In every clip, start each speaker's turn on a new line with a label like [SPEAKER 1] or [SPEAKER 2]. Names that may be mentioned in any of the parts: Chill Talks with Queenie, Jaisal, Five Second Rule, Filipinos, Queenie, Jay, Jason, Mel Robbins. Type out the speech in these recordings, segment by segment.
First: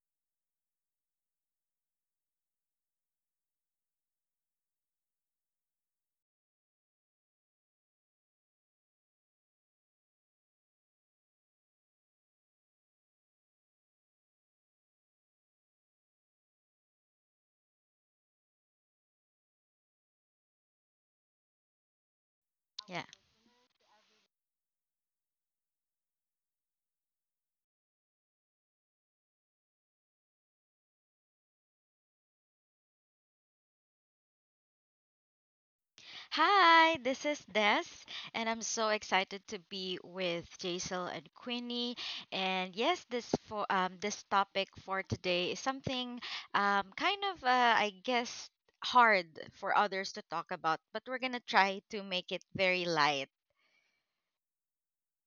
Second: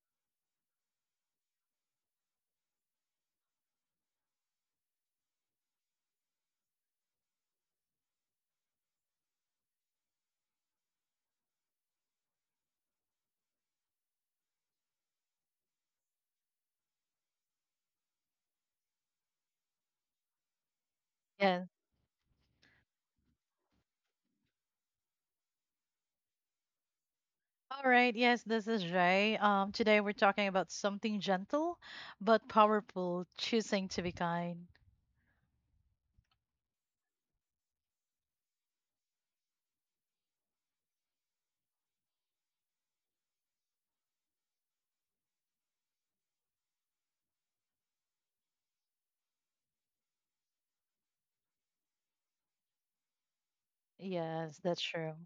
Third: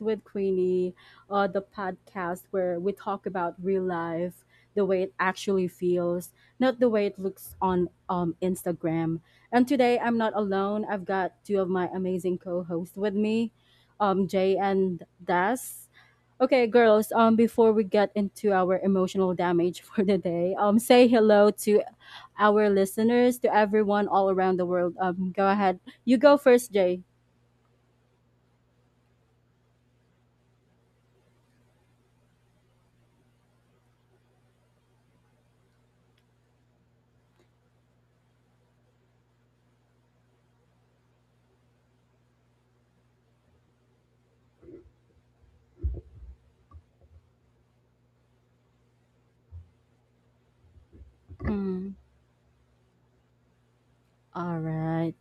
[SPEAKER 1] with Queenie, the podcast where we talk about real life, the way it actually feels, not the way it looks on Instagram. And today I'm not alone. I've got two of my amazing co-hosts with me, Jay and Das. Okay, girls. Before we get into our emotional damage for the day, say hello
[SPEAKER 2] Yes.
[SPEAKER 1] to our
[SPEAKER 3] Yeah.
[SPEAKER 1] listeners, to everyone all around the world. Go ahead. You go first, Jay.
[SPEAKER 2] All right. Yes, this is Jay. Today we're talking about something gentle but powerful, choosing to be kind.
[SPEAKER 3] Hi, this is Des, and I'm so excited to be with Jaisal and Queenie. And yes, this topic for today is something kind of I guess hard for others to talk about, but we're gonna try
[SPEAKER 1] Mm.
[SPEAKER 3] to make it very light.
[SPEAKER 2] Yes,
[SPEAKER 1] All
[SPEAKER 2] that's true.
[SPEAKER 1] right.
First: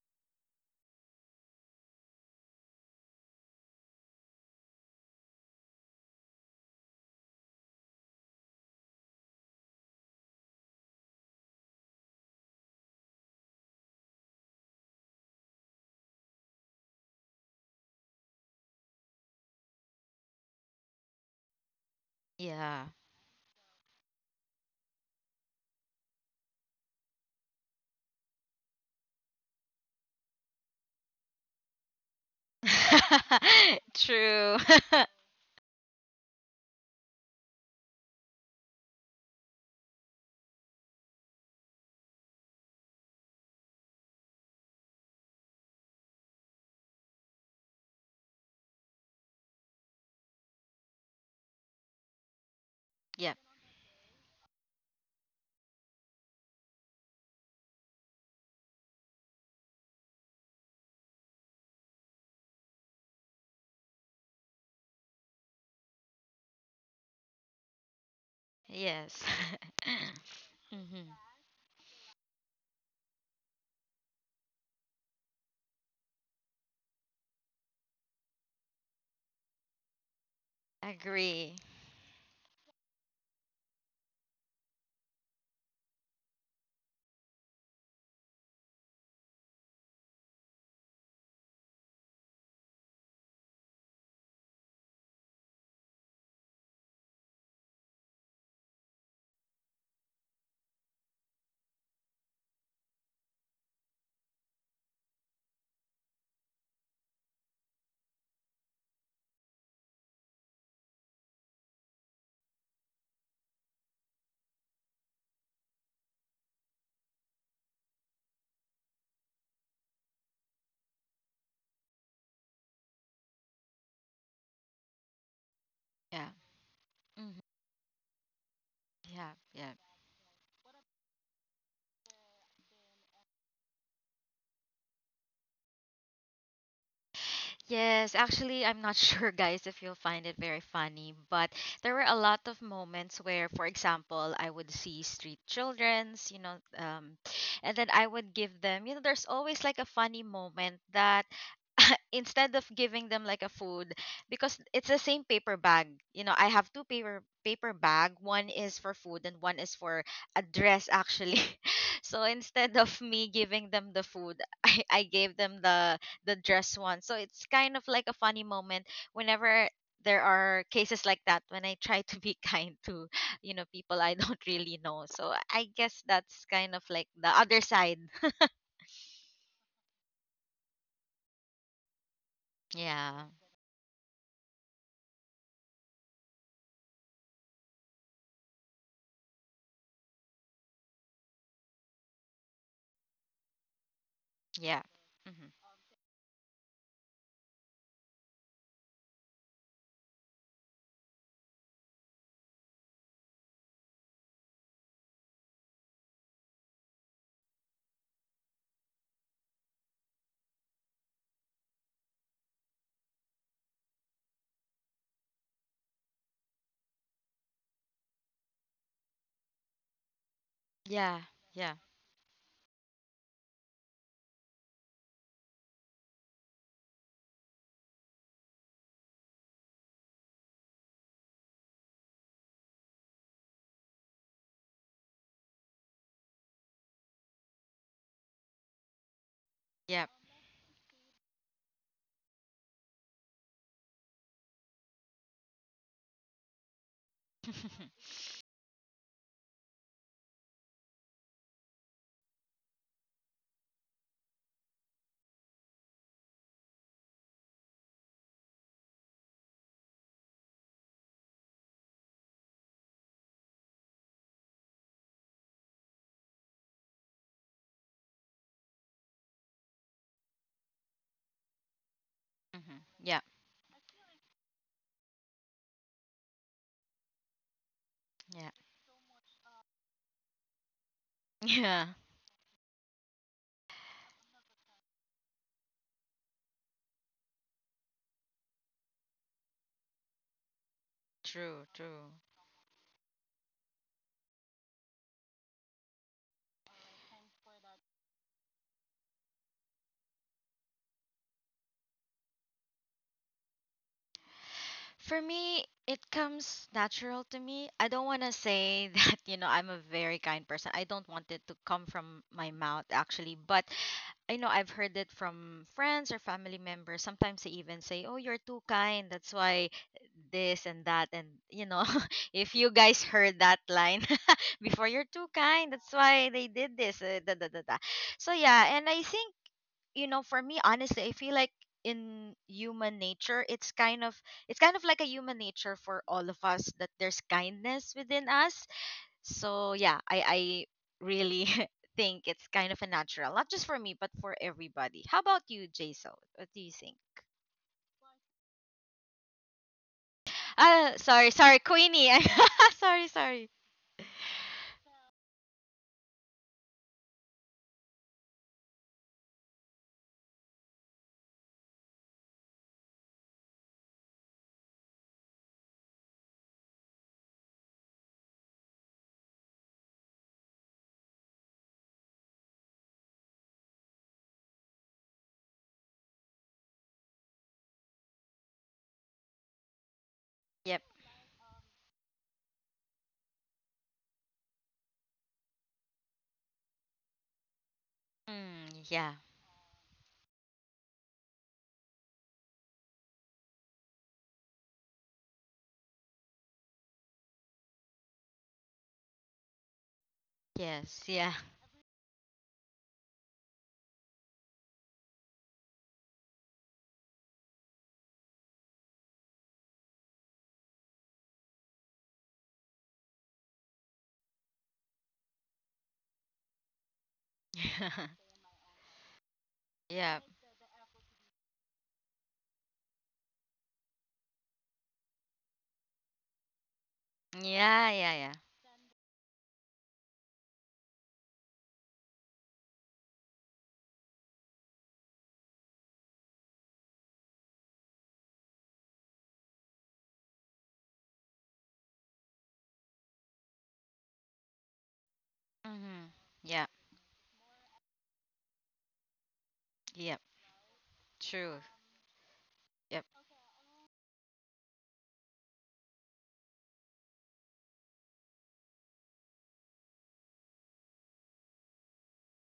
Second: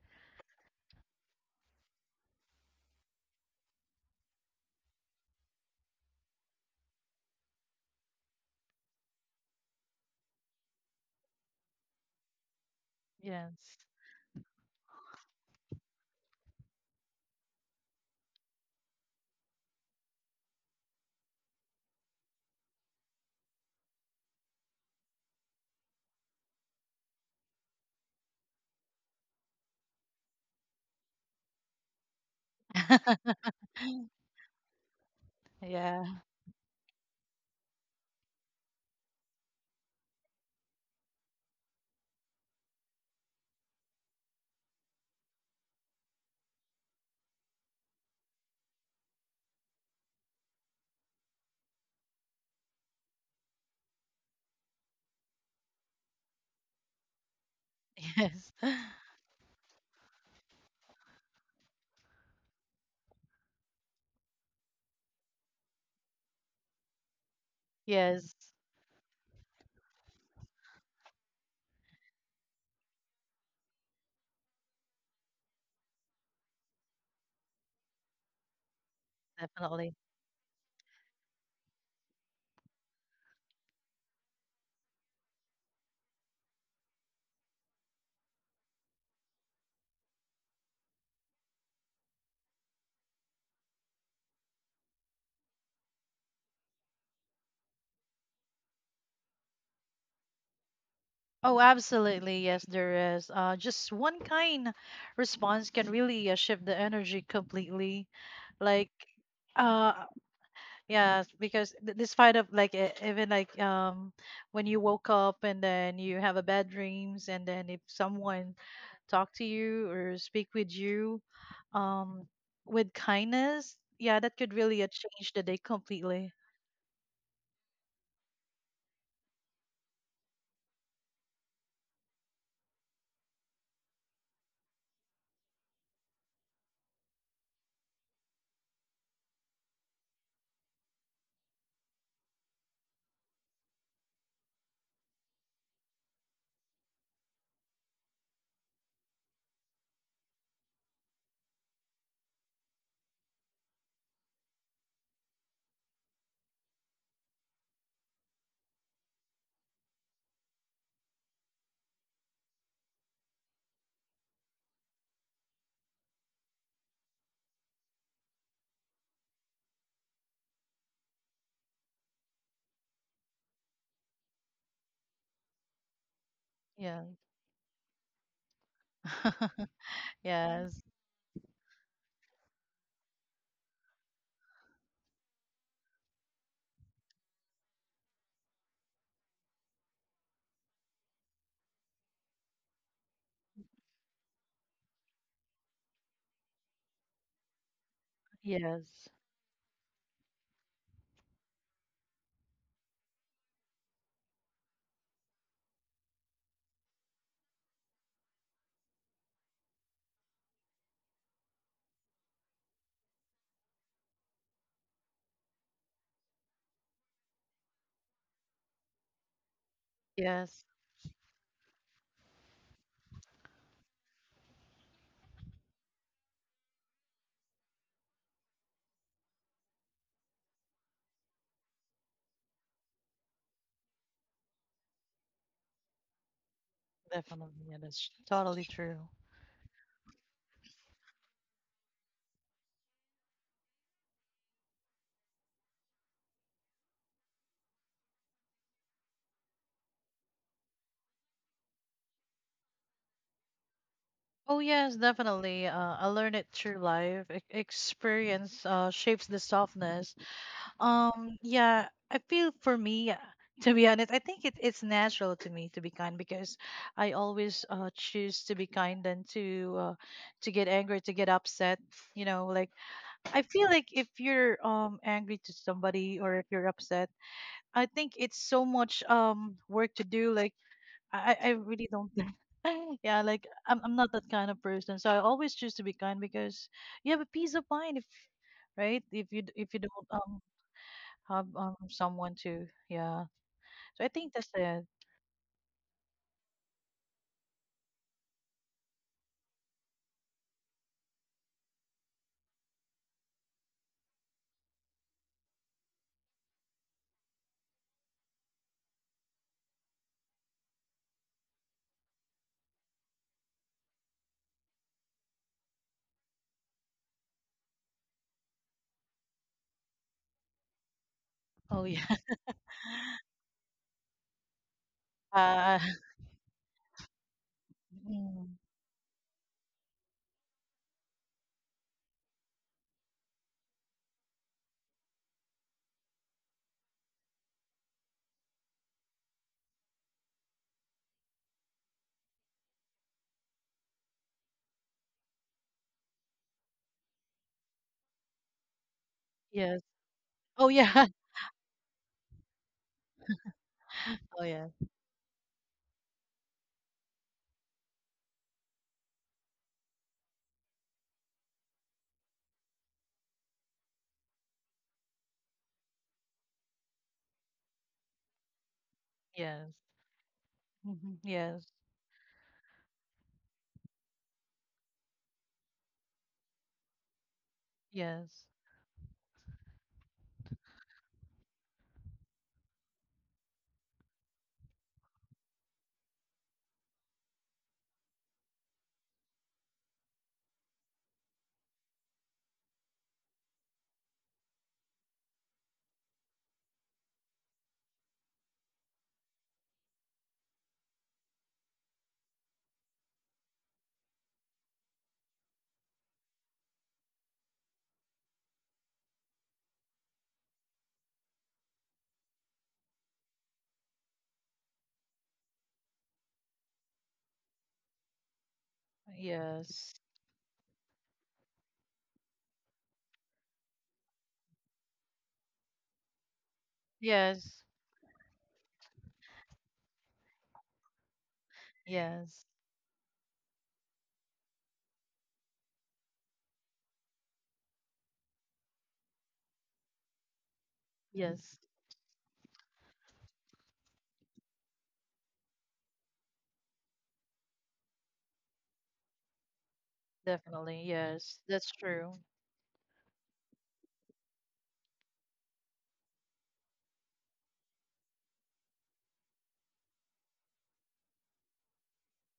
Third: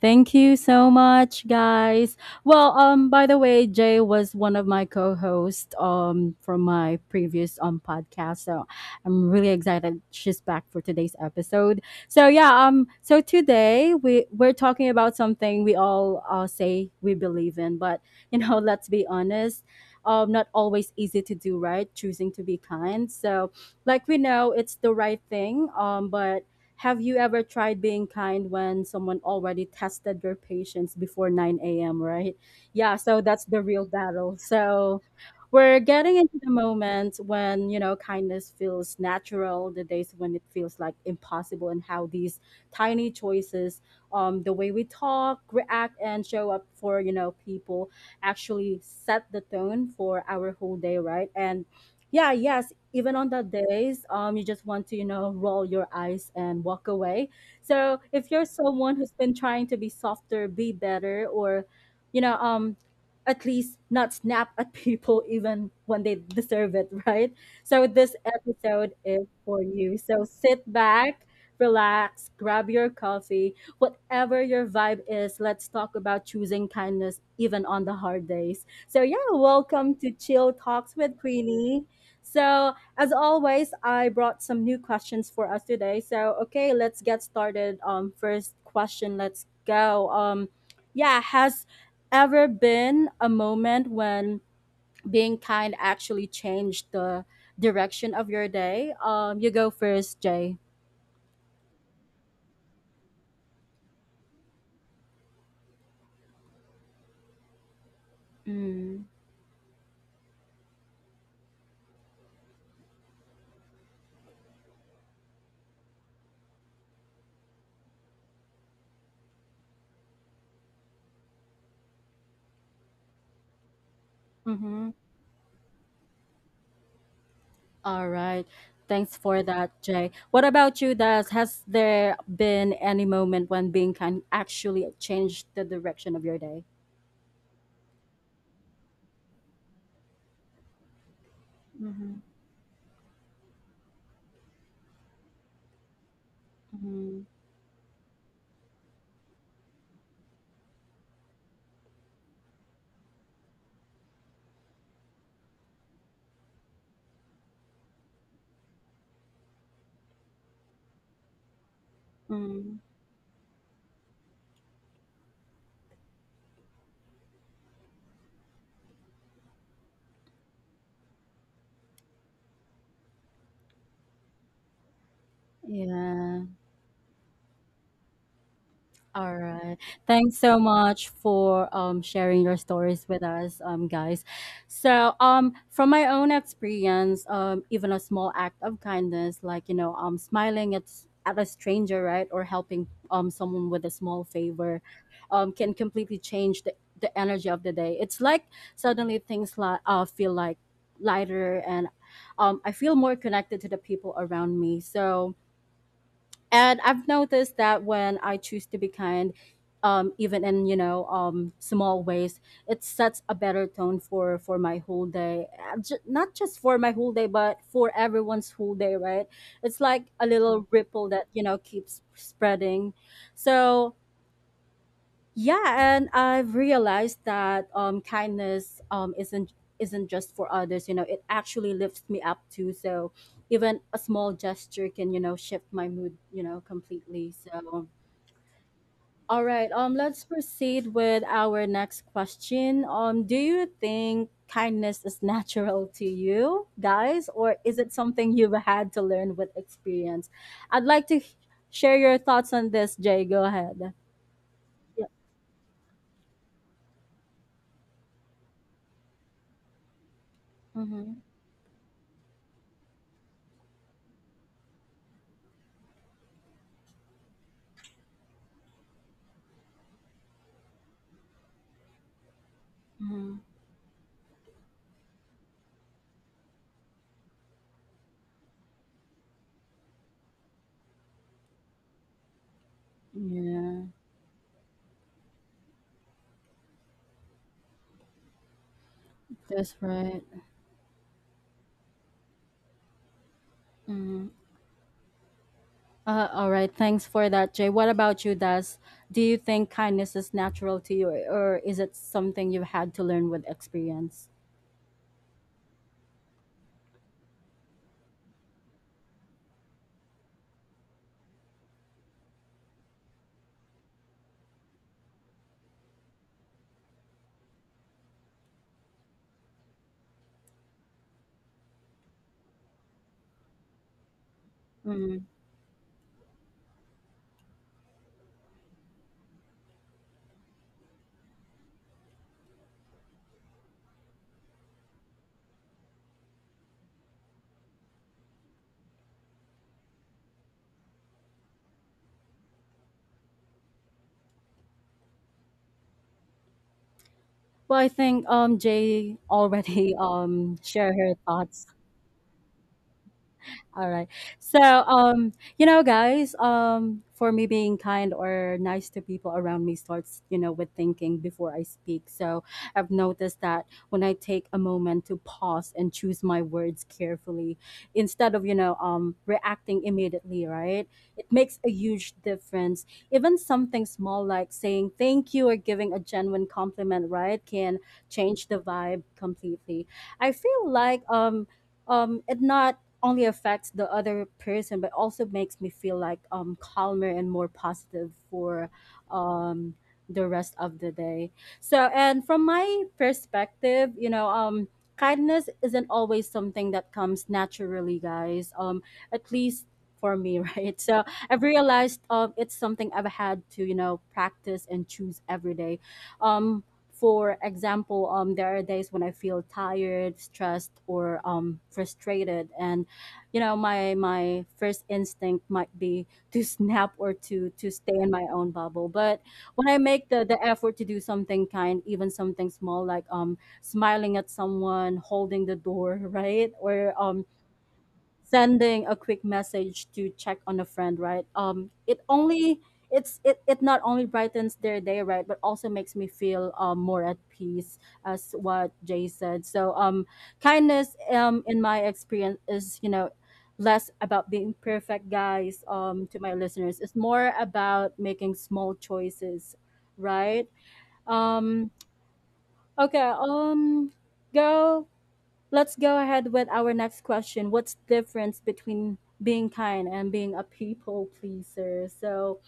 [SPEAKER 1] Thank you so much, guys. Well, by the way, Jay was one of my co-hosts from my previous podcast, so I'm really excited she's back for today's episode. So yeah, so
[SPEAKER 2] Yes.
[SPEAKER 1] today we're talking about something we all say we believe in, but let's be honest, not always easy to do, right? Choosing to be
[SPEAKER 3] Yeah.
[SPEAKER 1] kind. So, like we know, it's the right thing, but have you ever tried being kind when someone already tested your patience before 9 a.m., right? Yeah, so that's the real battle.
[SPEAKER 3] True.
[SPEAKER 1] So we're getting
[SPEAKER 2] Yeah.
[SPEAKER 1] into the moment when, you know, kindness feels natural, the days when it feels like impossible, and how these tiny choices, the way we talk, react, and show up for, you know, people actually set the tone for our whole day, right? And yeah, yes, even on
[SPEAKER 3] Yep.
[SPEAKER 1] that days, you just want to, you know, roll your eyes and walk away. So if you're
[SPEAKER 2] Yes.
[SPEAKER 1] someone who's been trying to be softer, be better, or, you know, um, at least not snap at people even when they deserve it, right? So this
[SPEAKER 2] Yes,
[SPEAKER 1] episode
[SPEAKER 3] Yes.
[SPEAKER 1] is for you. So sit
[SPEAKER 3] Hmm.
[SPEAKER 1] back, relax, grab your coffee, whatever your vibe is. Let's talk about choosing kindness even on the hard days. So yeah, welcome
[SPEAKER 2] definitely.
[SPEAKER 1] to Chill Talks with
[SPEAKER 3] Agree.
[SPEAKER 1] Queenie. So as always, I brought some new questions for us today. So, okay, let's get started. First question, let's go. Yeah, has ever been a moment when being kind actually changed the direction of your day? You go first, Jay.
[SPEAKER 2] Oh, absolutely. Yes, there is. Just one kind response can really shift the energy completely. Like,
[SPEAKER 1] Mm,
[SPEAKER 2] uh, yeah, because this fight of like even like when you woke up and then you have a bad dreams and then if someone talk to you or speak with you um with kindness, yeah, that could really
[SPEAKER 1] mm-hmm.
[SPEAKER 2] change the day completely.
[SPEAKER 3] Yeah. Hmm.
[SPEAKER 1] All right. Thanks
[SPEAKER 3] Yeah.
[SPEAKER 1] for
[SPEAKER 3] Yeah.
[SPEAKER 1] that, Jay. What about you, Des? Has there been any moment when being kind actually changed the direction of your day?
[SPEAKER 3] Yes, actually, I'm not sure, guys, if you'll find it very funny, but there were
[SPEAKER 1] Mm-hmm.
[SPEAKER 3] a lot of moments where, for example, I would see street children's, and then I would give them, there's always like a funny moment that, instead of giving them like a food, because it's the same paper bag. You know, I have two paper bag. One is for food and one is for a dress, actually. So
[SPEAKER 1] Mm,
[SPEAKER 3] instead of me giving them the food, I gave them the dress one. So it's kind of like a funny moment whenever there are cases like that when I try to be kind to, people I don't really know. So I guess
[SPEAKER 1] yeah.
[SPEAKER 3] that's kind of
[SPEAKER 2] Yeah.
[SPEAKER 3] like the other side.
[SPEAKER 1] All right. Thanks so
[SPEAKER 2] Yes.
[SPEAKER 1] much for sharing your stories with
[SPEAKER 3] Yeah.
[SPEAKER 1] us, guys. So from my own experience, even a small act of kindness, like you know, smiling at at a stranger, right, or helping someone with a small favor,
[SPEAKER 3] Yeah. Hmm.
[SPEAKER 1] can completely change the energy of the day. It's like
[SPEAKER 2] Yes.
[SPEAKER 1] suddenly things like feel like lighter and I feel more connected to the people around me. So and I've noticed that when I choose to be kind, even in small ways, it sets a better tone for my whole day. Not just for my whole day but for everyone's whole day, right? It's like a little
[SPEAKER 2] Yes.
[SPEAKER 1] ripple that
[SPEAKER 3] Yeah.
[SPEAKER 1] you know
[SPEAKER 3] Yeah.
[SPEAKER 1] keeps spreading. So yeah, and I've realized that kindness isn't just for others. You know, it actually lifts me up too. So even a small gesture can you know shift my mood. You know, completely.
[SPEAKER 2] Definitely. Yeah,
[SPEAKER 1] So
[SPEAKER 2] that's totally true.
[SPEAKER 1] all right,
[SPEAKER 3] Yeah.
[SPEAKER 1] let's proceed with our next question. Do you think kindness is natural to you guys, or is it something you've had to learn with experience? I'd like to share your thoughts on this, Jay. Go ahead.
[SPEAKER 2] Oh yes,
[SPEAKER 1] Yeah.
[SPEAKER 2] definitely. I learned it through life. Experience shapes the softness.
[SPEAKER 1] Mm-hmm.
[SPEAKER 2] Yeah, I feel for me, to be honest, I think it's natural to me to be kind because I always choose to be kind than to get angry, to get upset. You know, like
[SPEAKER 3] Hmm. Yeah.
[SPEAKER 1] Mm-hmm.
[SPEAKER 2] I feel like if you're angry to somebody or if you're upset, I think it's
[SPEAKER 3] Yeah.
[SPEAKER 2] so much work to do. Like I I I
[SPEAKER 3] Yeah.
[SPEAKER 2] really don't. Yeah, like I'm
[SPEAKER 1] Yeah,
[SPEAKER 2] I'm not that kind of person, so I always choose to be kind because you have a peace of mind if right if you if
[SPEAKER 1] that's
[SPEAKER 2] you don't
[SPEAKER 1] right.
[SPEAKER 2] have
[SPEAKER 3] True, true.
[SPEAKER 2] someone to yeah so I
[SPEAKER 1] Mm.
[SPEAKER 2] think that's it.
[SPEAKER 1] All right. Thanks for that, Jay. What about you, Das? Do you think kindness is natural to you, or is it something you've had to learn with experience?
[SPEAKER 3] For me, it comes natural to me. I don't want to say that, I'm a very kind person. I don't want it to come from my mouth, actually. But I know I've heard it from friends or family members. Sometimes they even say, "Oh, you're too kind. That's why this and that." And
[SPEAKER 2] Oh yeah.
[SPEAKER 3] if you guys heard that line before, "You're
[SPEAKER 1] Mm.
[SPEAKER 3] too kind.
[SPEAKER 2] uh
[SPEAKER 3] That's why they did this." Da, da, da, da. So
[SPEAKER 2] mm.
[SPEAKER 3] yeah, and I think, for me, honestly, I feel like in human nature, it's kind of like a human nature for all of us that there's kindness within us. So yeah, I really think it's kind of a natural, not just for me but for everybody. How about you, Jason? What do you think?
[SPEAKER 1] Well, I think Jay
[SPEAKER 2] Yes.
[SPEAKER 1] already
[SPEAKER 2] Oh
[SPEAKER 1] shared
[SPEAKER 3] Ah,
[SPEAKER 2] yeah.
[SPEAKER 1] her
[SPEAKER 3] sorry, sorry,
[SPEAKER 1] thoughts
[SPEAKER 3] Queenie. Sorry, sorry.
[SPEAKER 1] all right.
[SPEAKER 2] Oh
[SPEAKER 1] So,
[SPEAKER 2] yeah.
[SPEAKER 1] you know, guys, for me being kind or nice to people around me starts, you know, with thinking before I speak. So, I've noticed that when I take a moment to pause and choose my words carefully instead of, you know,
[SPEAKER 2] Yes.
[SPEAKER 1] reacting immediately, right?
[SPEAKER 2] Mhm.
[SPEAKER 1] It makes a
[SPEAKER 2] Yes.
[SPEAKER 1] huge difference. Even something small like saying thank you or giving a genuine compliment, right, can change
[SPEAKER 2] Yes.
[SPEAKER 1] the vibe completely. I feel
[SPEAKER 3] Yep.
[SPEAKER 1] like it not only affects the other person but also makes me feel like calmer and more positive for
[SPEAKER 3] Mm, yeah.
[SPEAKER 1] um the rest of the day. So and from my perspective you know, kindness isn't always something that comes naturally, guys, at least for me right?
[SPEAKER 3] Yes.
[SPEAKER 1] So
[SPEAKER 3] Yeah.
[SPEAKER 1] I've realized, it's something I've had to you know practice and choose every day. um for example, there are days when I feel tired, stressed, or frustrated, and you know my first instinct might be to snap or to stay in my own bubble. But when I
[SPEAKER 2] Yes.
[SPEAKER 1] make
[SPEAKER 3] Yeah.
[SPEAKER 1] the effort to do something kind, even something small like smiling at someone, holding the door, right, or
[SPEAKER 2] Yes.
[SPEAKER 3] Yeah. Yeah. Yeah.
[SPEAKER 1] sending a quick message to check on a friend, right,
[SPEAKER 2] Yes.
[SPEAKER 1] it's it not only brightens their day, right, but also makes me feel, more at peace as what Jay said. So kindness,
[SPEAKER 2] Yes.
[SPEAKER 1] in my experience, is you know less about being perfect, guys,
[SPEAKER 3] Mm-hmm.
[SPEAKER 1] to my
[SPEAKER 3] Yeah.
[SPEAKER 1] listeners, it's more about making small choices
[SPEAKER 3] Yep.
[SPEAKER 1] right.
[SPEAKER 2] Definitely. Yes,
[SPEAKER 3] True.
[SPEAKER 1] um
[SPEAKER 2] that's true.
[SPEAKER 3] Yep.
[SPEAKER 1] okay go. Let's go ahead with our next question. What's difference between being kind and being a people pleaser? So,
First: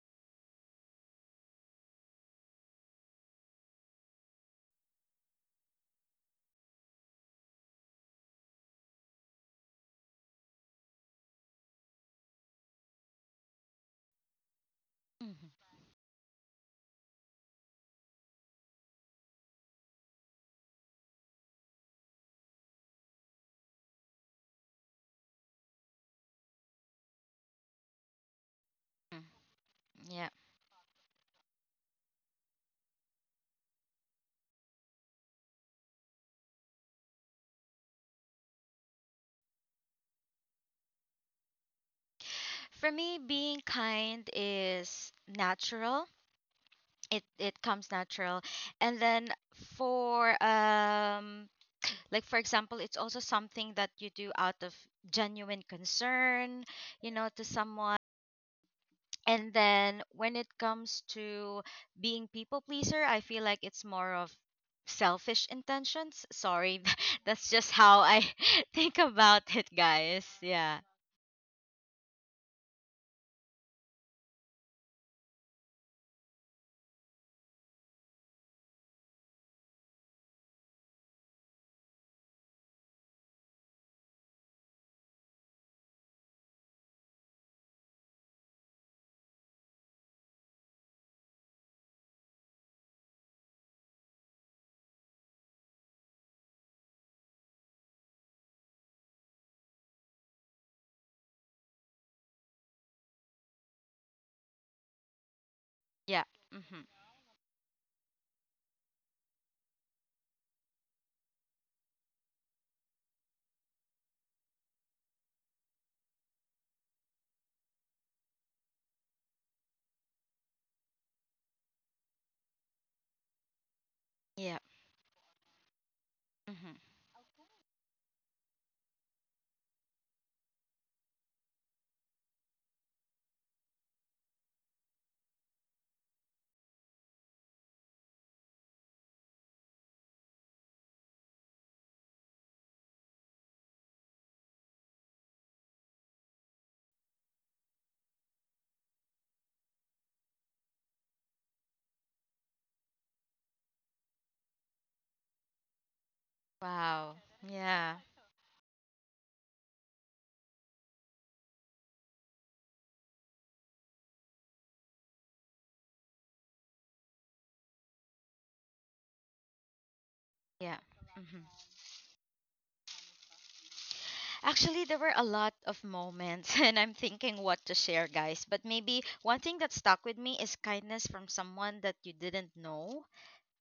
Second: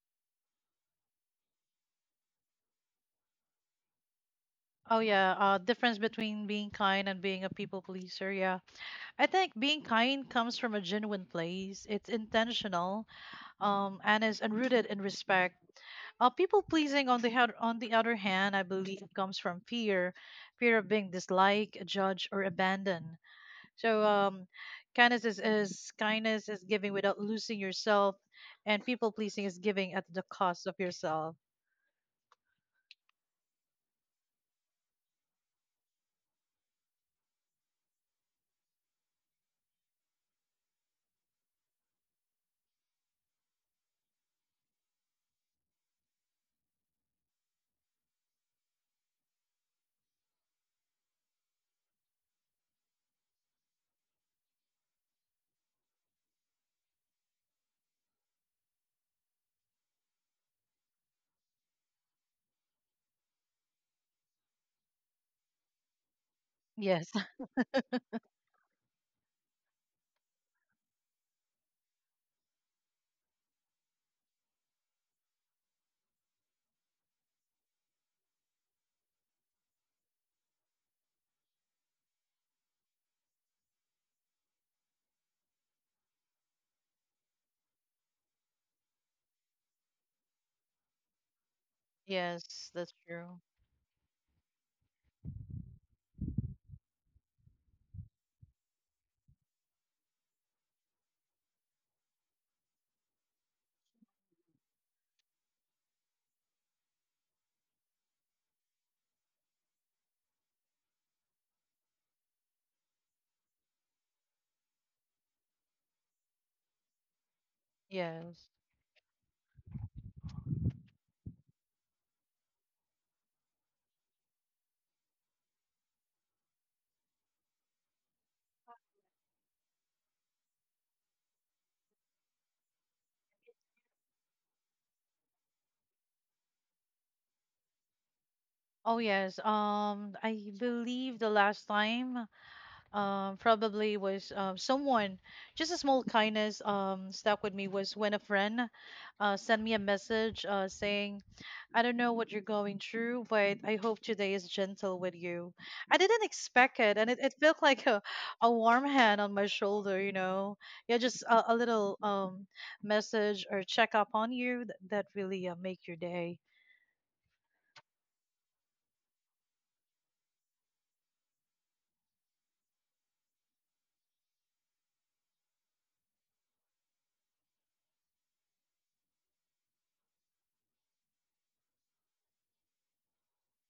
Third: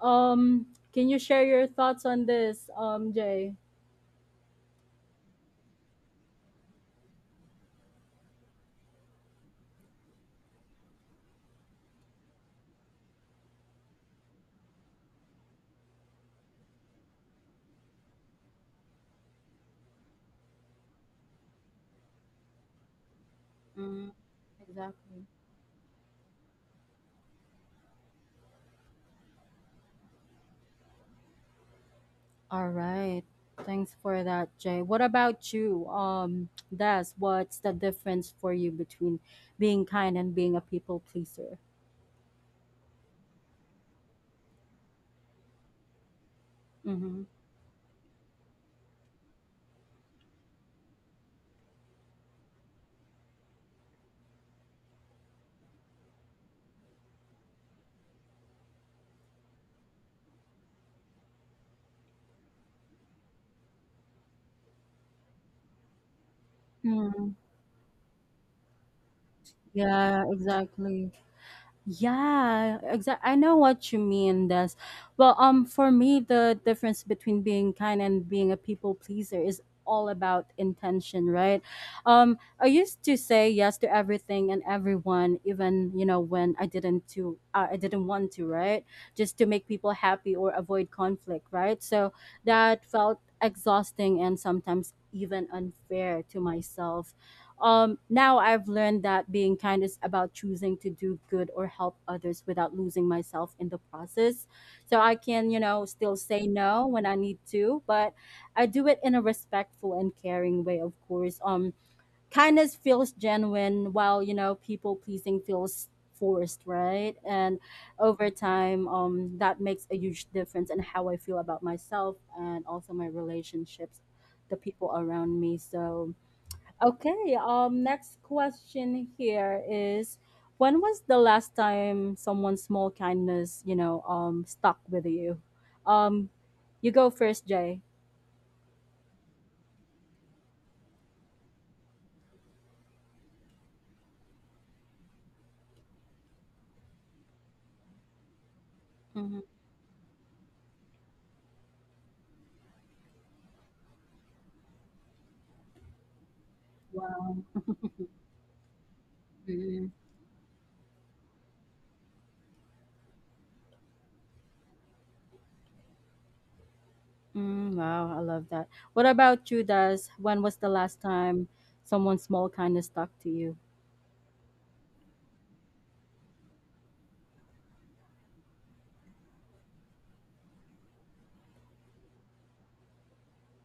[SPEAKER 1] um, can you share your thoughts on this, Jay?
[SPEAKER 2] Oh yeah. Difference between being kind and being a people pleaser. Yeah, I think being kind comes from a genuine place. It's intentional, and is unrooted in respect.
[SPEAKER 3] Mm-hmm.
[SPEAKER 2] People pleasing, on the head, on the other hand, I believe comes from fear, fear of being disliked, judged, or abandoned. So,
[SPEAKER 1] Mm,
[SPEAKER 2] kindness
[SPEAKER 1] exactly.
[SPEAKER 2] is giving without losing yourself, and people pleasing is giving at the
[SPEAKER 3] Yeah.
[SPEAKER 2] cost of yourself.
[SPEAKER 1] All right. Thanks for that, Jay. What about you? Des, what's the difference for you between being kind and being a people pleaser?
[SPEAKER 3] For me, being kind is natural.
[SPEAKER 1] Mm-hmm.
[SPEAKER 3] It comes natural. And then for like, for example, it's also something that you do out of genuine concern, to someone. And then when it comes to being people pleaser, I feel like it's more of selfish intentions. Sorry,
[SPEAKER 2] Yes.
[SPEAKER 1] Mm-hmm.
[SPEAKER 3] that's just how I think about it,
[SPEAKER 1] Yeah,
[SPEAKER 3] guys. Yeah.
[SPEAKER 1] exactly. Yeah, exactly. I know what you mean, Des. Well, for me, the difference between being kind and being a people pleaser is all about intention, right? I used to say yes to everything and everyone, even you know when I didn't to, I didn't want to, right? Just to make people happy or avoid conflict, right? So
[SPEAKER 2] Yes,
[SPEAKER 1] that
[SPEAKER 2] that's
[SPEAKER 1] felt
[SPEAKER 2] true.
[SPEAKER 1] exhausting and sometimes even unfair to myself. Now I've learned that being kind is about choosing to do good or help others without losing myself in the process. So I can, you know, still
[SPEAKER 3] Yeah.
[SPEAKER 1] say no
[SPEAKER 3] Mhm.
[SPEAKER 1] when I need to, but I do it in a respectful and caring way, of course. Kindness feels genuine while, you know, people pleasing feels forced, right? And over
[SPEAKER 2] Yes.
[SPEAKER 1] time, that makes a huge difference in how I feel about myself and also my relationships, the
[SPEAKER 3] Yeah.
[SPEAKER 1] people around me. So,
[SPEAKER 3] Mhm.
[SPEAKER 1] okay, next question here is when was the last time someone's small kindness, you know, stuck with you? Um you go first, Jay.
[SPEAKER 2] Oh yes. I believe the last time, probably was, someone, just a small kindness, stuck with me was when a friend
[SPEAKER 1] Mhm.
[SPEAKER 2] sent me a message saying, "I don't know what you're going through, but I hope today is gentle with you." I didn't expect it, and it,
[SPEAKER 3] Wow.
[SPEAKER 2] it
[SPEAKER 1] Wow.
[SPEAKER 2] felt like
[SPEAKER 3] Yeah.
[SPEAKER 2] a warm hand on my shoulder, you know? Yeah, just a little, message or check up on you that really make your day.
[SPEAKER 1] Mm, wow, I love that. What about you, Des? When was the
[SPEAKER 3] Yeah.
[SPEAKER 1] last
[SPEAKER 3] Mhm.
[SPEAKER 1] time someone small kind of stuck to you?
[SPEAKER 3] Actually, there were a lot of moments, and I'm thinking what to share, guys. But maybe one thing that stuck with me is kindness from someone that you didn't know.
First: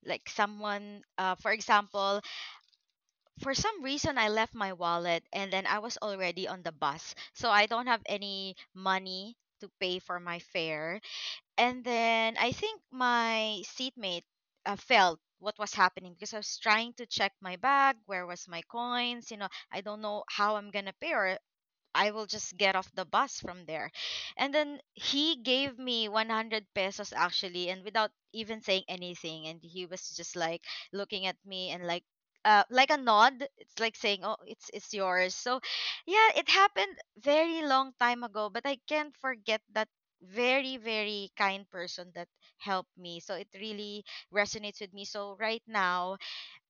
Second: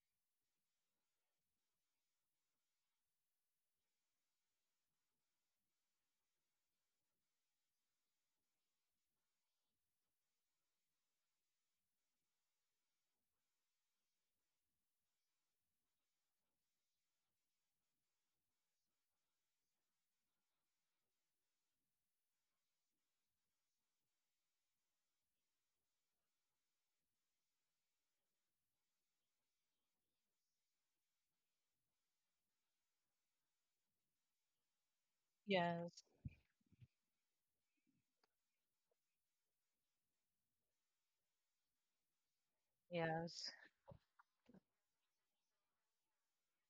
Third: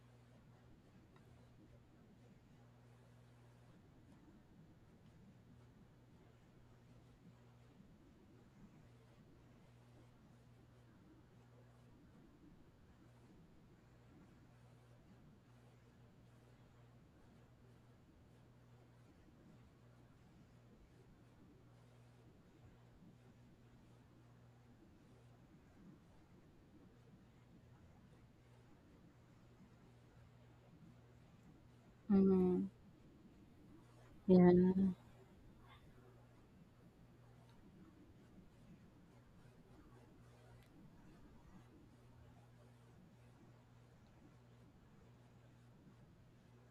[SPEAKER 3] Like someone, for example, for some reason I left my wallet and then I was already on the bus. So I don't have any money to pay for my fare. And then I think my seatmate felt what was happening because I was trying to check my bag, where was my coins. You know, I don't know how I'm gonna pay, or I will just get off the bus from there. And then he gave me 100 pesos, actually, and without even saying anything. And he was just like looking at me, and like uh,
[SPEAKER 1] Mm,
[SPEAKER 3] like a nod, it's like saying, "Oh, it's
[SPEAKER 1] yeah,
[SPEAKER 3] it's yours." So
[SPEAKER 2] Yes,
[SPEAKER 3] yeah, it happened very long time ago, but I can't forget that very, very kind person that helped me. So it
[SPEAKER 2] yes,
[SPEAKER 3] really resonates with me. So right now,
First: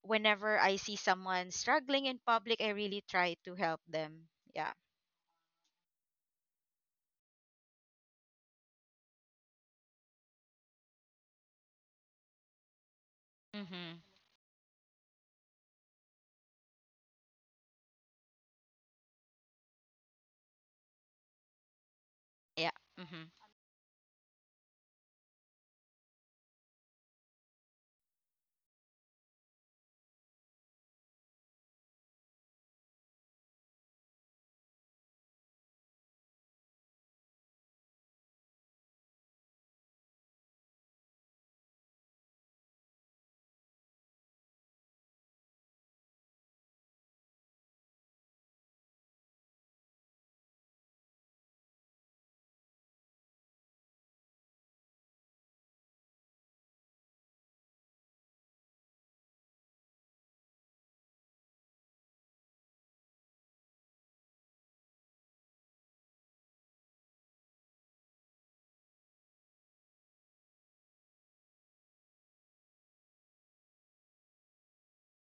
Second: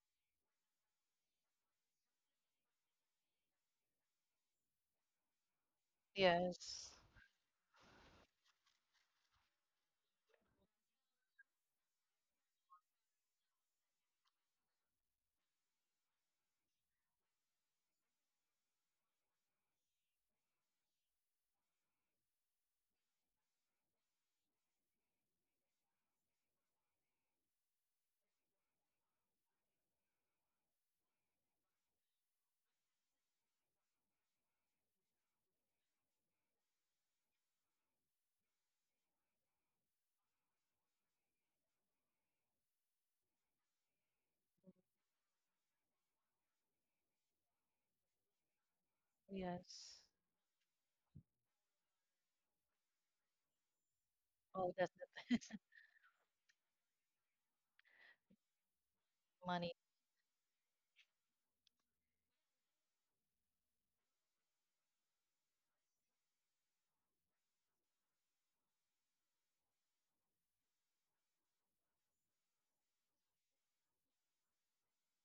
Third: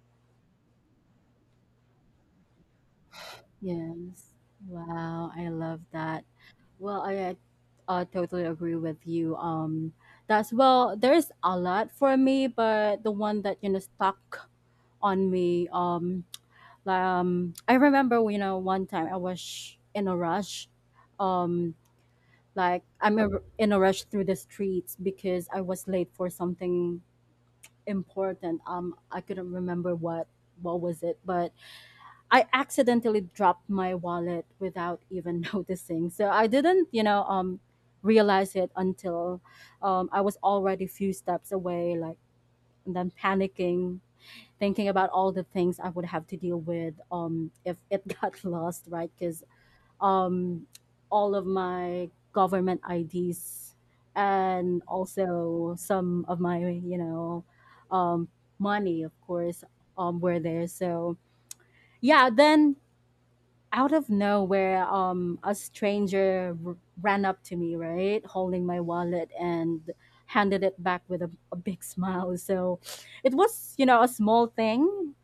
[SPEAKER 3] whenever I see someone struggling in public, I really try to help them.
[SPEAKER 1] yes.
[SPEAKER 3] Yeah.
[SPEAKER 1] Wow, I love that.
[SPEAKER 2] yes,
[SPEAKER 1] Well, I totally agree with you. That's well, there's a lot for me, but the one that you know
[SPEAKER 3] Mm-hmm.
[SPEAKER 1] stuck on me. I remember you know one time I was in a rush. Um,
[SPEAKER 3] Yeah. Mm-hmm.
[SPEAKER 1] in a rush through the streets because I was late for something important. I couldn't remember what was it, but I accidentally dropped my wallet without even noticing. So I didn't, you know, realize it until I was already a few steps away, like, and then panicking, thinking about all the things I would have to deal with, if it got lost, right? Because
[SPEAKER 2] yes.
[SPEAKER 1] um, all of my government IDs
[SPEAKER 2] Oh,
[SPEAKER 1] and
[SPEAKER 2] that's the
[SPEAKER 1] also some of my, you know, um, money, of course,
[SPEAKER 2] money.
[SPEAKER 1] were there. So yeah, then out of nowhere, a stranger ran up to me, right, holding my wallet and handed it back with a big smile. So it was, you know, a small thing.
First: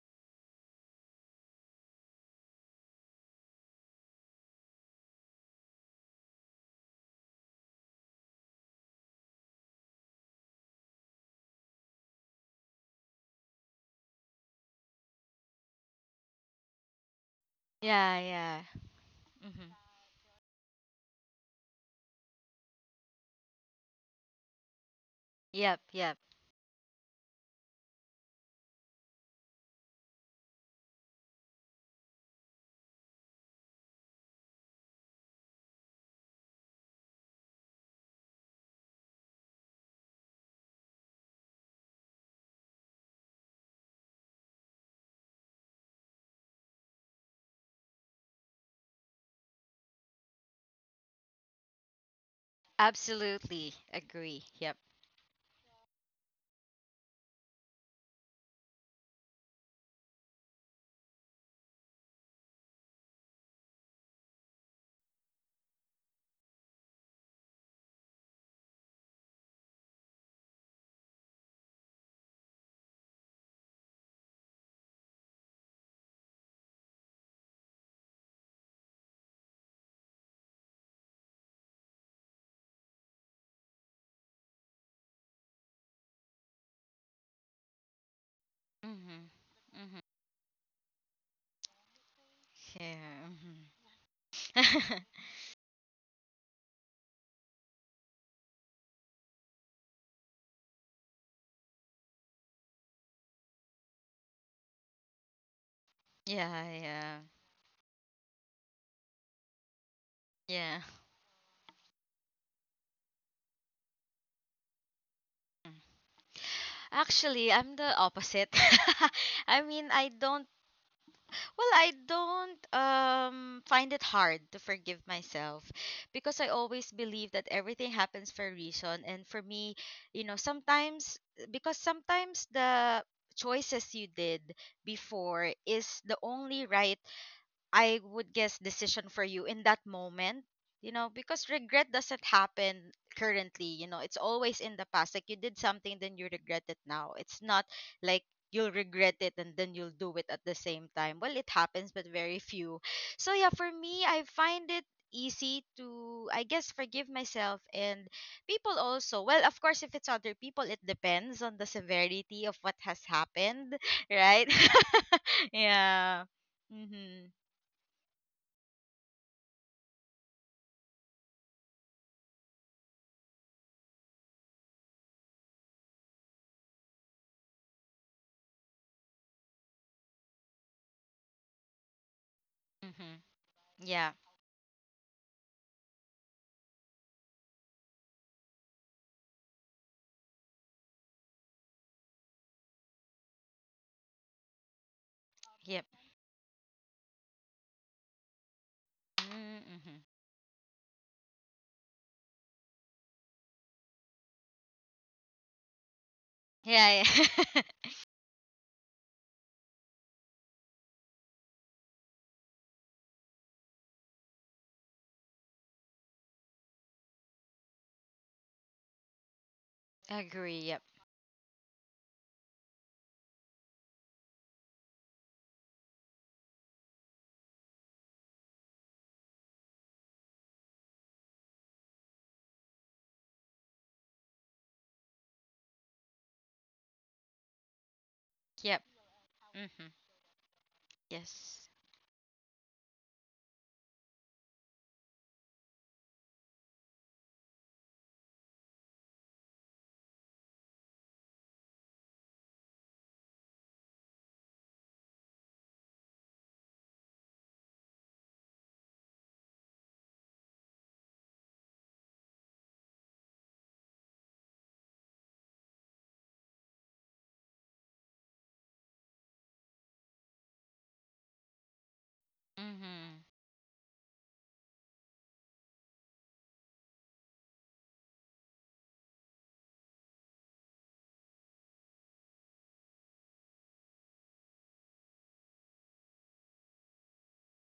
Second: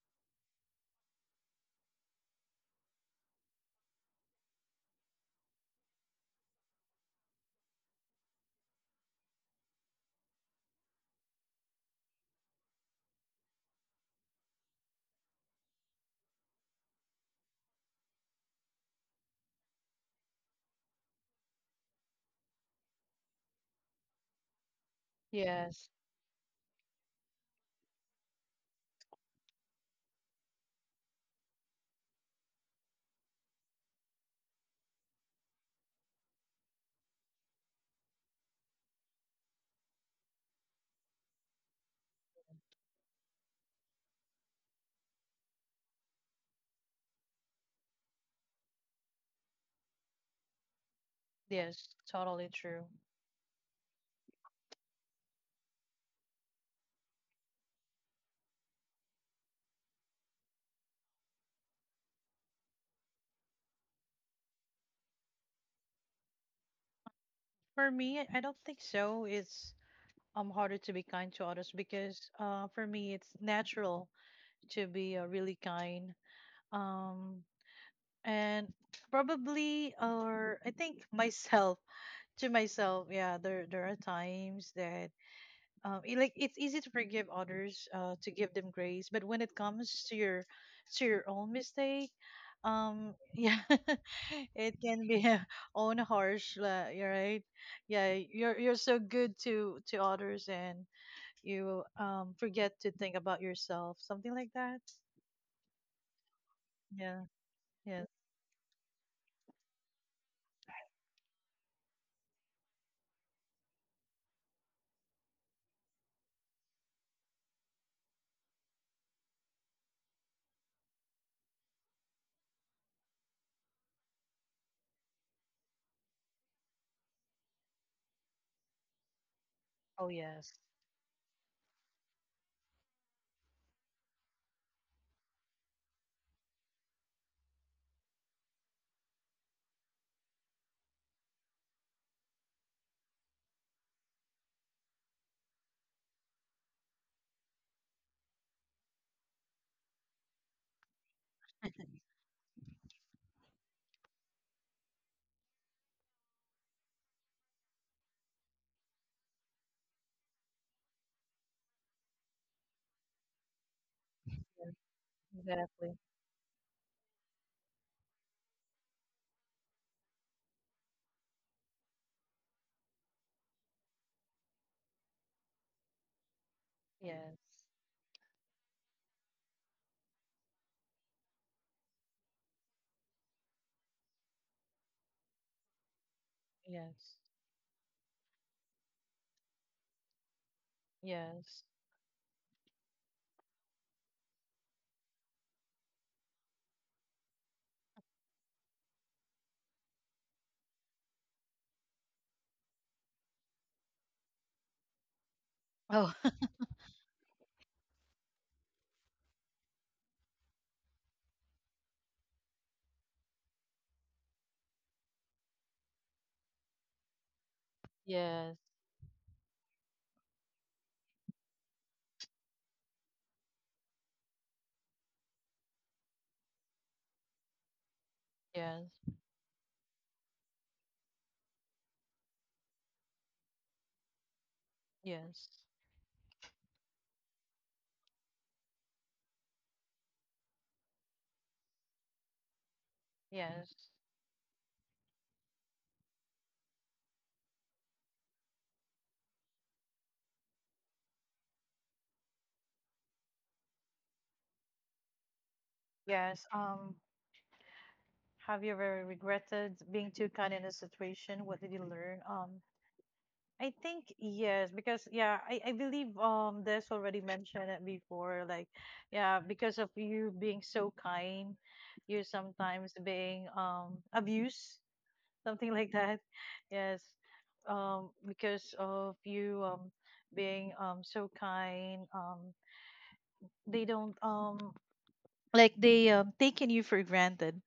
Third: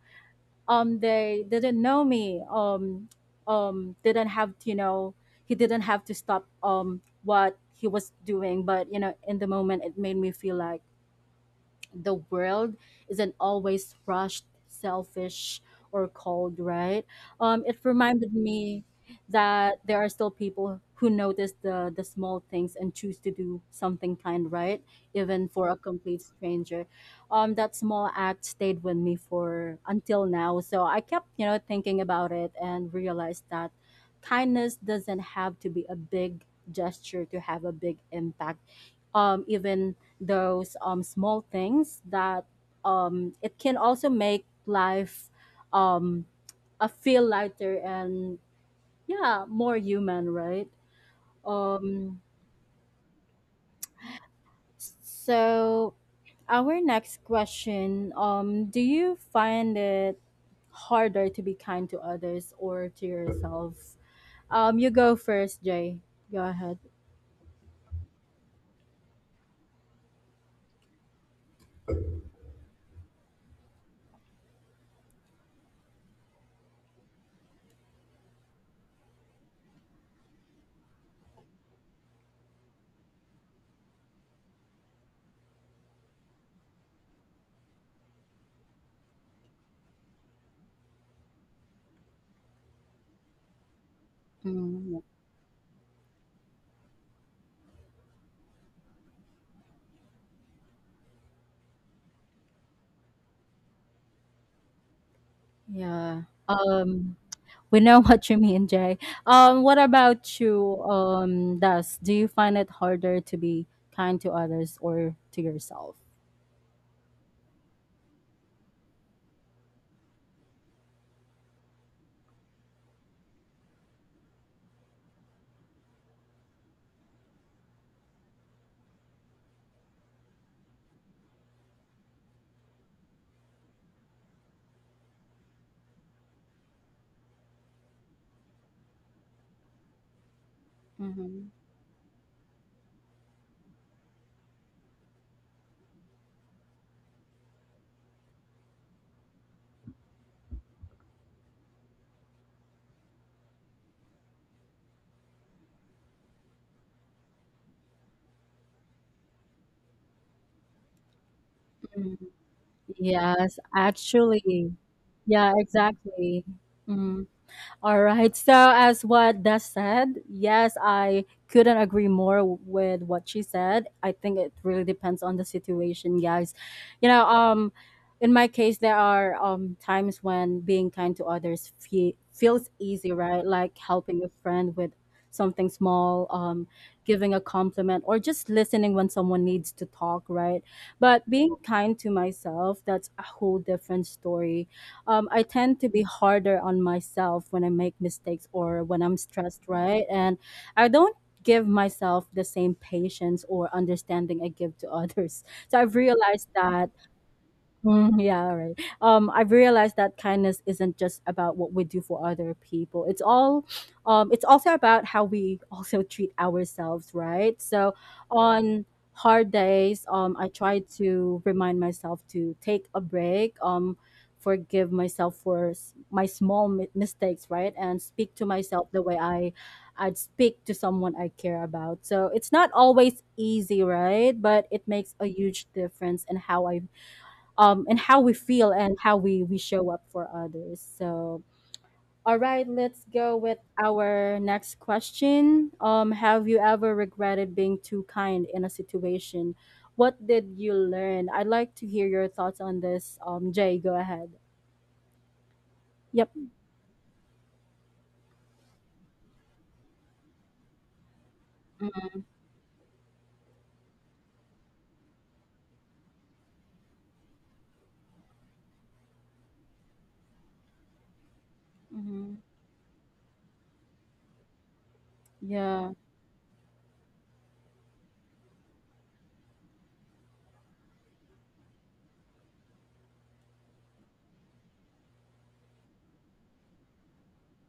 [SPEAKER 1] They didn't know me. Didn't have to, you know, he didn't have to stop what he was doing. But you know, in the moment, it made me feel like the world isn't always rushed, selfish, or cold, right? It
[SPEAKER 3] Yeah,
[SPEAKER 1] reminded
[SPEAKER 3] yeah.
[SPEAKER 1] me
[SPEAKER 3] Mm-hmm.
[SPEAKER 1] that there are still people who notice the small things and choose to do something kind, right? Even for a
[SPEAKER 3] Yep,
[SPEAKER 2] Yes,
[SPEAKER 3] yep.
[SPEAKER 1] complete stranger. That small act stayed with me for until now. So I kept, thinking about it and realized that kindness doesn't have to be a big gesture to have a big impact, even those small things that it can also make life um, a feel lighter and yeah, more human, right?
[SPEAKER 2] yes,
[SPEAKER 1] um
[SPEAKER 2] totally true.
[SPEAKER 3] Absolutely agree. Yep.
[SPEAKER 1] so our next question, do you find it harder to be kind to others or to yourself? You go first, Jay. Go ahead.
[SPEAKER 2] For me, I don't think so. It's harder to be kind to others because for me it's natural to be really kind. Um and probably or I think, myself, to myself, yeah, there are times that like it's easy to forgive others to give them grace, but
[SPEAKER 3] Mm-hmm.
[SPEAKER 2] when it comes
[SPEAKER 3] Mm-hmm.
[SPEAKER 2] to your own mistake,
[SPEAKER 3] Yeah.
[SPEAKER 2] yeah, it
[SPEAKER 3] Mm-hmm.
[SPEAKER 2] can
[SPEAKER 1] Mm,
[SPEAKER 2] be a own harsh, you're right. Yeah, you're so good to others and you forget to think about yourself, something like that.
[SPEAKER 1] yeah,
[SPEAKER 3] Yeah,
[SPEAKER 1] um
[SPEAKER 3] yeah.
[SPEAKER 2] Yeah.
[SPEAKER 1] we know
[SPEAKER 2] Yeah.
[SPEAKER 1] what you mean, Jay. What about you,
[SPEAKER 3] Yeah.
[SPEAKER 1] Das? Do you find it harder to be kind to others or to
[SPEAKER 3] Mm.
[SPEAKER 1] yourself?
[SPEAKER 3] Actually, I'm the opposite. I mean, I don't well, I don't find it hard to forgive myself, because I always believe that everything happens for a reason. And for me,
[SPEAKER 2] Oh yes.
[SPEAKER 3] sometimes, because sometimes the choices you did before is the only right, I would guess, decision for you in that moment,
[SPEAKER 1] Mm-hmm.
[SPEAKER 3] because regret doesn't happen currently. You know, it's always in the past. Like you did something, then you regret it now. It's not like you'll regret it and then you'll do it at the same time. Well, it happens, but very few. So, yeah, for me, I find it easy to, I guess, forgive myself and people also. Well, of course, if it's other people, it depends on the
[SPEAKER 1] Mm-hmm.
[SPEAKER 3] severity of what has
[SPEAKER 1] Yes,
[SPEAKER 3] happened, right?
[SPEAKER 1] actually.
[SPEAKER 2] Yes,
[SPEAKER 1] Yeah,
[SPEAKER 2] exactly.
[SPEAKER 3] Yeah.
[SPEAKER 1] exactly. Mhm.
[SPEAKER 3] Mm-hmm.
[SPEAKER 1] All right. So, as what Des said, yes, I couldn't agree more with what she said. I think it really depends on the situation, guys. You know,
[SPEAKER 2] Yes.
[SPEAKER 1] in my case, there are times when being kind to others feels easy,
[SPEAKER 3] Mm-hmm.
[SPEAKER 1] right? Like
[SPEAKER 3] Yeah.
[SPEAKER 1] helping a friend with something small,
[SPEAKER 2] Yes.
[SPEAKER 1] giving a compliment, or just listening when someone needs to talk, right? But being
[SPEAKER 2] Yes.
[SPEAKER 1] kind to myself, that's a whole different story. I tend
[SPEAKER 3] Yep.
[SPEAKER 1] to be harder on myself when I make mistakes or when I'm stressed,
[SPEAKER 3] Mm-hmm.
[SPEAKER 1] right? And I don't give myself the same patience or understanding I give to others. So I've
[SPEAKER 2] Oh.
[SPEAKER 1] realized that.
[SPEAKER 3] Yeah. Yeah.
[SPEAKER 1] Mm, yeah, right. I've realized that kindness isn't just about what we do for other people. It's also about how we also treat ourselves, right? So
[SPEAKER 2] Yes,
[SPEAKER 1] on hard days, I
[SPEAKER 3] Agree.
[SPEAKER 1] try
[SPEAKER 3] Yep.
[SPEAKER 1] to remind myself to take a break, forgive myself for my small mistakes, right, and speak to myself
[SPEAKER 2] yes.
[SPEAKER 1] the way I'd speak to someone I care about. So it's not always easy, right? But it makes a
[SPEAKER 2] Yes.
[SPEAKER 1] huge difference in how I, and how we feel
[SPEAKER 3] Yep.
[SPEAKER 1] and how we
[SPEAKER 3] Mm-hmm.
[SPEAKER 1] show up for others. So,
[SPEAKER 3] Yes.
[SPEAKER 1] all right, let's go with
[SPEAKER 2] Yes.
[SPEAKER 1] our next question. Have you ever regretted being too kind in a situation? What did you learn? I'd like to hear your thoughts on this. Jay, go ahead. Yep.
[SPEAKER 2] Yes. Have you ever regretted being too kind in a situation? What did you learn? I think yes, because yeah, I believe there's already mentioned it before, like yeah, because of you being so kind, you
[SPEAKER 1] Mm-hmm.
[SPEAKER 2] sometimes
[SPEAKER 3] Mm-hmm.
[SPEAKER 2] being abused, something
[SPEAKER 1] Yeah.
[SPEAKER 2] like that. Yes. Because of you being so kind, they don't, like they, taken you for granted,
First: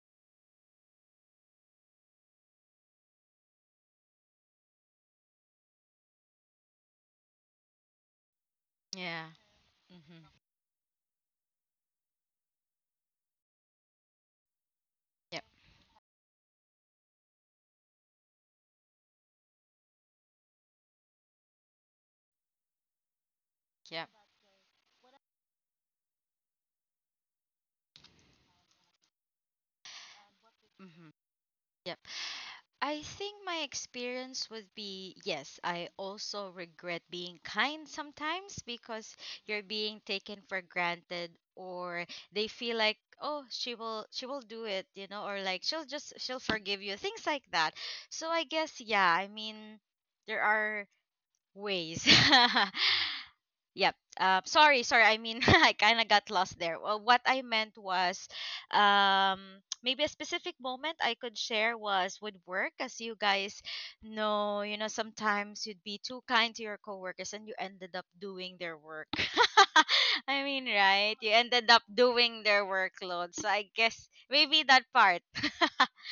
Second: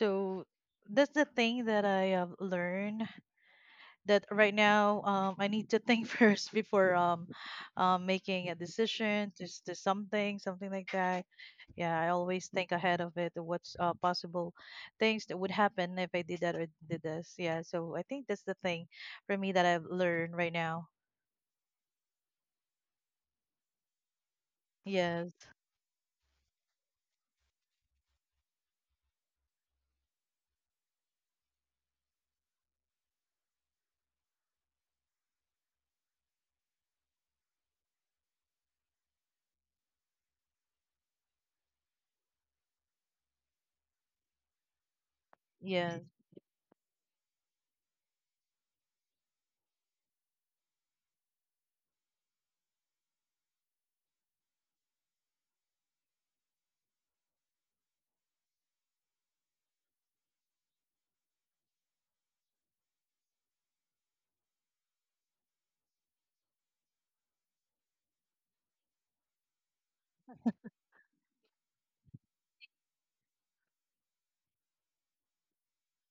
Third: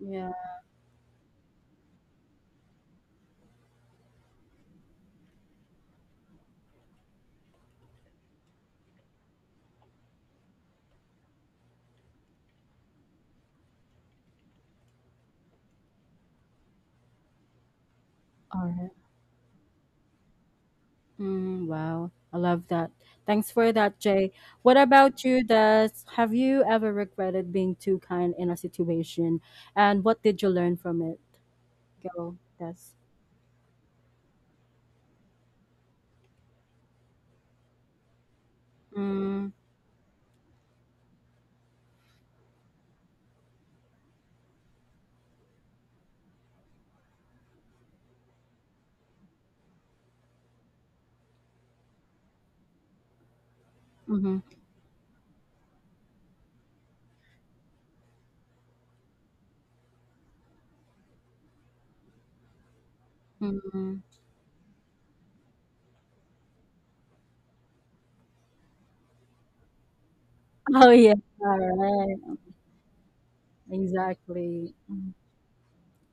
[SPEAKER 1] Yeah.
[SPEAKER 2] that's the thing that I learned, that right now, I need to think first before, making a
[SPEAKER 3] Yeah.
[SPEAKER 2] decision to, to
[SPEAKER 3] Mm-hmm.
[SPEAKER 2] something, something like that. Yeah, I always think ahead of it what's possible things that
[SPEAKER 3] Yep.
[SPEAKER 2] would happen if I did that or did this. Yeah, so I think that's the
[SPEAKER 1] All
[SPEAKER 2] thing
[SPEAKER 1] right.
[SPEAKER 2] for me that I've learned right now.
[SPEAKER 1] Mm, wow, I love that. Thanks for that,
[SPEAKER 3] Yep.
[SPEAKER 1] Jay. What about you,
[SPEAKER 2] Yes.
[SPEAKER 1] Des? Have you ever regretted being too kind in a situation, and what did you learn from
[SPEAKER 3] Mm-hmm.
[SPEAKER 1] it?
[SPEAKER 3] Yep.
[SPEAKER 1] Go, Des.
[SPEAKER 3] I think my experience would be yes, I also regret being kind sometimes because
[SPEAKER 1] Mm,
[SPEAKER 3] you're being taken for granted, or they feel like, "Oh, she will do it," or like
[SPEAKER 2] Yes.
[SPEAKER 3] she'll forgive you, things like that. So I guess, yeah, I mean, there are ways. Yep.
[SPEAKER 1] mm-hmm,
[SPEAKER 3] Sorry, sorry. I mean, I kind of got lost there. Well, what I meant was, um, maybe a specific moment I could share was with work, as you guys
[SPEAKER 1] mm-hmm.
[SPEAKER 3] know. You know, sometimes you'd be too kind to your coworkers, and you ended up doing their work. I mean,
[SPEAKER 1] Oh yeah,
[SPEAKER 3] right? You
[SPEAKER 1] all
[SPEAKER 3] ended up
[SPEAKER 1] right,
[SPEAKER 3] doing their workload. So I guess maybe
[SPEAKER 1] exactly.
[SPEAKER 3] that
[SPEAKER 1] Mm-hmm.
[SPEAKER 3] part,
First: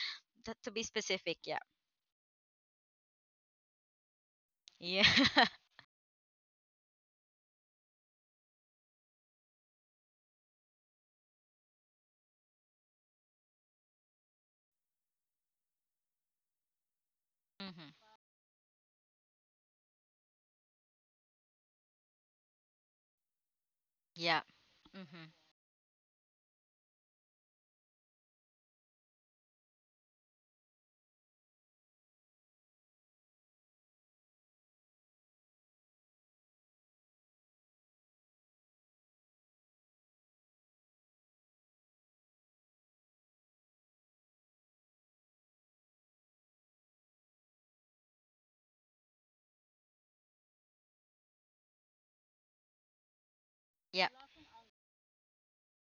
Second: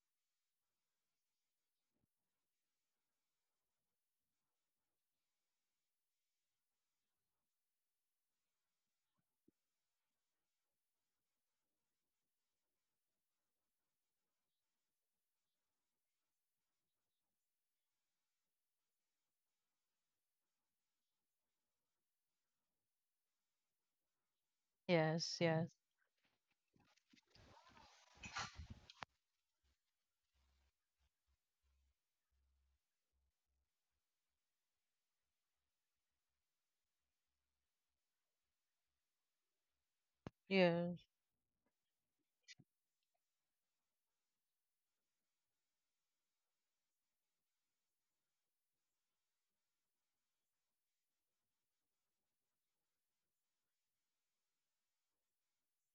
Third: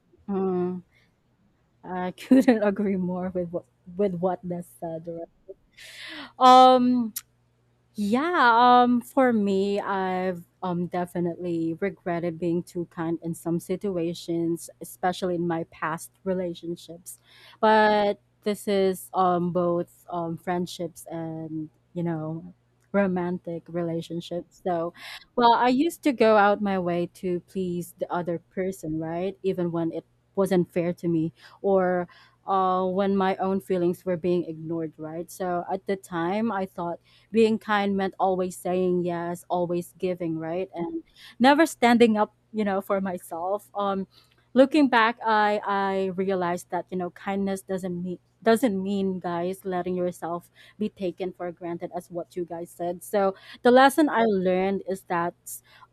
[SPEAKER 3] that to
[SPEAKER 1] Mm,
[SPEAKER 3] be specific. Yeah.
[SPEAKER 1] I couldn't agree more with what Des said.
[SPEAKER 3] Yeah.
[SPEAKER 1] Right? Um, yeah, for me, I've definitely regretted being too kind in some situations, especially in my past relationships.
[SPEAKER 3] Mhm.
[SPEAKER 1] But this is both friendships and, you know, romantic
[SPEAKER 3] Yeah.
[SPEAKER 1] relationships. So,
[SPEAKER 3] Mhm.
[SPEAKER 2] Yes.
[SPEAKER 1] well,
[SPEAKER 2] Yes.
[SPEAKER 1] I used to go out my way to please the other person, right? Even when it wasn't fair to me, or when my own feelings were being ignored, right? So at the time, I thought being kind meant always saying yes, always giving, right?
[SPEAKER 2] Yes.
[SPEAKER 1] And never standing up, you know, for myself. Looking back, I realized that, you know, kindness doesn't mean doesn't mean, guys, letting yourself be taken for granted, as what you guys said. So the lesson I learned is that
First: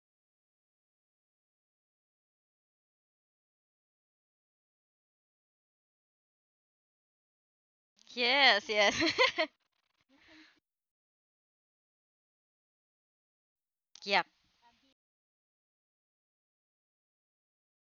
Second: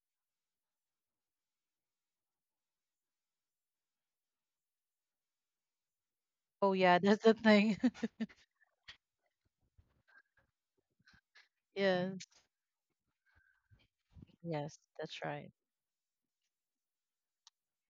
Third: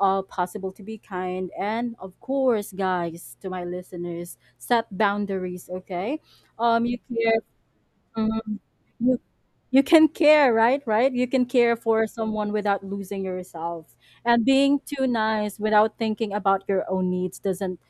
[SPEAKER 1] possible to be kind, and of course, guys, to my listeners, set boundaries, okay?
[SPEAKER 2] Oh
[SPEAKER 1] Um, you
[SPEAKER 2] yeah. That's the
[SPEAKER 1] care.
[SPEAKER 2] thing.
[SPEAKER 1] Mhm.
[SPEAKER 3] Yes, yes.
[SPEAKER 1] you you can care, right? You can care for
[SPEAKER 2] Yes.
[SPEAKER 1] someone without losing yourself,
[SPEAKER 3] Yep.
[SPEAKER 1] and
[SPEAKER 2] Yes,
[SPEAKER 1] being too
[SPEAKER 2] that's right.
[SPEAKER 1] nice without thinking about your own needs doesn't,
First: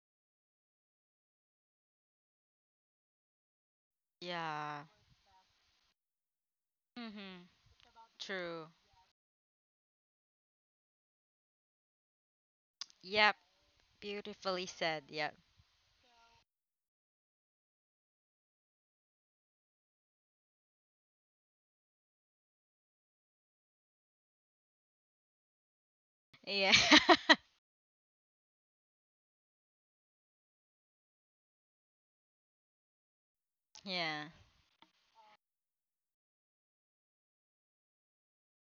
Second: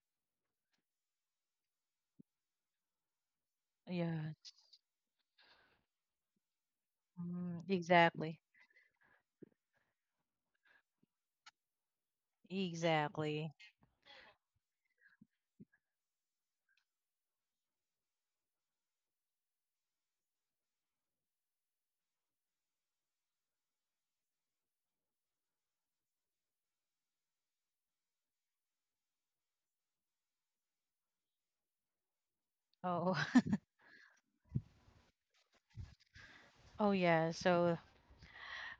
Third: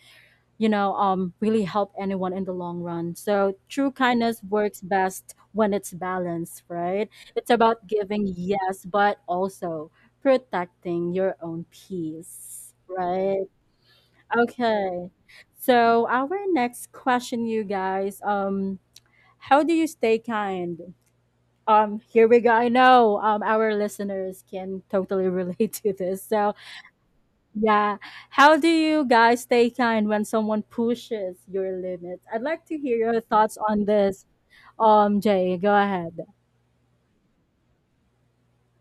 [SPEAKER 1] you know, um, really help anyone in the long run. So true
[SPEAKER 2] Yeah.
[SPEAKER 1] kindness works
[SPEAKER 3] Yeah.
[SPEAKER 1] best when it's balanced, right?
[SPEAKER 3] Mm-hmm.
[SPEAKER 1] It's
[SPEAKER 2] Mm,
[SPEAKER 1] about giving,
[SPEAKER 2] exactly.
[SPEAKER 3] True.
[SPEAKER 1] yes, but also protecting your own peace,
[SPEAKER 3] Yep.
[SPEAKER 1] right?
[SPEAKER 2] Exactly.
[SPEAKER 3] Beautifully said.
[SPEAKER 1] Okay,
[SPEAKER 3] Yep.
[SPEAKER 1] so our next question, you guys, um, how do you stay kind? Um, here we go. I know, our listeners can totally relate to this. So,
[SPEAKER 3] Yeah.
[SPEAKER 1] yeah. How do you guys stay kind when someone pushes your limits? I'd like to hear
[SPEAKER 2] Oh.
[SPEAKER 1] your thoughts on this.
[SPEAKER 3] Yeah.
[SPEAKER 1] Jay, go ahead.
[SPEAKER 2] Oh yeah. So,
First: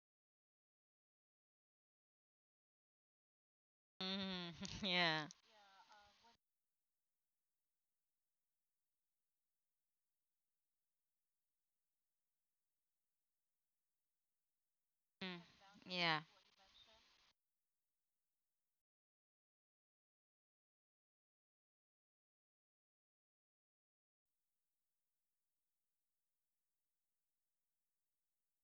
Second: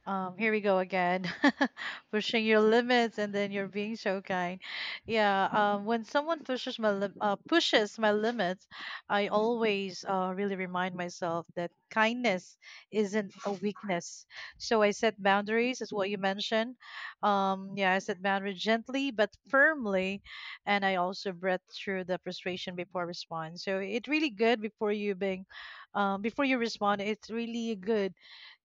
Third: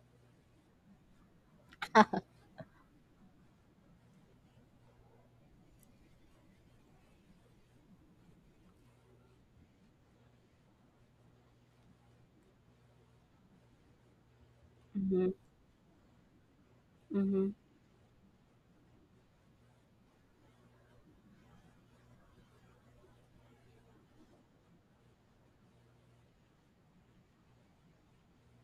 [SPEAKER 2] Here we go again, pushing your limits, and then you're being so
[SPEAKER 3] Mm-hmm.
[SPEAKER 2] kind.
[SPEAKER 3] Yeah.
[SPEAKER 2] Yeah, when someone pushes my limits, I always really remind myself that kindness isn't a weakness. So I set
[SPEAKER 1] Mm-hmm.
[SPEAKER 3] Mm.
[SPEAKER 2] boundaries, is what you
[SPEAKER 3] Yeah.
[SPEAKER 2] mentioned.
[SPEAKER 1] Mm-hmm.
[SPEAKER 2] Yeah, I set boundaries gently but firmly, and I also breathe through the frustration before response. So it really good before you being, before you respond. It's really good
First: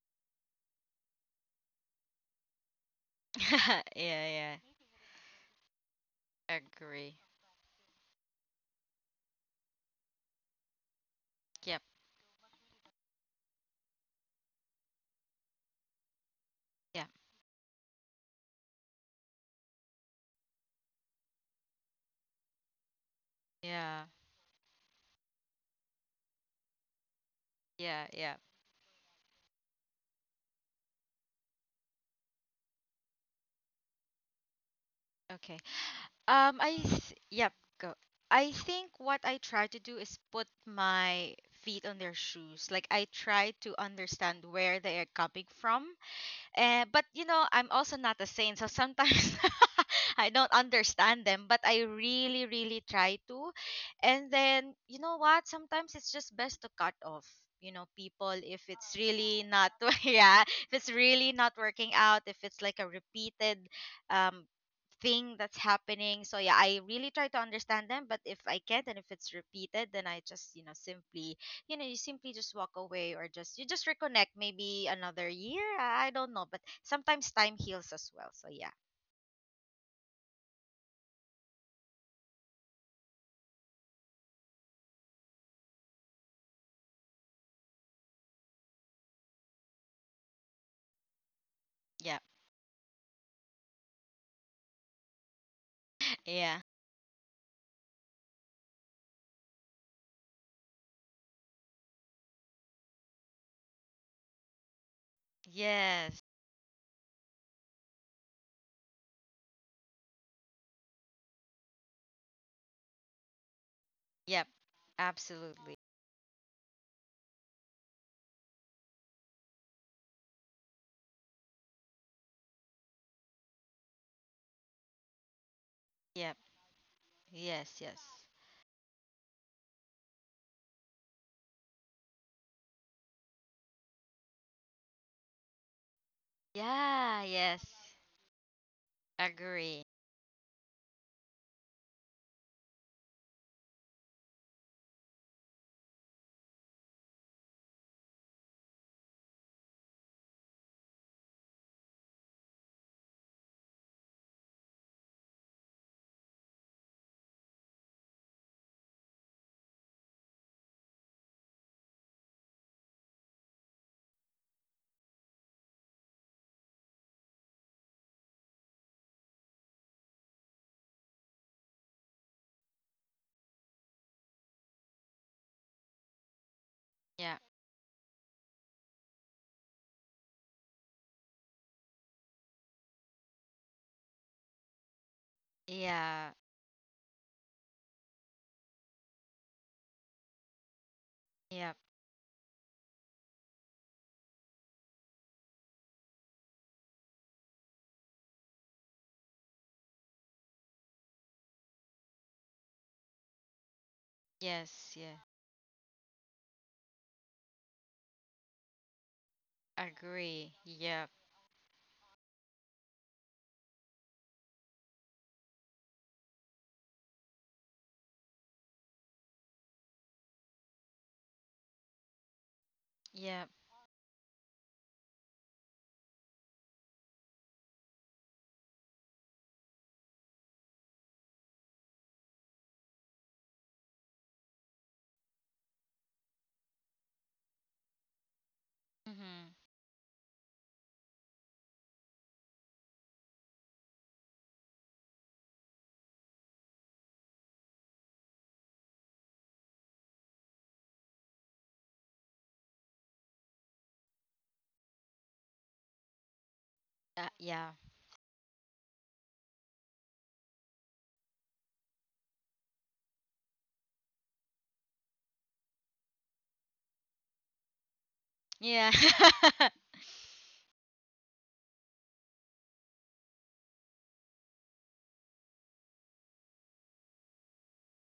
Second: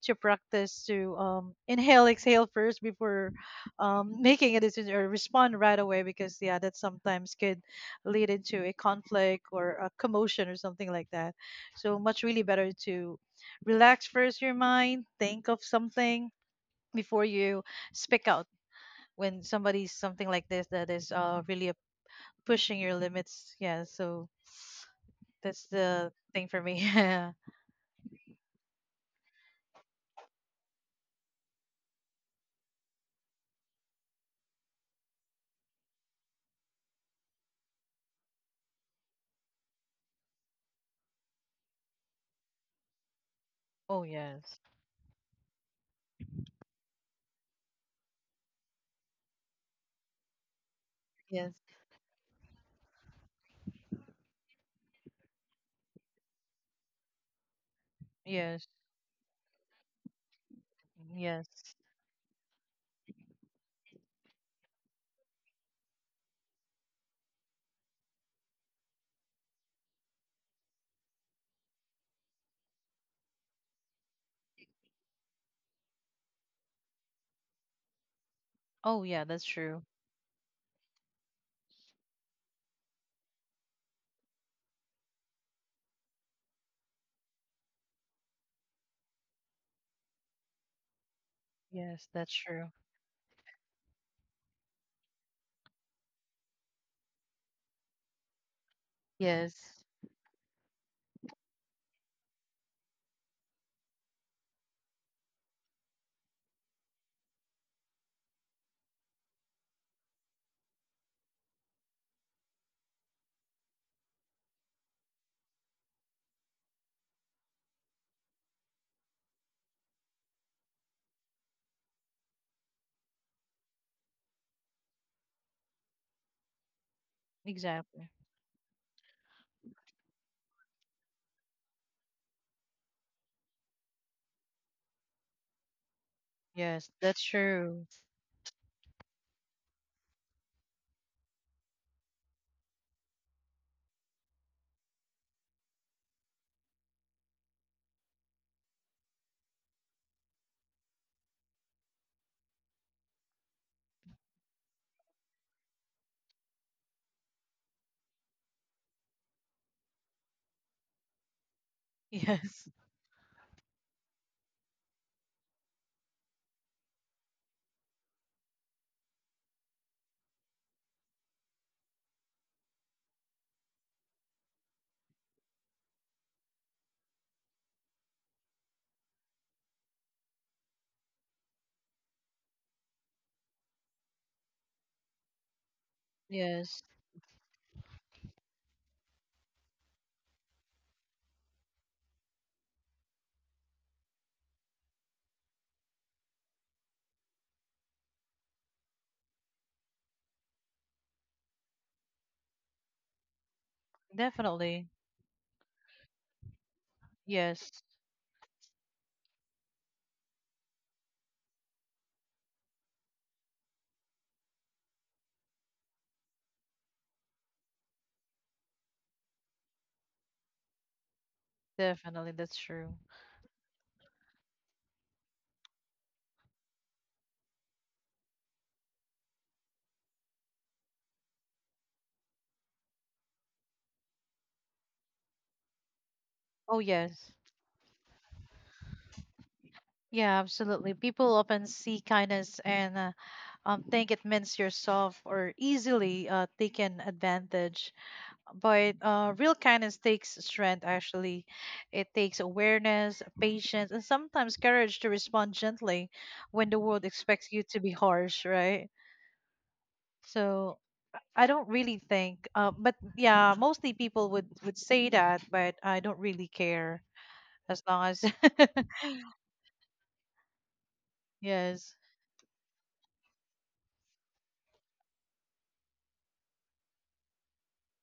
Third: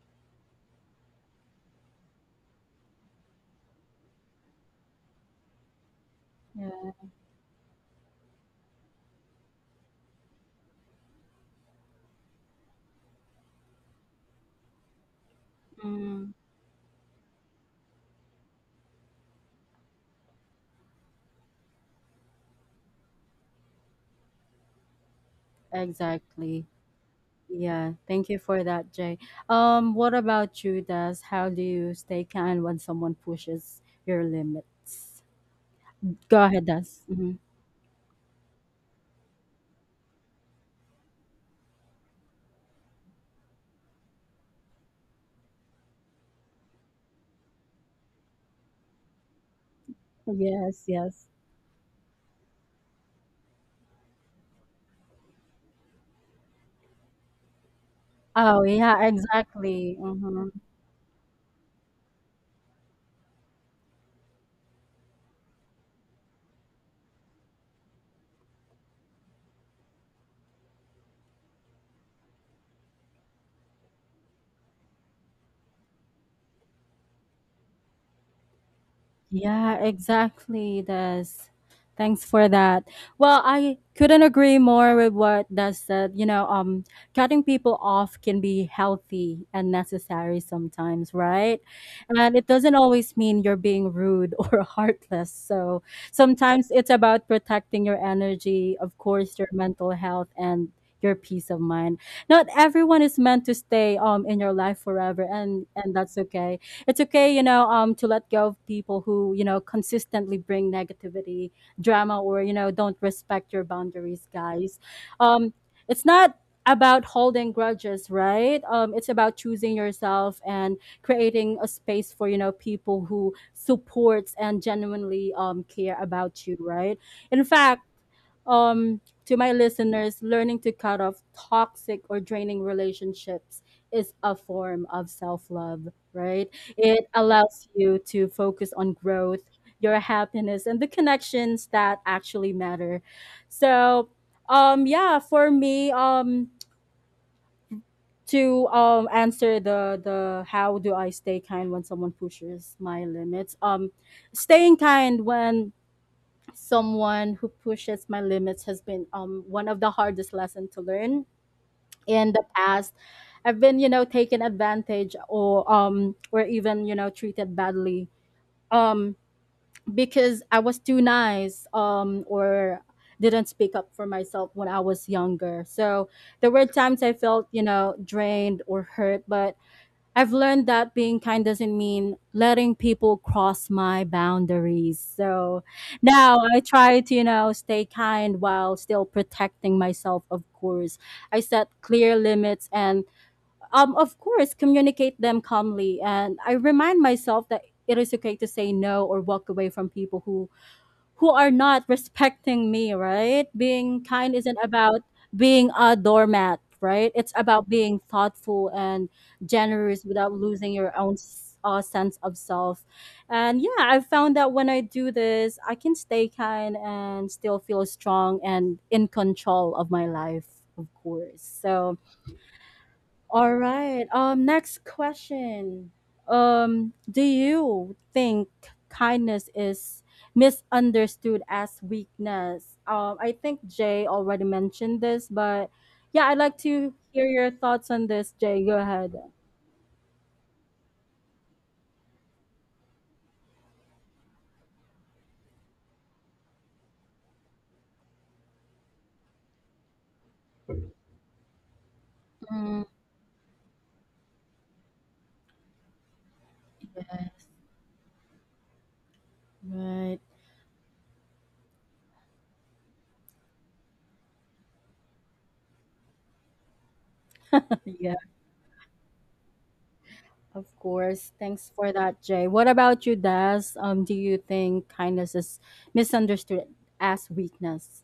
[SPEAKER 2] to practice to inhale, exhale first before
[SPEAKER 3] Yeah, yeah.
[SPEAKER 2] making a decision or respond right away because yeah,
[SPEAKER 1] Yeah,
[SPEAKER 2] that
[SPEAKER 3] Agree.
[SPEAKER 2] sometimes could lead into a conflict or a commotion or something like that.
[SPEAKER 3] Yep.
[SPEAKER 2] So much really better to relax first your mind, think of something
[SPEAKER 1] mm,
[SPEAKER 3] Yeah.
[SPEAKER 2] before you speak out when somebody's something like this that is really pushing your limits. Yeah,
[SPEAKER 3] Yeah.
[SPEAKER 2] so that's the thing for
[SPEAKER 1] exactly.
[SPEAKER 2] me.
[SPEAKER 1] Yeah,
[SPEAKER 3] Yeah,
[SPEAKER 1] thank
[SPEAKER 3] yeah.
[SPEAKER 1] you for that, Jay. What about you, Das? How do you stay kind when someone pushes your limits?
[SPEAKER 3] Okay.
[SPEAKER 1] Go ahead, Das. Hmm.
[SPEAKER 3] Yep, go. I think what I try to do is put my feet on their shoes. Like I try to
[SPEAKER 2] Oh
[SPEAKER 3] understand
[SPEAKER 2] yes.
[SPEAKER 3] where they are coming from. And But I'm also not a saint, so sometimes, I don't
[SPEAKER 1] Yes,
[SPEAKER 3] understand
[SPEAKER 1] yes.
[SPEAKER 3] them,
[SPEAKER 2] Yes.
[SPEAKER 3] but I really, really try to. And then you know what? Sometimes it's just best to cut off. You know, people, if
[SPEAKER 1] Oh,
[SPEAKER 2] Yes.
[SPEAKER 3] it's
[SPEAKER 1] yeah,
[SPEAKER 3] really not,
[SPEAKER 1] exactly.
[SPEAKER 3] yeah,
[SPEAKER 1] Hmm.
[SPEAKER 3] if it's really not
[SPEAKER 2] Yes.
[SPEAKER 3] working out, if it's like a repeated um thing that's happening. So yeah, I really try to understand them, but if I can't and if it's repeated, then I just, simply, you simply just walk away, or just you just reconnect maybe another year. I don't know, but sometimes time heals as well. So yeah.
[SPEAKER 2] Oh yeah, that's
[SPEAKER 1] Yeah,
[SPEAKER 2] true.
[SPEAKER 1] exactly, Des. Thanks for that. Well, I couldn't agree more with what Des said. You know, cutting people off can be healthy and necessary sometimes, right?
[SPEAKER 2] Yes,
[SPEAKER 3] Yeah.
[SPEAKER 2] that's
[SPEAKER 1] And it
[SPEAKER 2] true.
[SPEAKER 1] doesn't always mean you're being rude or heartless. So
[SPEAKER 3] Yeah.
[SPEAKER 1] sometimes it's about protecting your energy, of course, your
[SPEAKER 2] Yes,
[SPEAKER 1] mental health, and your peace of mind. Not everyone is meant to stay in your life forever, and that's
[SPEAKER 3] Yes.
[SPEAKER 1] okay. It's okay, you know, to let go of people who, you know, consistently bring negativity, drama, or, you know, don't respect your boundaries,
[SPEAKER 3] Yep.
[SPEAKER 1] guys. Um,
[SPEAKER 3] Absolutely.
[SPEAKER 1] it's not about holding grudges, right? It's about choosing yourself and creating a space for, you know, people who supports and genuinely, care
[SPEAKER 3] Yep.
[SPEAKER 1] about you, right? In
[SPEAKER 3] Yes,
[SPEAKER 1] fact,
[SPEAKER 3] yes.
[SPEAKER 2] exactly.
[SPEAKER 1] um, to my listeners, learning to cut off toxic or draining relationships is a form of self love, right?
[SPEAKER 2] Yes,
[SPEAKER 1] It
[SPEAKER 2] that's
[SPEAKER 3] Yeah, yes.
[SPEAKER 1] allows
[SPEAKER 2] true.
[SPEAKER 1] you to focus on growth,
[SPEAKER 3] Agree.
[SPEAKER 1] your happiness, and the connections that actually matter. So, yeah, for me, to answer the how do I stay kind when someone pushes my limits? Staying kind when someone who pushes my limits has been, one of the hardest lessons to learn. In the
[SPEAKER 2] Yes,
[SPEAKER 1] past, I've been, you know, taken advantage, or even, you know, treated badly, um because I was too nice, or didn't speak up for myself when I was younger. So there were times I
[SPEAKER 3] Yeah.
[SPEAKER 1] felt, you know, drained or hurt, but I've learned that being kind doesn't mean letting people cross my boundaries. So
[SPEAKER 3] Yeah.
[SPEAKER 1] now I
[SPEAKER 2] yes,
[SPEAKER 1] try to, you know, stay kind while still protecting myself, of course. I set
[SPEAKER 3] Yep.
[SPEAKER 1] clear limits and, of course, communicate them calmly. And I remind myself that it is okay to say no or walk away from people who are not respecting me, right? Being kind isn't
[SPEAKER 2] definitely.
[SPEAKER 3] Yes,
[SPEAKER 1] about
[SPEAKER 3] yeah.
[SPEAKER 1] being a doormat, right? It's about
[SPEAKER 2] Yes,
[SPEAKER 1] being thoughtful and generous without
[SPEAKER 3] Agree.
[SPEAKER 1] losing your
[SPEAKER 3] Yep.
[SPEAKER 1] own sense of self. And yeah, I found that when I do this, I can stay kind and still feel strong and in control of my life, of course. So,
[SPEAKER 2] definitely. That's true.
[SPEAKER 3] Yep.
[SPEAKER 1] all right. Next question. Do you think kindness is misunderstood as weakness? I think Jay already mentioned this, but yeah, I'd like
[SPEAKER 2] Oh,
[SPEAKER 1] to hear
[SPEAKER 2] yes.
[SPEAKER 1] your thoughts on this, Jay. Go ahead.
[SPEAKER 3] Mhm.
[SPEAKER 2] Yeah, absolutely. People often see kindness and, think it means you're soft or easily taken advantage. But real kindness takes strength, actually. It takes
[SPEAKER 1] Mm,
[SPEAKER 2] awareness, patience, and sometimes courage to respond gently when the world
[SPEAKER 1] yeah,
[SPEAKER 2] expects you
[SPEAKER 3] Yeah.
[SPEAKER 2] to be harsh, right?
[SPEAKER 1] right.
[SPEAKER 2] So I don't really think, but yeah, mostly people would say that, but I don't really care as long
[SPEAKER 1] Yeah.
[SPEAKER 2] as.
[SPEAKER 3] Yeah.
[SPEAKER 1] Of course. Thanks for
[SPEAKER 2] Yes.
[SPEAKER 1] that, Jay. What about you, Des? Do you think kindness is misunderstood as weakness?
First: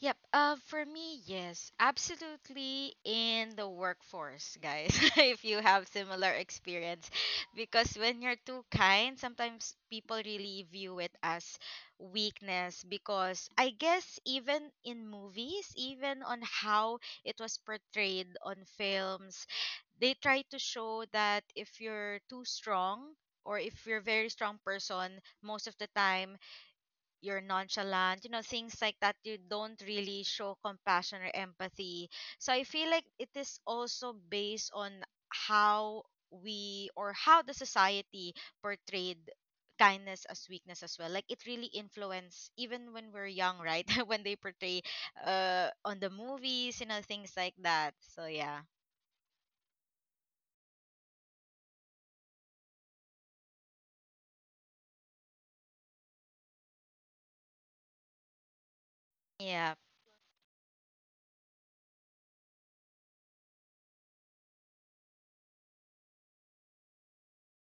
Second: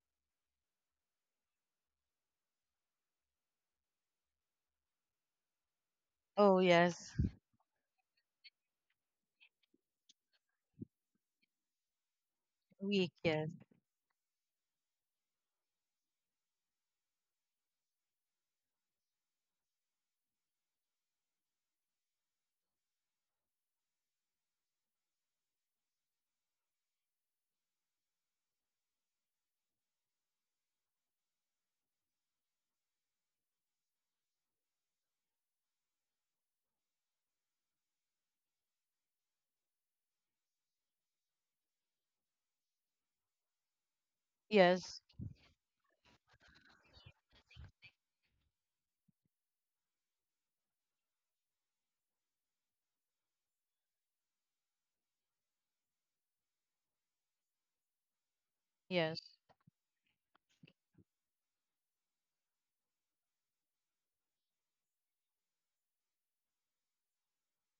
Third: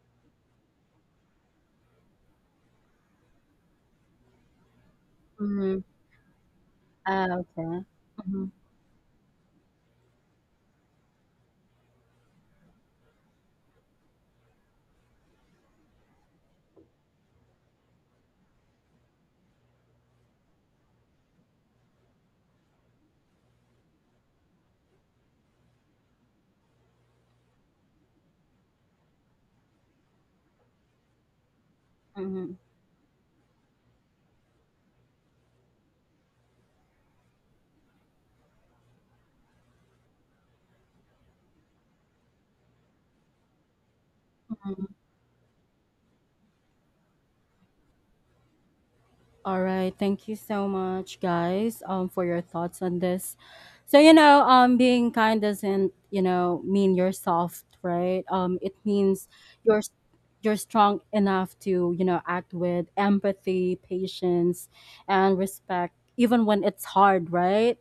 [SPEAKER 3] Yep. For me, yes, absolutely in the workforce, guys. If you
[SPEAKER 1] Mm,
[SPEAKER 3] have similar
[SPEAKER 2] Oh
[SPEAKER 3] experience,
[SPEAKER 2] yes.
[SPEAKER 1] ah, okay.
[SPEAKER 3] because when you're
[SPEAKER 1] Mm-hmm.
[SPEAKER 3] too kind, sometimes people really view it as weakness.
[SPEAKER 2] Weak,
[SPEAKER 3] Because
[SPEAKER 2] yes.
[SPEAKER 3] I guess even in movies, even on how it was portrayed on films, they try to show that if you're too strong or if you're a very strong person, most of the time you're nonchalant, things like that. You don't really show compassion or empathy.
[SPEAKER 1] Mm-hmm.
[SPEAKER 3] So I feel like it is also based on how we or how the society portrayed kindness as weakness as well, like it really influence even when we're young, right? When they portray
[SPEAKER 2] Yes.
[SPEAKER 3] on the movies, things like that. So yeah.
[SPEAKER 1] All right. Thank you so much, guys, for your thoughts on this. So, you know, being kind doesn't, you know, mean you're soft, right? It
[SPEAKER 2] Yes.
[SPEAKER 1] means
[SPEAKER 3] Yeah.
[SPEAKER 1] you're you're strong enough to, you know, act with empathy, patience, and respect, even when it's hard, right?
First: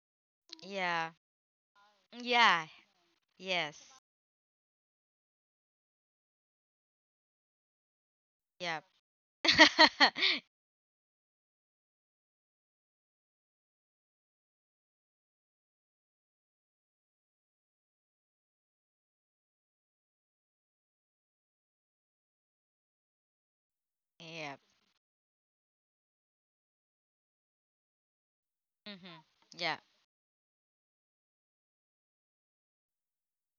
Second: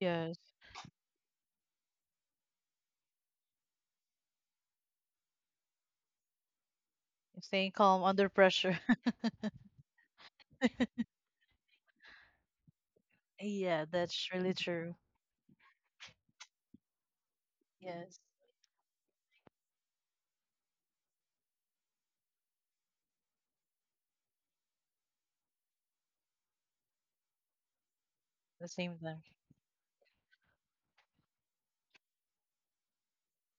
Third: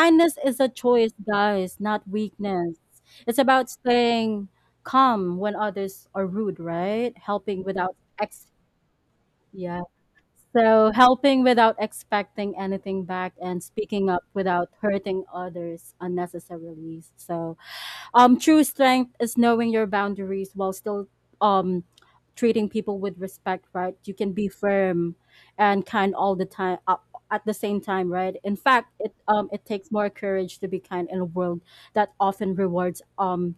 [SPEAKER 2] Yes.
[SPEAKER 1] is a
[SPEAKER 3] Yeah.
[SPEAKER 1] choice, guys, not
[SPEAKER 3] Yeah.
[SPEAKER 1] weakness. It's about
[SPEAKER 3] Yes.
[SPEAKER 1] staying calm when others are rude, right? Helping
[SPEAKER 2] Staying
[SPEAKER 1] without
[SPEAKER 2] calm under
[SPEAKER 1] ex
[SPEAKER 2] pressure.
[SPEAKER 3] Yep.
[SPEAKER 1] yeah, so helping without expecting anything back and
[SPEAKER 2] Yeah,
[SPEAKER 1] speaking up
[SPEAKER 2] that's really
[SPEAKER 1] without
[SPEAKER 2] true.
[SPEAKER 1] hurting others unnecessarily. So,
[SPEAKER 2] Yes,
[SPEAKER 1] true strength is knowing your boundaries while still, um, treating people with respect, right? You can be
[SPEAKER 3] Yep.
[SPEAKER 1] firm and kind all the time, at the same time, right? In
[SPEAKER 2] the
[SPEAKER 1] fact,
[SPEAKER 2] same
[SPEAKER 1] it
[SPEAKER 2] thing.
[SPEAKER 3] Mhm.
[SPEAKER 1] it
[SPEAKER 3] Yeah.
[SPEAKER 1] takes more courage to be kind in a world that often rewards, um,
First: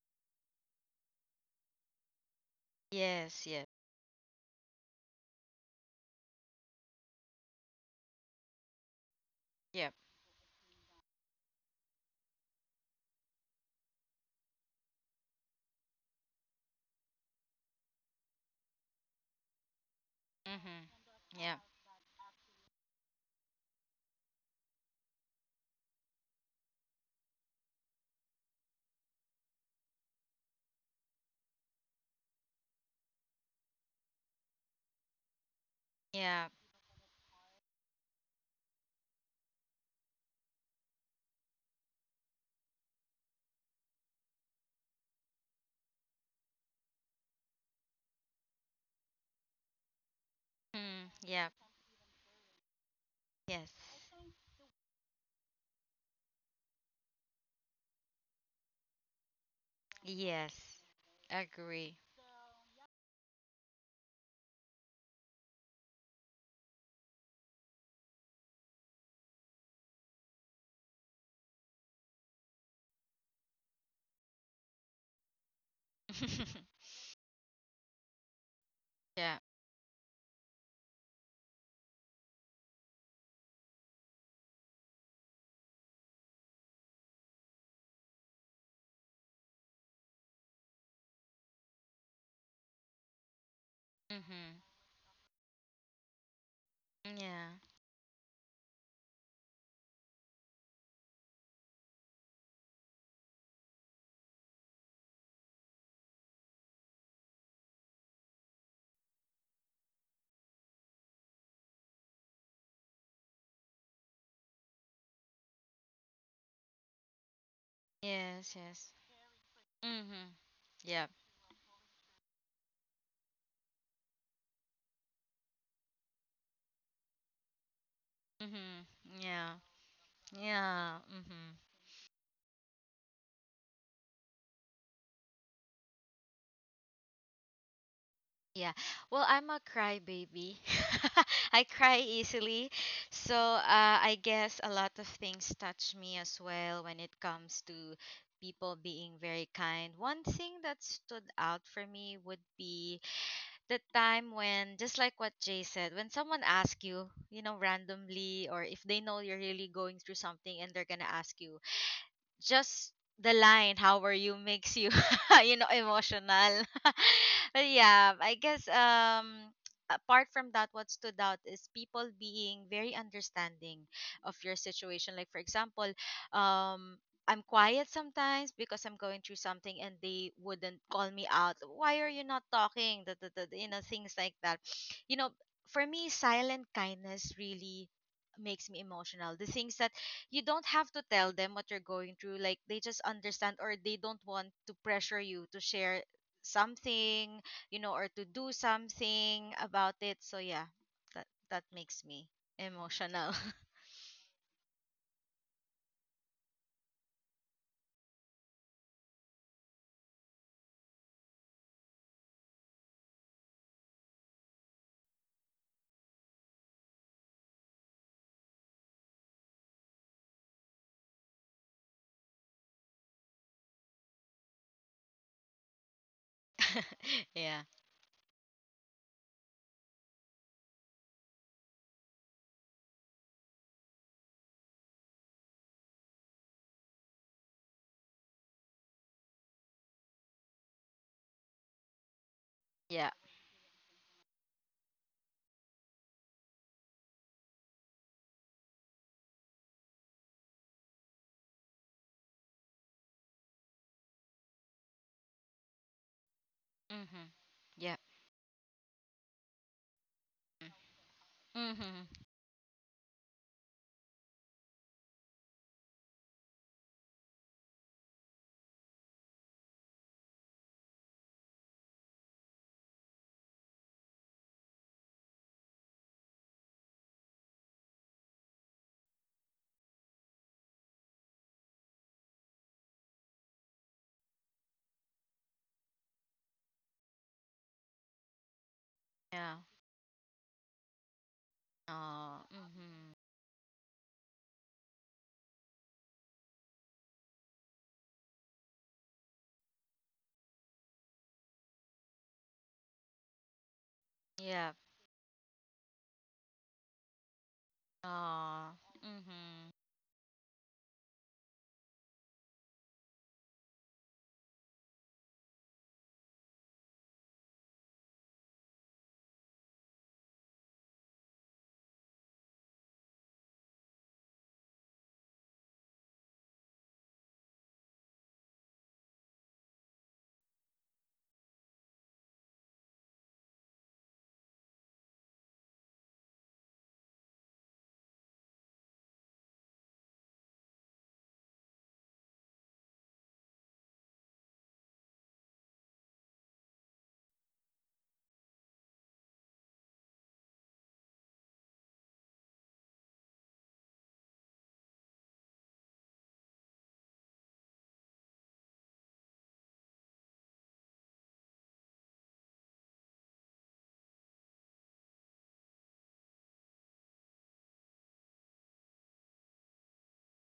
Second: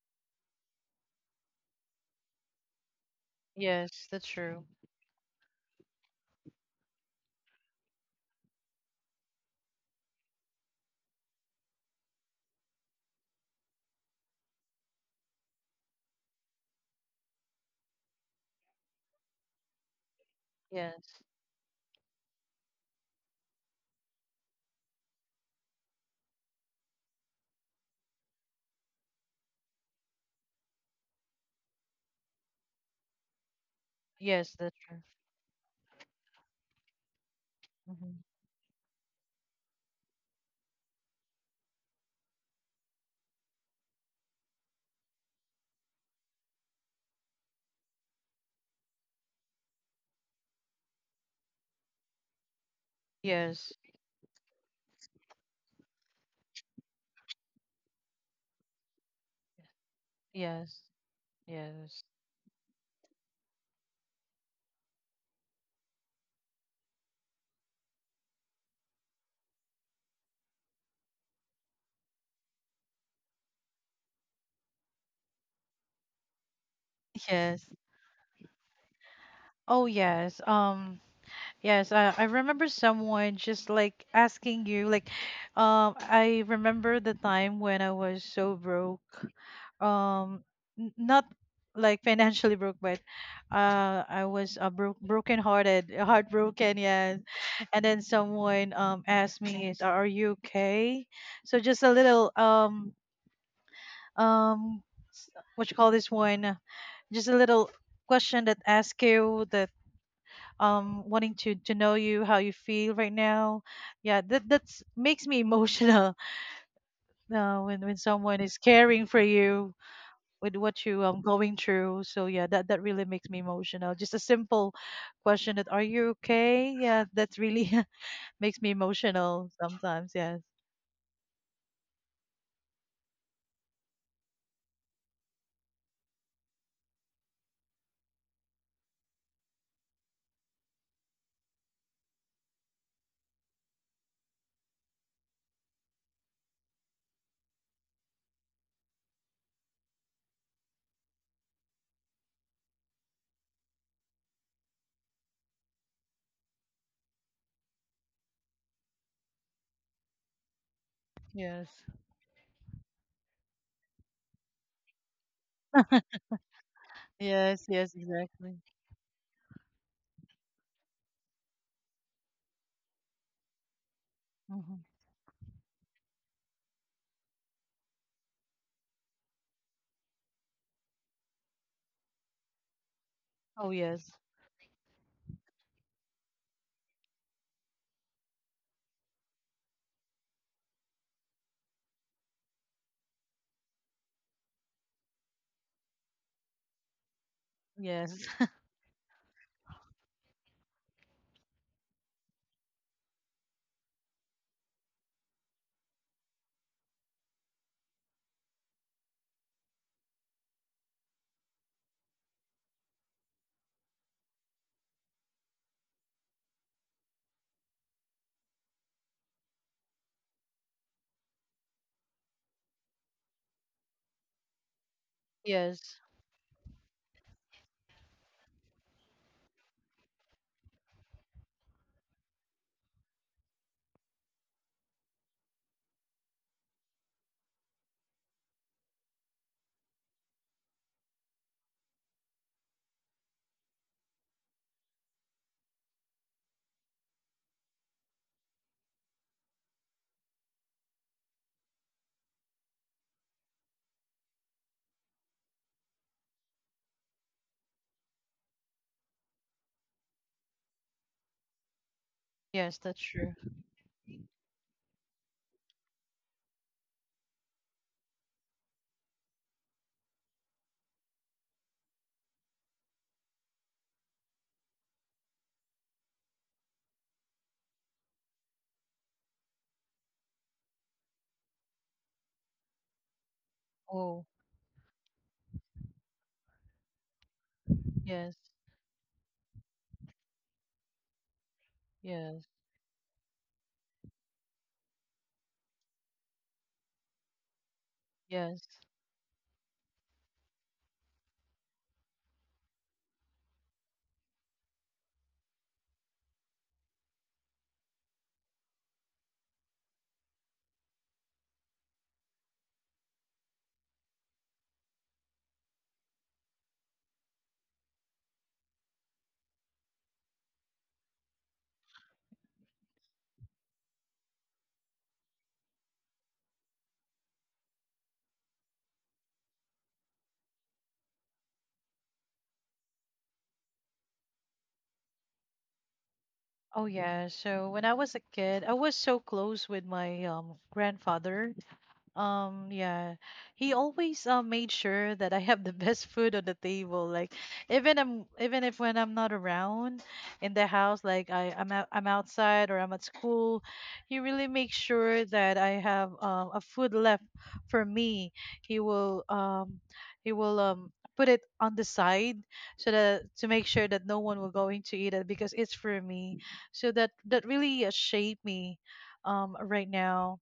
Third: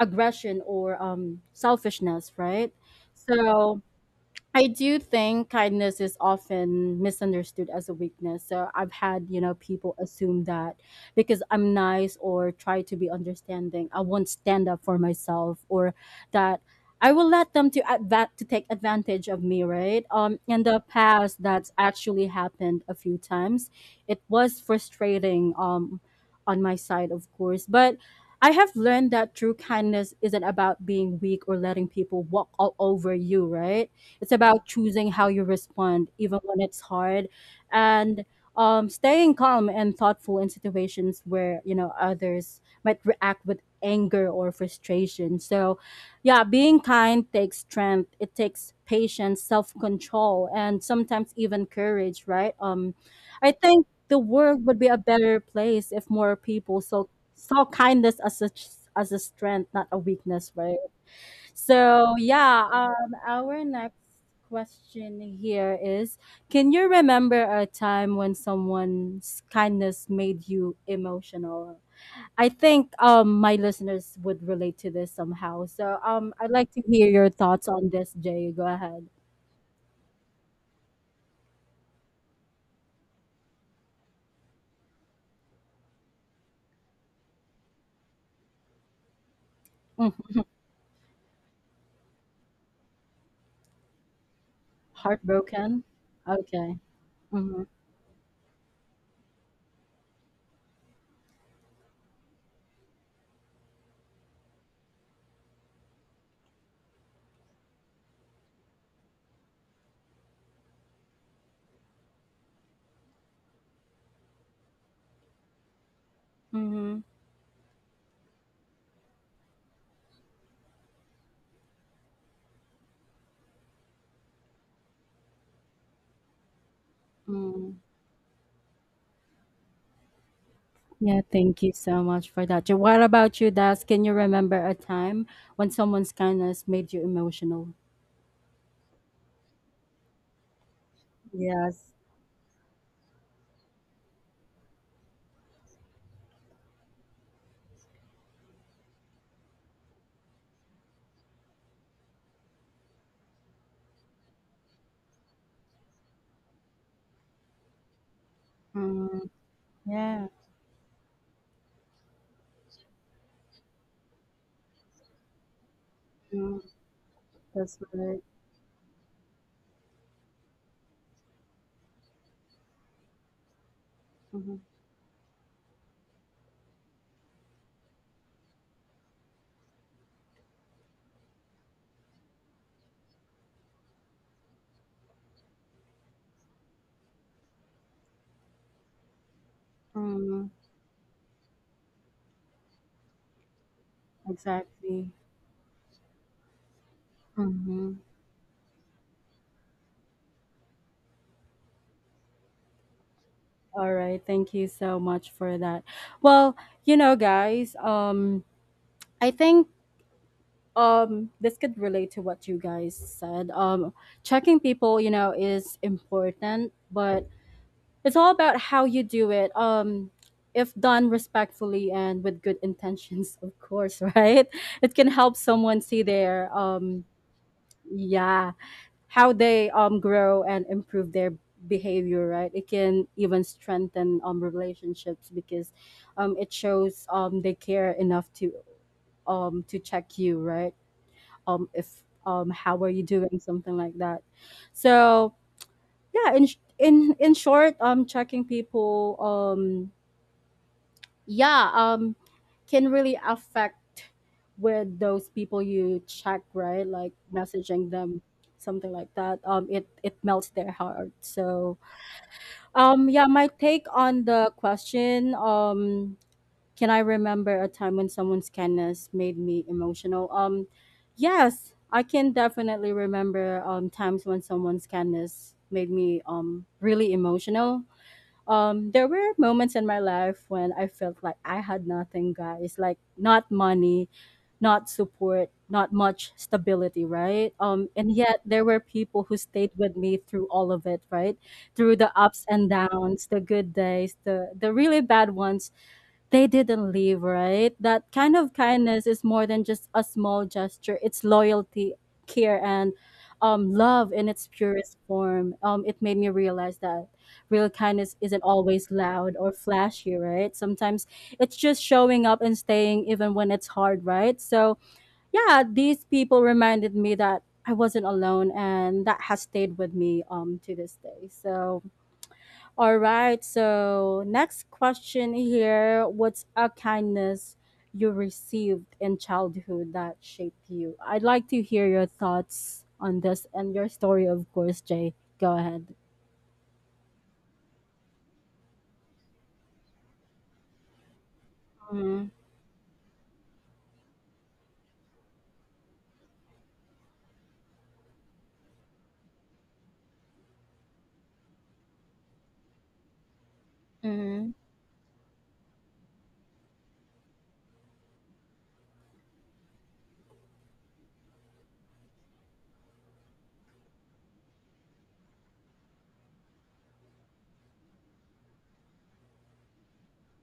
[SPEAKER 1] aggression or, um, selfishness, right?
[SPEAKER 3] Yes. Yes.
[SPEAKER 1] So
[SPEAKER 2] Yes, that's true.
[SPEAKER 1] I do think kindness is often misunderstood as a weakness. So I've had, you know,
[SPEAKER 3] Yep.
[SPEAKER 1] people assume that because I'm nice or try to be understanding, I won't stand up for myself, or that I will let them to to take advantage of me, right? Um, in the
[SPEAKER 3] Mhm.
[SPEAKER 2] Yes,
[SPEAKER 1] past
[SPEAKER 3] Yeah.
[SPEAKER 1] that's actually happened a few times. It was frustrating, on my side, of course, but I have learned that true kindness isn't about being weak or letting people walk all over you, right? It's
[SPEAKER 2] yes,
[SPEAKER 1] about
[SPEAKER 2] that's true.
[SPEAKER 1] choosing how you respond, even
[SPEAKER 3] Yeah.
[SPEAKER 1] when it's hard,
[SPEAKER 2] Hmm.
[SPEAKER 1] and, staying calm and thoughtful in situations where you know others might react with anger or frustration. So, yeah, being kind takes strength. It takes patience, self-control, and
[SPEAKER 3] Mm,
[SPEAKER 1] sometimes
[SPEAKER 3] yeah.
[SPEAKER 1] even courage, right? I
[SPEAKER 3] Yes.
[SPEAKER 2] Yes.
[SPEAKER 1] think the world would be a better place if more people saw kindness as a strength, not a weakness,
[SPEAKER 2] Yes.
[SPEAKER 1] right?
[SPEAKER 3] Yes. Agree.
[SPEAKER 2] Yes.
[SPEAKER 1] So yeah, our next question here is: can you remember a time when someone's kindness made you emotional? I think, um, my listeners would relate to this somehow. So, I'd like to hear your
[SPEAKER 2] Yes.
[SPEAKER 1] thoughts on this, Jay. Go ahead.
[SPEAKER 3] Yeah.
[SPEAKER 2] Oh yes. Yes, I remember someone just like asking you, like, I remember the time when I was so broke,
[SPEAKER 1] Mhm.
[SPEAKER 2] um, not like financially broke, but I was
[SPEAKER 3] Mhm.
[SPEAKER 2] broke, broken
[SPEAKER 1] Heartbroken.
[SPEAKER 2] hearted, heartbroken,
[SPEAKER 1] Okay.
[SPEAKER 2] yes.
[SPEAKER 3] Yeah.
[SPEAKER 1] Mm-hmm.
[SPEAKER 2] And then someone asked me, is, "Are you okay?" So just a little, um, s- what you call this one? Just a little question that asks you, that wanting to know you how you feel right now, yeah, that that's makes me emotional.
[SPEAKER 1] Mm-hmm.
[SPEAKER 2] When someone
[SPEAKER 3] Yes.
[SPEAKER 2] is
[SPEAKER 3] Yes.
[SPEAKER 2] caring for you
[SPEAKER 3] Mhm.
[SPEAKER 2] with what you
[SPEAKER 3] Yeah.
[SPEAKER 2] going through, so yeah, that that really makes me emotional. Just a simple question that are you okay, yeah, that really
[SPEAKER 1] Mm.
[SPEAKER 2] makes me
[SPEAKER 3] Mhm.
[SPEAKER 2] emotional
[SPEAKER 3] Yeah.
[SPEAKER 2] sometimes. Yes.
[SPEAKER 3] Yeah.
[SPEAKER 1] Yeah,
[SPEAKER 3] Mhm.
[SPEAKER 1] thank you so much for that. What about you, Das? Can you remember a time when someone's kindness made you emotional?
[SPEAKER 3] Yeah. Well, I'm a crybaby. I
[SPEAKER 1] Yes.
[SPEAKER 3] cry easily. So, I guess a lot of things touch me as well when it comes to people being very kind. One thing that stood out for me would be the time when, just like what Jay said, when someone asks you, randomly, or if they know
[SPEAKER 1] Mm,
[SPEAKER 3] you're really going through
[SPEAKER 1] yeah,
[SPEAKER 3] something and they're gonna ask you,
[SPEAKER 2] Yes.
[SPEAKER 3] just the line "how are you" makes you, emotional.
[SPEAKER 1] mm,
[SPEAKER 2] Yes.
[SPEAKER 3] But
[SPEAKER 1] that's
[SPEAKER 2] Yes,
[SPEAKER 3] yeah,
[SPEAKER 1] right.
[SPEAKER 3] I
[SPEAKER 2] exactly.
[SPEAKER 3] guess, apart from that, what stood out is people being very understanding of your
[SPEAKER 1] Mhm,
[SPEAKER 2] Hmm.
[SPEAKER 3] situation. Like, for example, um I'm quiet sometimes because I'm going through something, and they wouldn't call me out. "Why are you not talking? Da, da, da, da." You
[SPEAKER 2] Oh
[SPEAKER 3] know,
[SPEAKER 2] yes.
[SPEAKER 3] things like that. You know, for me, silent kindness really makes me emotional. The things that you
[SPEAKER 1] mhm,
[SPEAKER 3] don't have to tell them what you're going through, like, they just understand, or they don't want to
[SPEAKER 1] exactly.
[SPEAKER 3] pressure you to share something,
[SPEAKER 1] Mhm.
[SPEAKER 3] or to
[SPEAKER 2] Yes.
[SPEAKER 3] do something about it. So yeah, that makes me emotional.
[SPEAKER 1] All right, thank you so much for that. Well, you know, guys, I think this could relate to what you guys said. Checking people, you know, is important, but it's all about how you do it. If done respectfully and with good intentions, of course, right? It can help someone
[SPEAKER 2] Yes.
[SPEAKER 1] see their
[SPEAKER 3] Yeah.
[SPEAKER 1] yeah how they grow and improve their behavior, right? It can even strengthen relationships because it shows they care enough to check you, right? If How are you
[SPEAKER 3] Yeah.
[SPEAKER 1] doing, something like that? So yeah, in sh- in short, checking people, yeah um can really affect with those people you check, right? Like
[SPEAKER 3] Mhm.
[SPEAKER 1] messaging
[SPEAKER 3] Yeah.
[SPEAKER 1] them, something like that. It melts their heart. So
[SPEAKER 3] Mhm.
[SPEAKER 2] Yes, that's
[SPEAKER 1] yeah,
[SPEAKER 2] true.
[SPEAKER 1] my take on the question, can I remember a time when someone's kindness made me emotional? Yes, I can definitely remember times when someone's kindness made me really emotional. There were moments in my life when I felt like I had nothing, guys. Like not money,
[SPEAKER 2] Oh
[SPEAKER 1] not support, not much stability, right? And
[SPEAKER 2] yes.
[SPEAKER 1] yet there were people who
[SPEAKER 3] Yeah.
[SPEAKER 1] stayed with me through all of it, right? Through the
[SPEAKER 3] Oh,
[SPEAKER 1] ups
[SPEAKER 2] Yes.
[SPEAKER 1] and
[SPEAKER 3] mhm.
[SPEAKER 1] downs, the good days, the really bad ones. They didn't leave, right? That kind of
[SPEAKER 2] Yes.
[SPEAKER 1] kindness is more than just a small gesture. It's loyalty, care, and love in its
[SPEAKER 3] Yeah.
[SPEAKER 1] purest form. It made me realize that real kindness isn't
[SPEAKER 3] Oh,
[SPEAKER 1] always loud or
[SPEAKER 3] mhm.
[SPEAKER 1] flashy, right? Sometimes it's just showing up and staying even when it's hard, right? So yeah, these people reminded me that I wasn't alone, and that has stayed with me to this day. So, all right. So, next question here: what's a kindness you received in childhood that shaped you? I'd like to hear your thoughts on this and your story, of course, Jay. Go ahead.
[SPEAKER 2] Oh yeah. So when I was a kid, I was so close with my grandfather.
[SPEAKER 1] Mm-hmm.
[SPEAKER 2] Yeah, he always made sure that I have the best food on the table. Like, even I'm even if when I'm not around in the house, like I'm out, I'm outside or I'm at school, he really
[SPEAKER 1] Mm-hmm.
[SPEAKER 2] makes sure that I have a food left for me. He will, put it on the side so that to make sure that no one will going to eat it because it's for me. So that really shaped me right now,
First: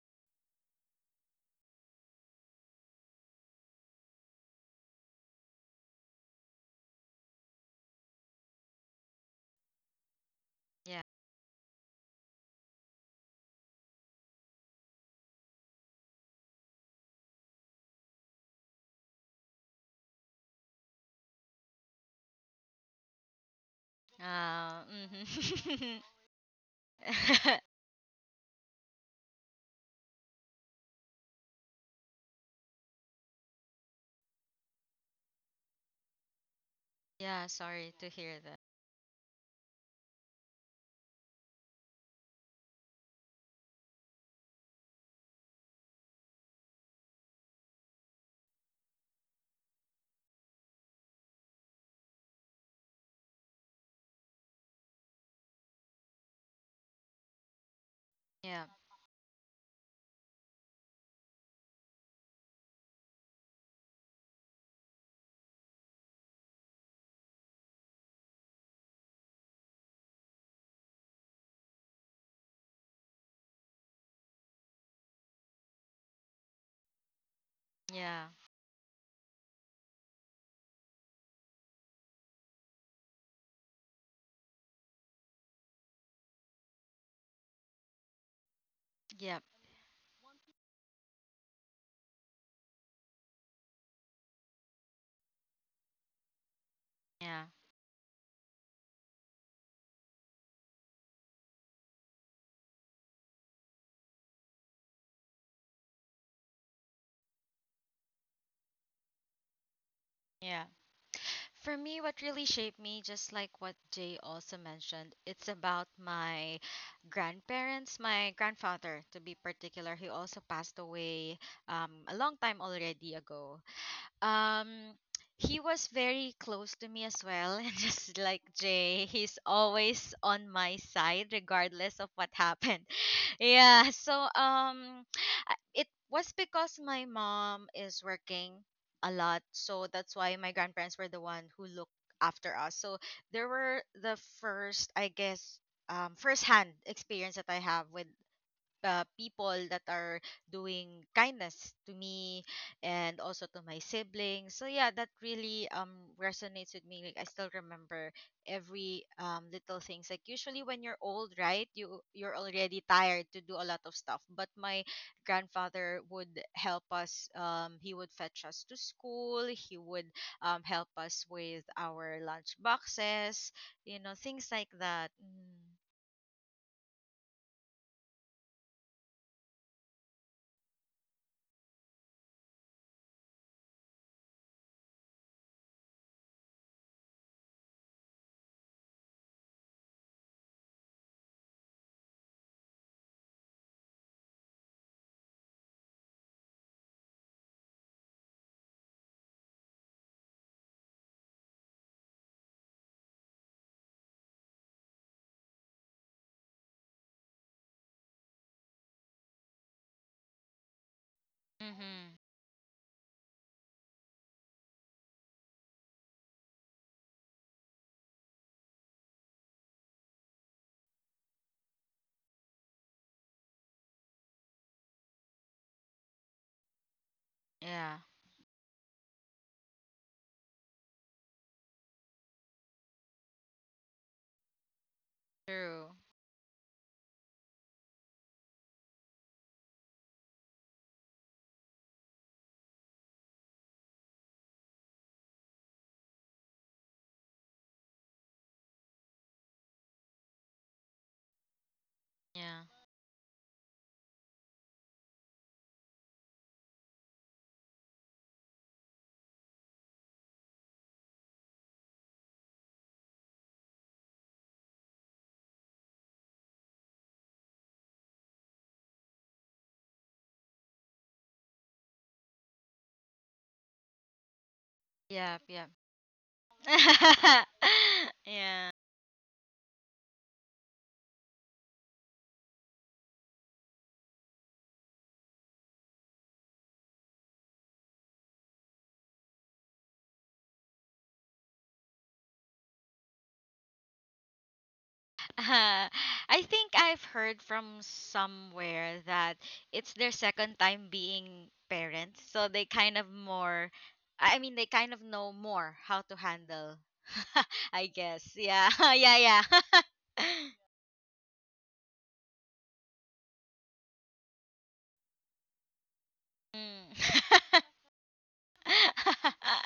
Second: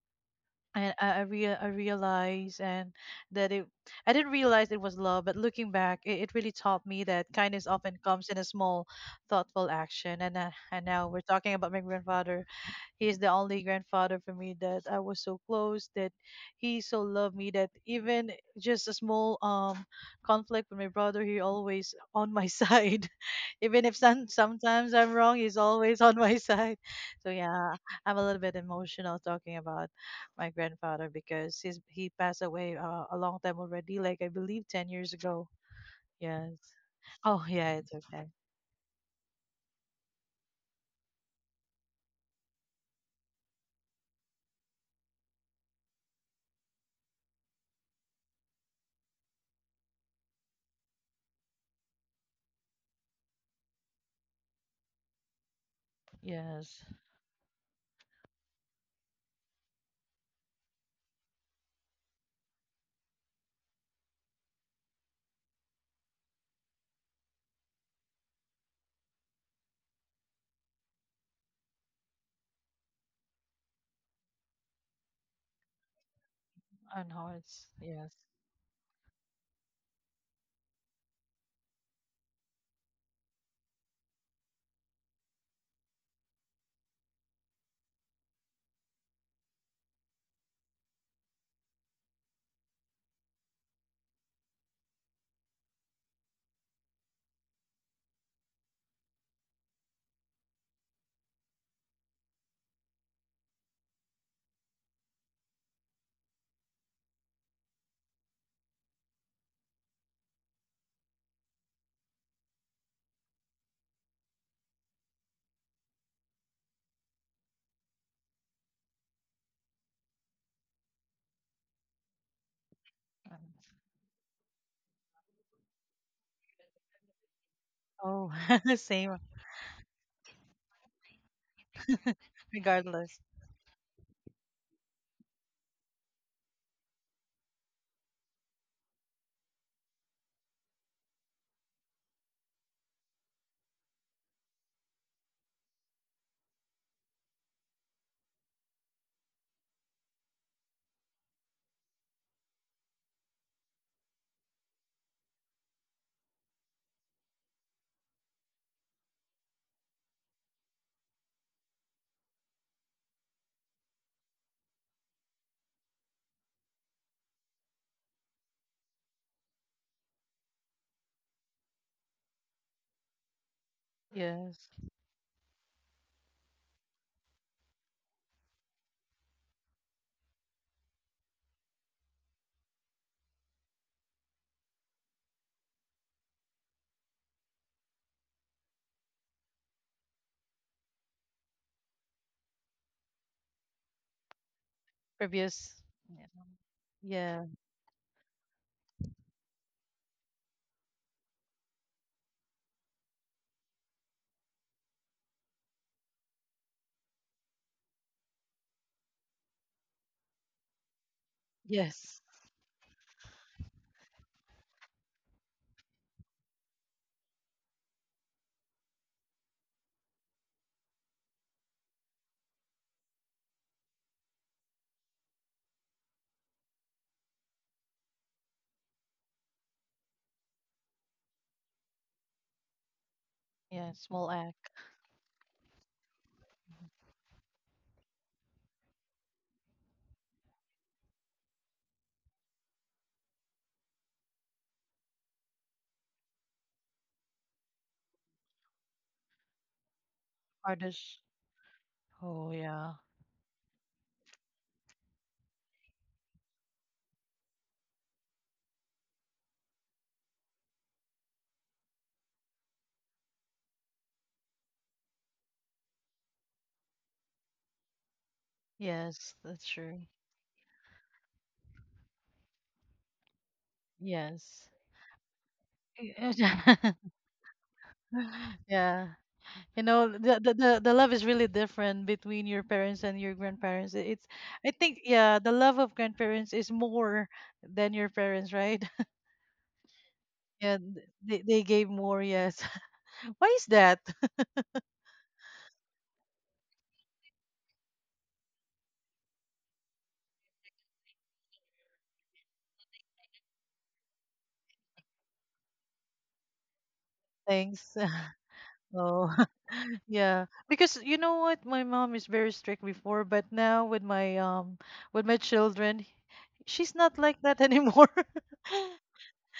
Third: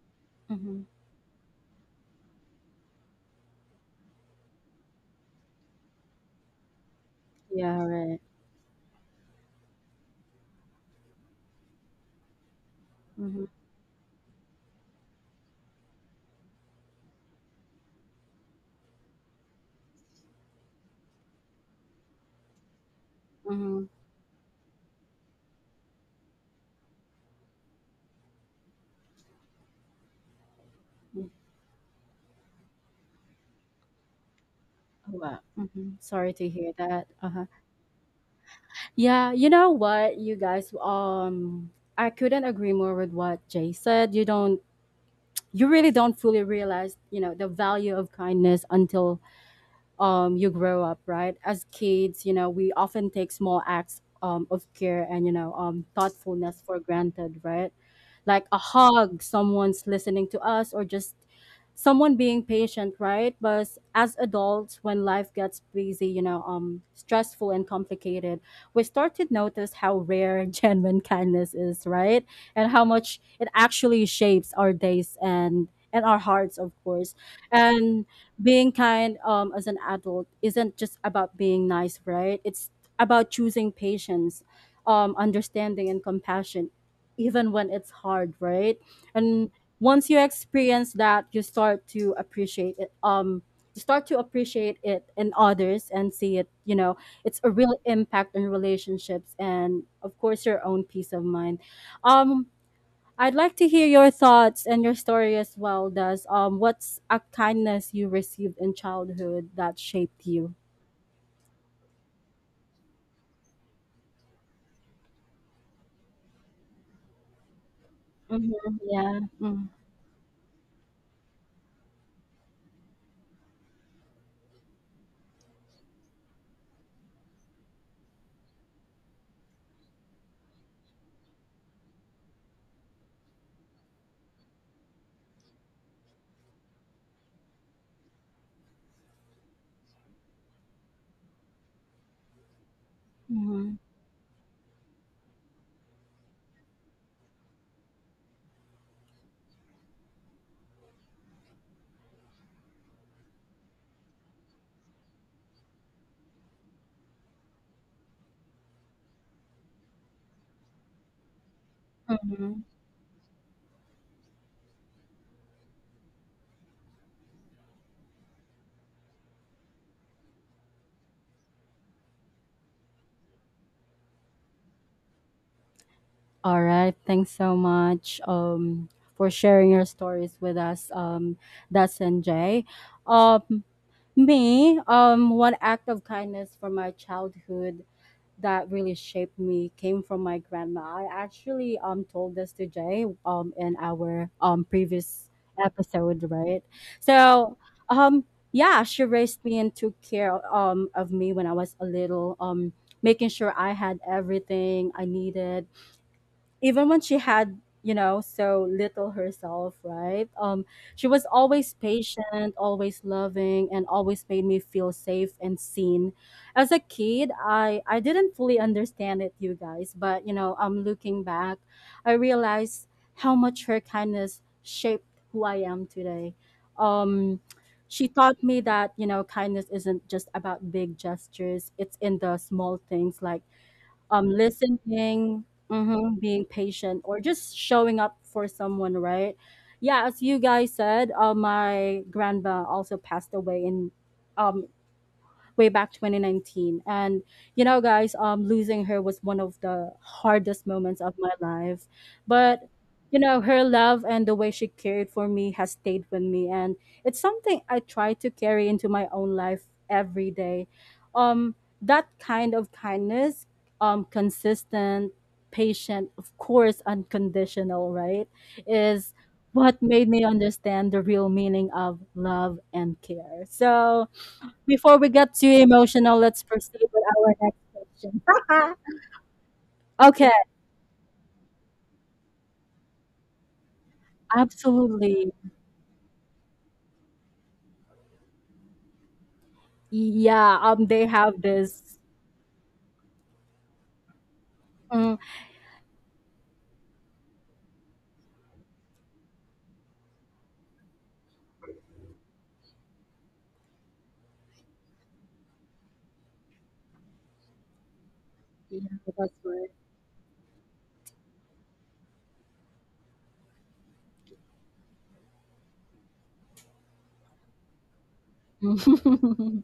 [SPEAKER 1] Mm-hmm.
[SPEAKER 2] and I realized and that it I didn't realize it was love, but looking back, it really taught me that kindness
[SPEAKER 1] Yeah,
[SPEAKER 2] often
[SPEAKER 1] right.
[SPEAKER 2] comes in a small, thoughtful action. And
[SPEAKER 3] Yeah.
[SPEAKER 2] now we're talking about my grandfather. He is the
[SPEAKER 1] Mm-hmm.
[SPEAKER 2] only grandfather for me that I was so close that he so loved me that even just a small conflict with my brother, he always on my side. Even
[SPEAKER 1] Mm-hmm.
[SPEAKER 2] if sometimes I'm wrong, he's always
[SPEAKER 3] Mhm.
[SPEAKER 2] on my side. So yeah, I'm a little bit emotional talking about my grandfather
[SPEAKER 1] Mm-hmm.
[SPEAKER 2] because he passed away a long time already, like I believe 10 years
[SPEAKER 1] Wow.
[SPEAKER 2] ago.
[SPEAKER 1] Mm-hmm. Sorry to
[SPEAKER 2] Yes.
[SPEAKER 1] hear that.
[SPEAKER 2] Oh
[SPEAKER 3] Yeah.
[SPEAKER 1] Uh-huh.
[SPEAKER 2] yeah, it's
[SPEAKER 3] Sorry to
[SPEAKER 2] okay.
[SPEAKER 3] hear that.
[SPEAKER 1] Yeah, you know what, you guys, I couldn't agree more with what Jay said. You don't, you really don't fully realize, you know, the value of kindness until you grow up, right? As kids, you know, we often take small acts of care and, you know, thoughtfulness
[SPEAKER 2] Yes.
[SPEAKER 1] for granted, right? Like a
[SPEAKER 3] Yeah.
[SPEAKER 1] hug, someone's listening to us, or just someone being patient, right? But as adults, when life gets busy, you know, stressful and complicated, we start to notice how rare genuine kindness is, right? And how much it actually shapes our days and our hearts, of
[SPEAKER 2] And
[SPEAKER 1] course.
[SPEAKER 2] hearts.
[SPEAKER 1] And
[SPEAKER 2] Yes.
[SPEAKER 3] Yeah.
[SPEAKER 1] being kind as an adult isn't just about being nice, right? It's about choosing patience, understanding, and compassion, even when it's hard, right?
[SPEAKER 3] Yeah.
[SPEAKER 1] And once you experience that, you start to appreciate it. You start to appreciate it in others and see it. You know, it's
[SPEAKER 3] Yeah.
[SPEAKER 1] a real impact in relationships and, of course, your own peace of mind. Um, I'd like to hear your thoughts and your story as well, Does. What's a kindness you received in childhood that shaped you?
[SPEAKER 3] Yeah. For me, what really shaped me, just like what Jay also mentioned, it's about my grandparents, my
[SPEAKER 1] Mm-hmm,
[SPEAKER 3] grandfather to
[SPEAKER 1] yeah.
[SPEAKER 3] be particular. He also passed away a long time already
[SPEAKER 2] Um.
[SPEAKER 3] ago. Um, he was very close to me as well, and just
[SPEAKER 2] Oh.
[SPEAKER 3] like Jay,
[SPEAKER 2] Same.
[SPEAKER 3] he's always on my side regardless of what happened.
[SPEAKER 2] Regardless.
[SPEAKER 3] Yeah. So it was because my mom is working a lot, so that's why my grandparents were the one who looked after us. So they
[SPEAKER 1] Mm-hmm,
[SPEAKER 3] were the first, I guess, first-hand experience that I have with people that are doing kindness to me and also to my siblings. So yeah, that really resonates with me. Like, I still remember every little things. Like, usually when you're old, right, you're
[SPEAKER 1] mm-hmm.
[SPEAKER 3] already tired to do a lot of stuff. But my grandfather would help us. He would fetch us to school. He would help us with our lunch boxes. Things
[SPEAKER 2] Yes.
[SPEAKER 3] like that. Mm.
[SPEAKER 1] All right. Thanks so much for sharing your stories with us, Das and Jay. Um, me, one act of kindness from my childhood that really shaped me came from my grandma. I actually told this to Jay in our previous
[SPEAKER 2] Previous.
[SPEAKER 1] episode,
[SPEAKER 2] Yeah.
[SPEAKER 1] right?
[SPEAKER 2] Yeah.
[SPEAKER 1] So um yeah, she raised me and took care of me when I was a little, making sure I had everything I needed even when she had, you know, so little herself, right? She was always
[SPEAKER 3] Mm-hmm.
[SPEAKER 2] Yes.
[SPEAKER 1] patient, always loving, and always made me feel safe and seen. As a kid, I didn't fully understand it, you guys, but you know, I'm looking back, I realized how much her kindness shaped who I am today. um
[SPEAKER 3] Yeah.
[SPEAKER 1] she taught me that, you know, kindness isn't just about big gestures. It's in the small things, like
[SPEAKER 2] Yeah. Small act.
[SPEAKER 1] listening,
[SPEAKER 3] True.
[SPEAKER 1] mhm, being patient, or just showing up for someone, right? Yeah, as you guys said, my grandma also passed away in um way back 2019, and you know, guys, losing her was one of the hardest moments of
[SPEAKER 2] Artist.
[SPEAKER 1] my life.
[SPEAKER 2] Oh
[SPEAKER 3] Yeah.
[SPEAKER 1] But
[SPEAKER 2] yeah.
[SPEAKER 1] you know, her love and the way she cared for me has stayed with me, and it's something I try to carry into my own life every day. um that kind of kindness, consistent, patient, of course, unconditional, right, is
[SPEAKER 2] Yes, that's
[SPEAKER 1] what
[SPEAKER 2] true.
[SPEAKER 1] made me understand the real meaning of love and care. So
[SPEAKER 2] Yes.
[SPEAKER 1] before we get
[SPEAKER 3] Yeah,
[SPEAKER 1] too
[SPEAKER 3] yeah.
[SPEAKER 1] emotional, let's proceed with our next question.
[SPEAKER 3] Yeah.
[SPEAKER 2] Yeah. You know,
[SPEAKER 1] Okay,
[SPEAKER 2] the love is really different between your parents and your grandparents. It's, I think,
[SPEAKER 1] absolutely.
[SPEAKER 2] yeah, the love of grandparents is more than your parents, right?
[SPEAKER 1] Yeah,
[SPEAKER 2] Yeah,
[SPEAKER 1] they
[SPEAKER 2] they
[SPEAKER 1] have
[SPEAKER 2] they gave
[SPEAKER 1] this.
[SPEAKER 2] more, yes. Why is that?
[SPEAKER 1] Mm,
[SPEAKER 3] Uh, I think I've heard from somewhere that it's their second time being parents, so they kind of more I mean they kind of know more how to handle. I
[SPEAKER 2] Thanks.
[SPEAKER 3] guess. Yeah.
[SPEAKER 1] yeah,
[SPEAKER 3] Yeah,
[SPEAKER 2] Oh.
[SPEAKER 1] that's
[SPEAKER 3] yeah.
[SPEAKER 1] right.
[SPEAKER 2] Yeah. Because you know what, my mom is very strict before, but now with my, children,
[SPEAKER 3] Mm.
[SPEAKER 2] she's not like that anymore.
[SPEAKER 1] Mm.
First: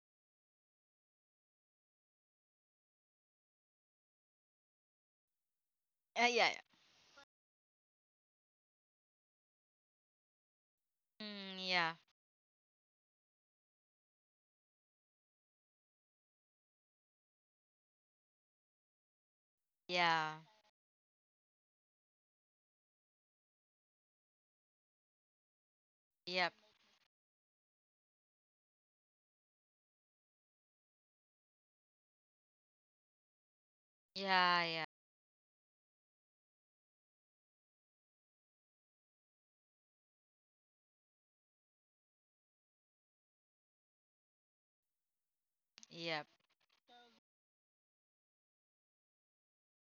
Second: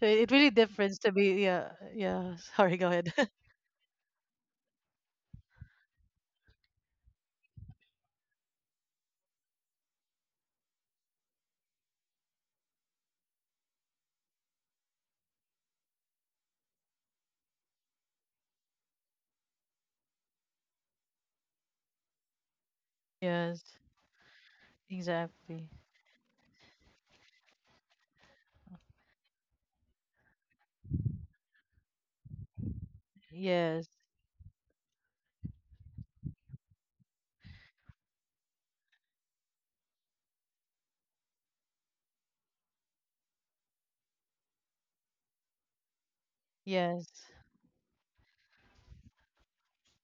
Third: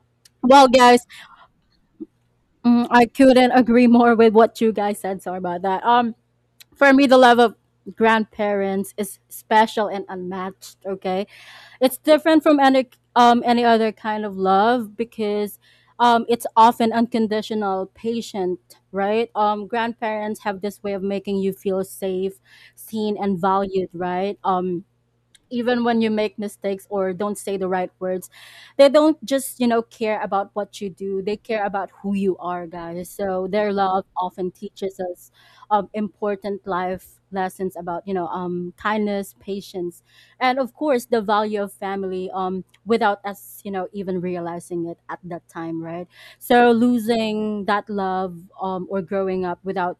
[SPEAKER 2] So it really
[SPEAKER 1] Well,
[SPEAKER 2] differs
[SPEAKER 1] guys,
[SPEAKER 2] to be yeah, yeah. Sorry, go
[SPEAKER 1] mm, I
[SPEAKER 2] ahead.
[SPEAKER 1] couldn't agree more with what you guys said. Sorry about that.
[SPEAKER 3] Yeah. Yeah.
[SPEAKER 1] For me, the love of grandparents is special and unmatched. Okay.
[SPEAKER 3] Mm, yeah.
[SPEAKER 1] It's different from any other kind of love because it's often unconditional, patient, right?
[SPEAKER 3] Yeah.
[SPEAKER 1] Grandparents have this way of making you feel safe, seen, and
[SPEAKER 2] Yes.
[SPEAKER 1] valued, right?
[SPEAKER 2] Exactly.
[SPEAKER 1] Even when you make
[SPEAKER 3] Yep.
[SPEAKER 1] mistakes or don't say the right words, they don't just, you know, care about what you do. They care about who you are, guys. So their
[SPEAKER 2] Yes.
[SPEAKER 1] love often
[SPEAKER 3] Yeah, yeah.
[SPEAKER 1] teaches us important life lessons about, you know, kindness, patience, and of course, the value of family, without us, you know, even realizing it at that time, right?
[SPEAKER 3] Yep.
[SPEAKER 1] So
[SPEAKER 2] Yes.
[SPEAKER 1] losing that love, or growing up without,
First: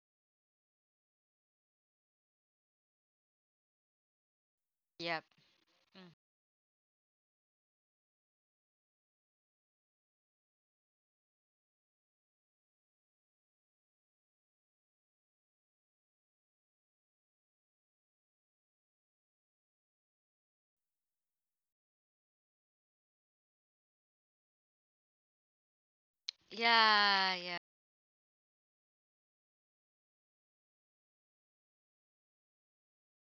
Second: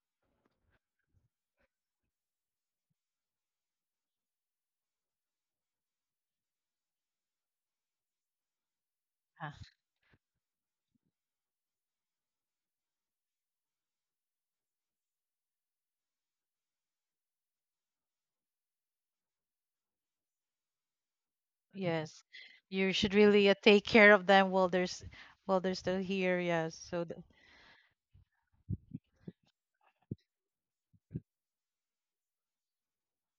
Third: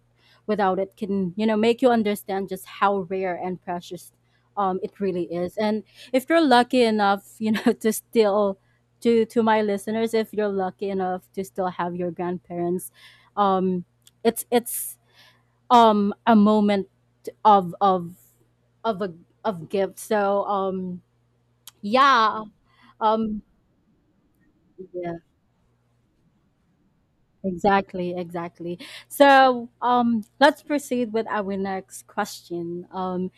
[SPEAKER 1] without it, can, you know, make you understand just how rare and precious it really
[SPEAKER 3] Yep.
[SPEAKER 1] is. And
[SPEAKER 3] Mm.
[SPEAKER 1] if you're lucky enough, you know, to still, to
[SPEAKER 2] Ah,
[SPEAKER 1] my listeners, if you're lucky enough to still have your grandparents, um, it's a moment of of of a of gift. So
[SPEAKER 2] yes.
[SPEAKER 1] yeah,
[SPEAKER 2] You should
[SPEAKER 1] um
[SPEAKER 2] really take care of them while there's
[SPEAKER 1] yeah,
[SPEAKER 2] while they're still here. Yes. So
[SPEAKER 3] Yeah, yeah.
[SPEAKER 1] exactly, exactly. So let's proceed with our next question.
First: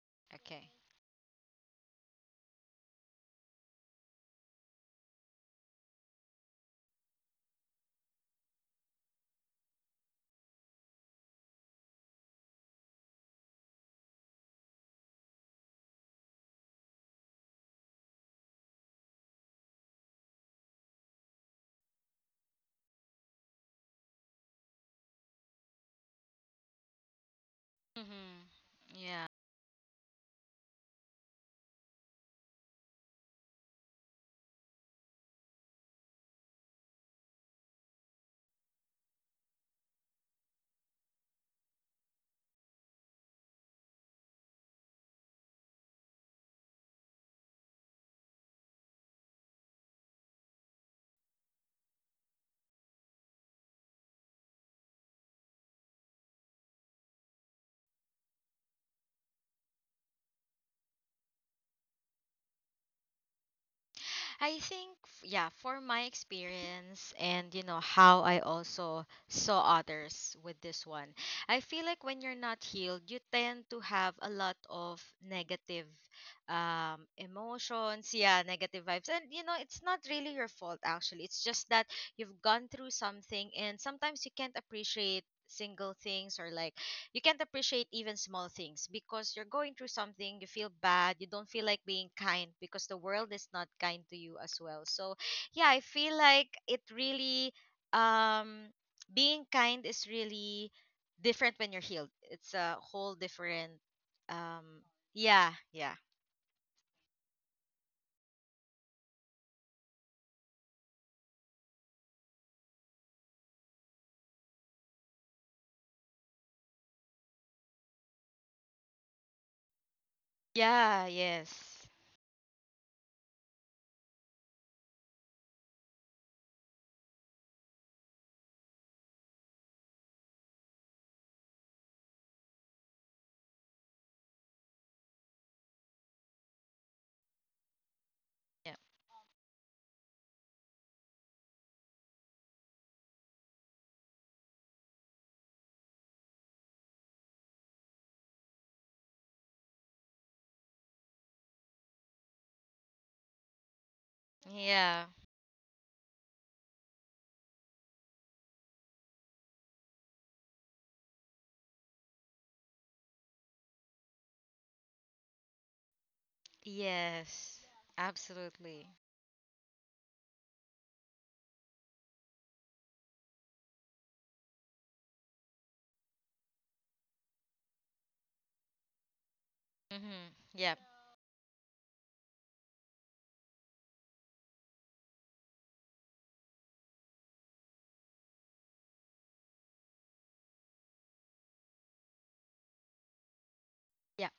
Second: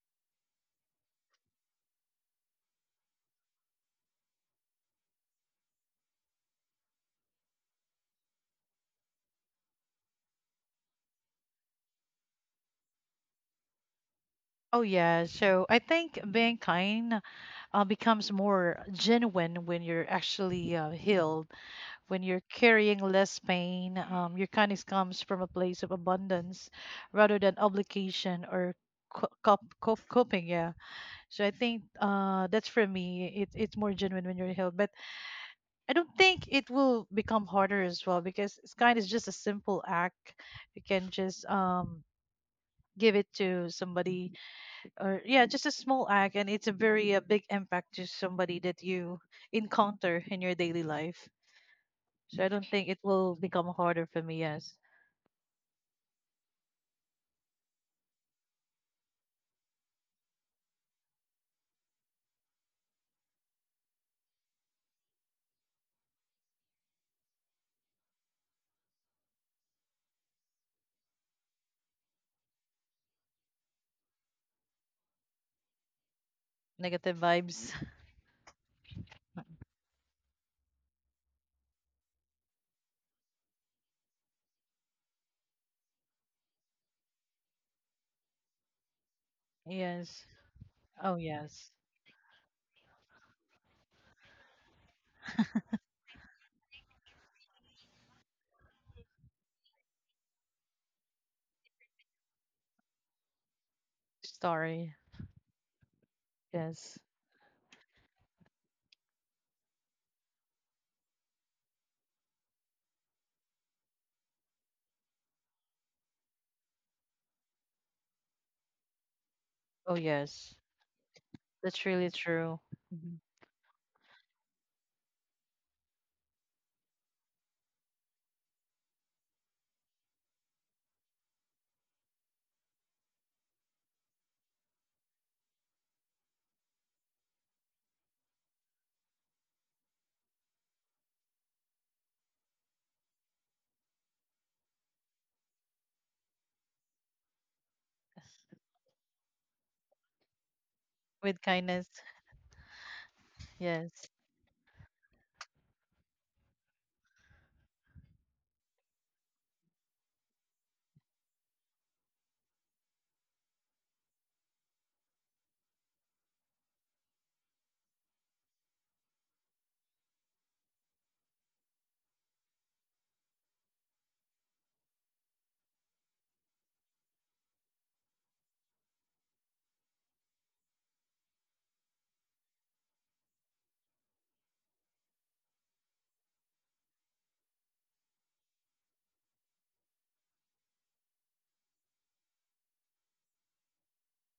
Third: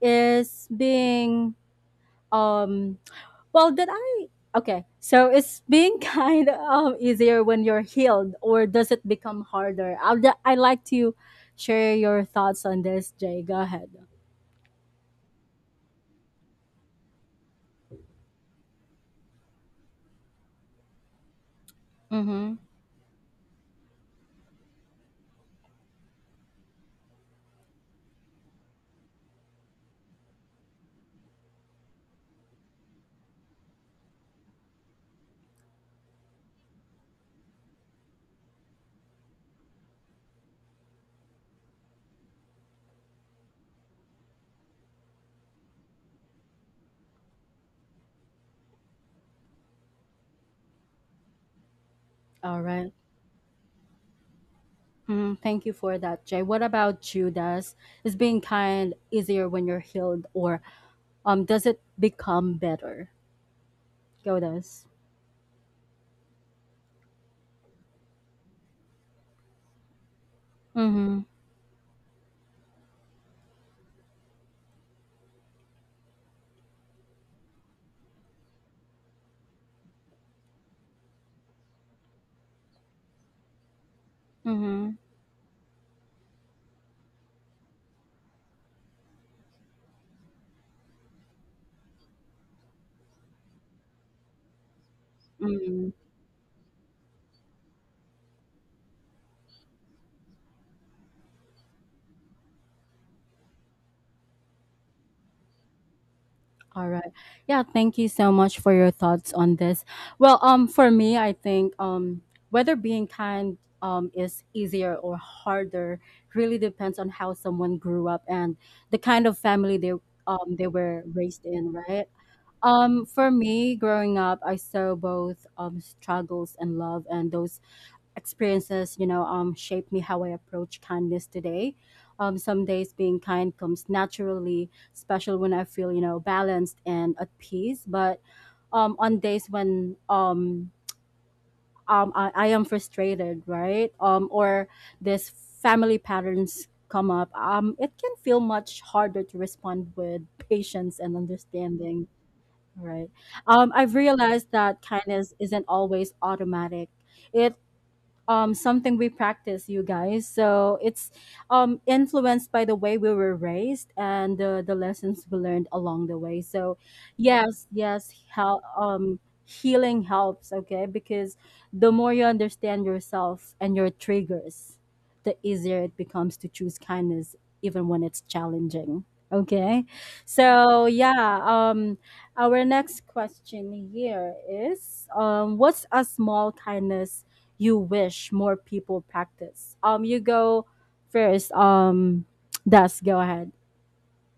[SPEAKER 1] Is
[SPEAKER 3] Okay.
[SPEAKER 1] being um Well, did I? Okay, so it's being kind of easier when you're healed, or does it become harder? I like to share your thoughts on this, Jay. Go ahead.
[SPEAKER 2] oh yeah. So I think being kind becomes more genuine when you're actually healed, when you're
[SPEAKER 1] Mm-hmm.
[SPEAKER 2] carrying less pain. Your kindness comes from a place of abundance rather than obligation or
[SPEAKER 3] Mm-hmm. Yeah.
[SPEAKER 2] coping. Yeah. So I think that's for me. It's more genuine when you're healed. But I don't think it will become harder as well because it's kind of just a simple act. You can just give it to somebody or yeah, just a small act, and it's a very a big impact to somebody that you encounter in your daily life. So I
[SPEAKER 1] All
[SPEAKER 2] don't think
[SPEAKER 1] right.
[SPEAKER 2] it will become harder for me, yes.
[SPEAKER 1] Mhm. Thank you for that, Jay. What about you, Des? Is being kind easier when you're healed, or does it become better? Go,
[SPEAKER 3] I
[SPEAKER 1] Des.
[SPEAKER 3] think, yeah, for my experience and, you know, how I also saw others with this one,
[SPEAKER 1] Mm-hmm.
[SPEAKER 3] I feel like when you're not healed, you tend to have a lot of negative
[SPEAKER 2] Negative vibes.
[SPEAKER 3] emotions, yeah, negative vibes. And it's not really your fault, actually. It's just that you've gone through something and sometimes you can't
[SPEAKER 1] Mm-hmm.
[SPEAKER 3] appreciate single things, or like, you can't appreciate even small things because you're going through
[SPEAKER 2] Yes.
[SPEAKER 3] something, you feel bad,
[SPEAKER 2] Oh
[SPEAKER 3] you don't feel
[SPEAKER 2] yes.
[SPEAKER 3] like being kind because the world is not kind to you as well. So yeah, I
[SPEAKER 1] Mm-hmm.
[SPEAKER 3] feel like it really, um being kind is really different when you're healed. It's a whole different, um
[SPEAKER 2] Story.
[SPEAKER 3] yeah. Yeah.
[SPEAKER 1] All
[SPEAKER 2] Yes.
[SPEAKER 1] right. Yeah, thank you so much for your thoughts on this. Well, for me, I think whether being kind is easier or harder really depends on how someone grew up and the kind of family
[SPEAKER 2] Oh, yes.
[SPEAKER 1] they were
[SPEAKER 3] Yeah.
[SPEAKER 1] raised in,
[SPEAKER 2] That's
[SPEAKER 3] Yes.
[SPEAKER 1] right?
[SPEAKER 2] really true. Mhm.
[SPEAKER 1] For me, growing up, I saw both struggles and love, and those experiences, you know, shaped me how I approach kindness today. Some days being kind comes naturally, especially when I feel, you know, balanced and at peace. But
[SPEAKER 3] Yeah.
[SPEAKER 1] on days when I am frustrated, right? Or this family patterns come up, it can feel much harder to respond with patience and
[SPEAKER 2] With kindness.
[SPEAKER 1] understanding, right? I've
[SPEAKER 2] Yes.
[SPEAKER 1] realized that
[SPEAKER 3] Yeah.
[SPEAKER 1] kindness isn't always automatic. It something we practice, you guys. So it's influenced by the way we were raised and the lessons we learned along the way. So,
[SPEAKER 3] Yes.
[SPEAKER 1] yes, yes, how
[SPEAKER 3] Absolutely.
[SPEAKER 1] healing helps, okay? Because the more you understand yourself and your triggers, the easier it becomes to choose kindness, even when it's challenging. Okay,
[SPEAKER 3] Mm-hmm. Yeah.
[SPEAKER 1] so yeah, our next question here is, what's a small kindness you wish more people practice? You go first. Des, go ahead.
[SPEAKER 3] Yeah.